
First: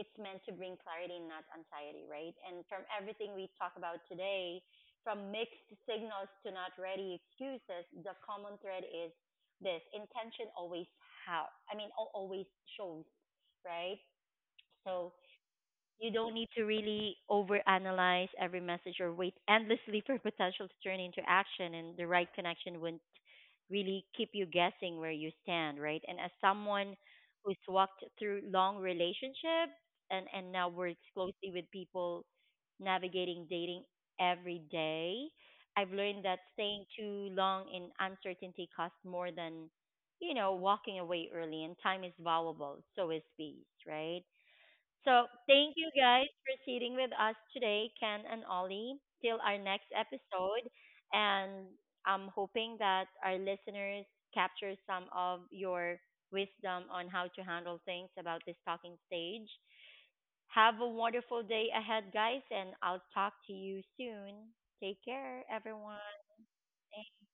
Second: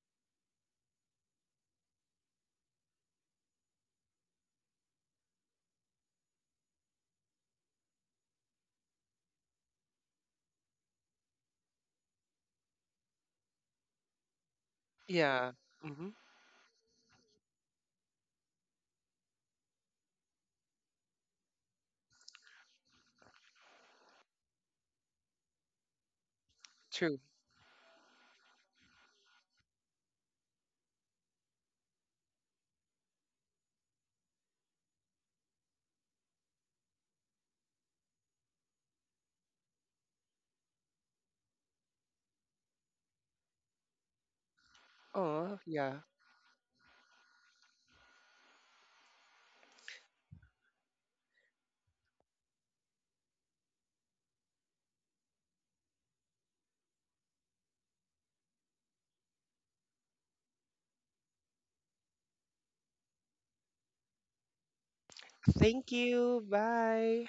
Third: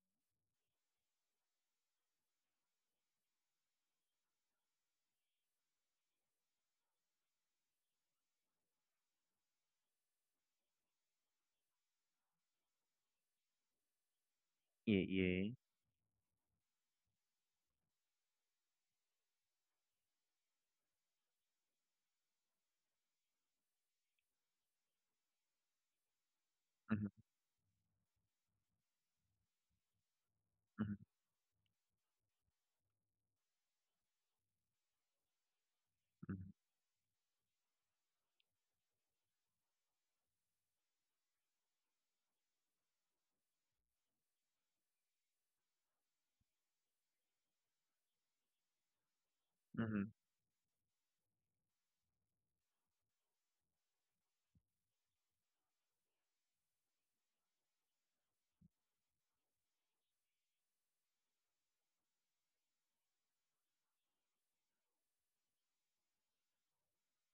it's meant to bring clarity, not anxiety, right? And from everything we talk about today, from mixed signals to not ready excuses, the common thread is this: intention always, how, I mean, always shows, right?
Yeah,
So
yeah.
Yeah. Hmm.
you don't need to really overanalyze every message or wait endlessly for potential to turn into action, and the right connection wouldn't really keep you guessing where you stand, right? And as someone
Mm-hmm.
True.
who's walked through long relationships and now
Mm-hmm.
works closely with people navigating dating every day, I've learned that
Mm-hmm.
staying too long in uncertainty costs more than, you know, walking away early, and time is valuable, so is peace, right? So
Oh,
thank you
yeah.
guys for sitting with us today, Ken and Ollie, till our next
Mm-hmm.
episode. And I'm hoping that our listeners capture some of your wisdom on how to handle things about this talking stage. Have a wonderful day ahead, guys, and I'll talk to you soon. Take care,
Thank
everyone.
you. Bye.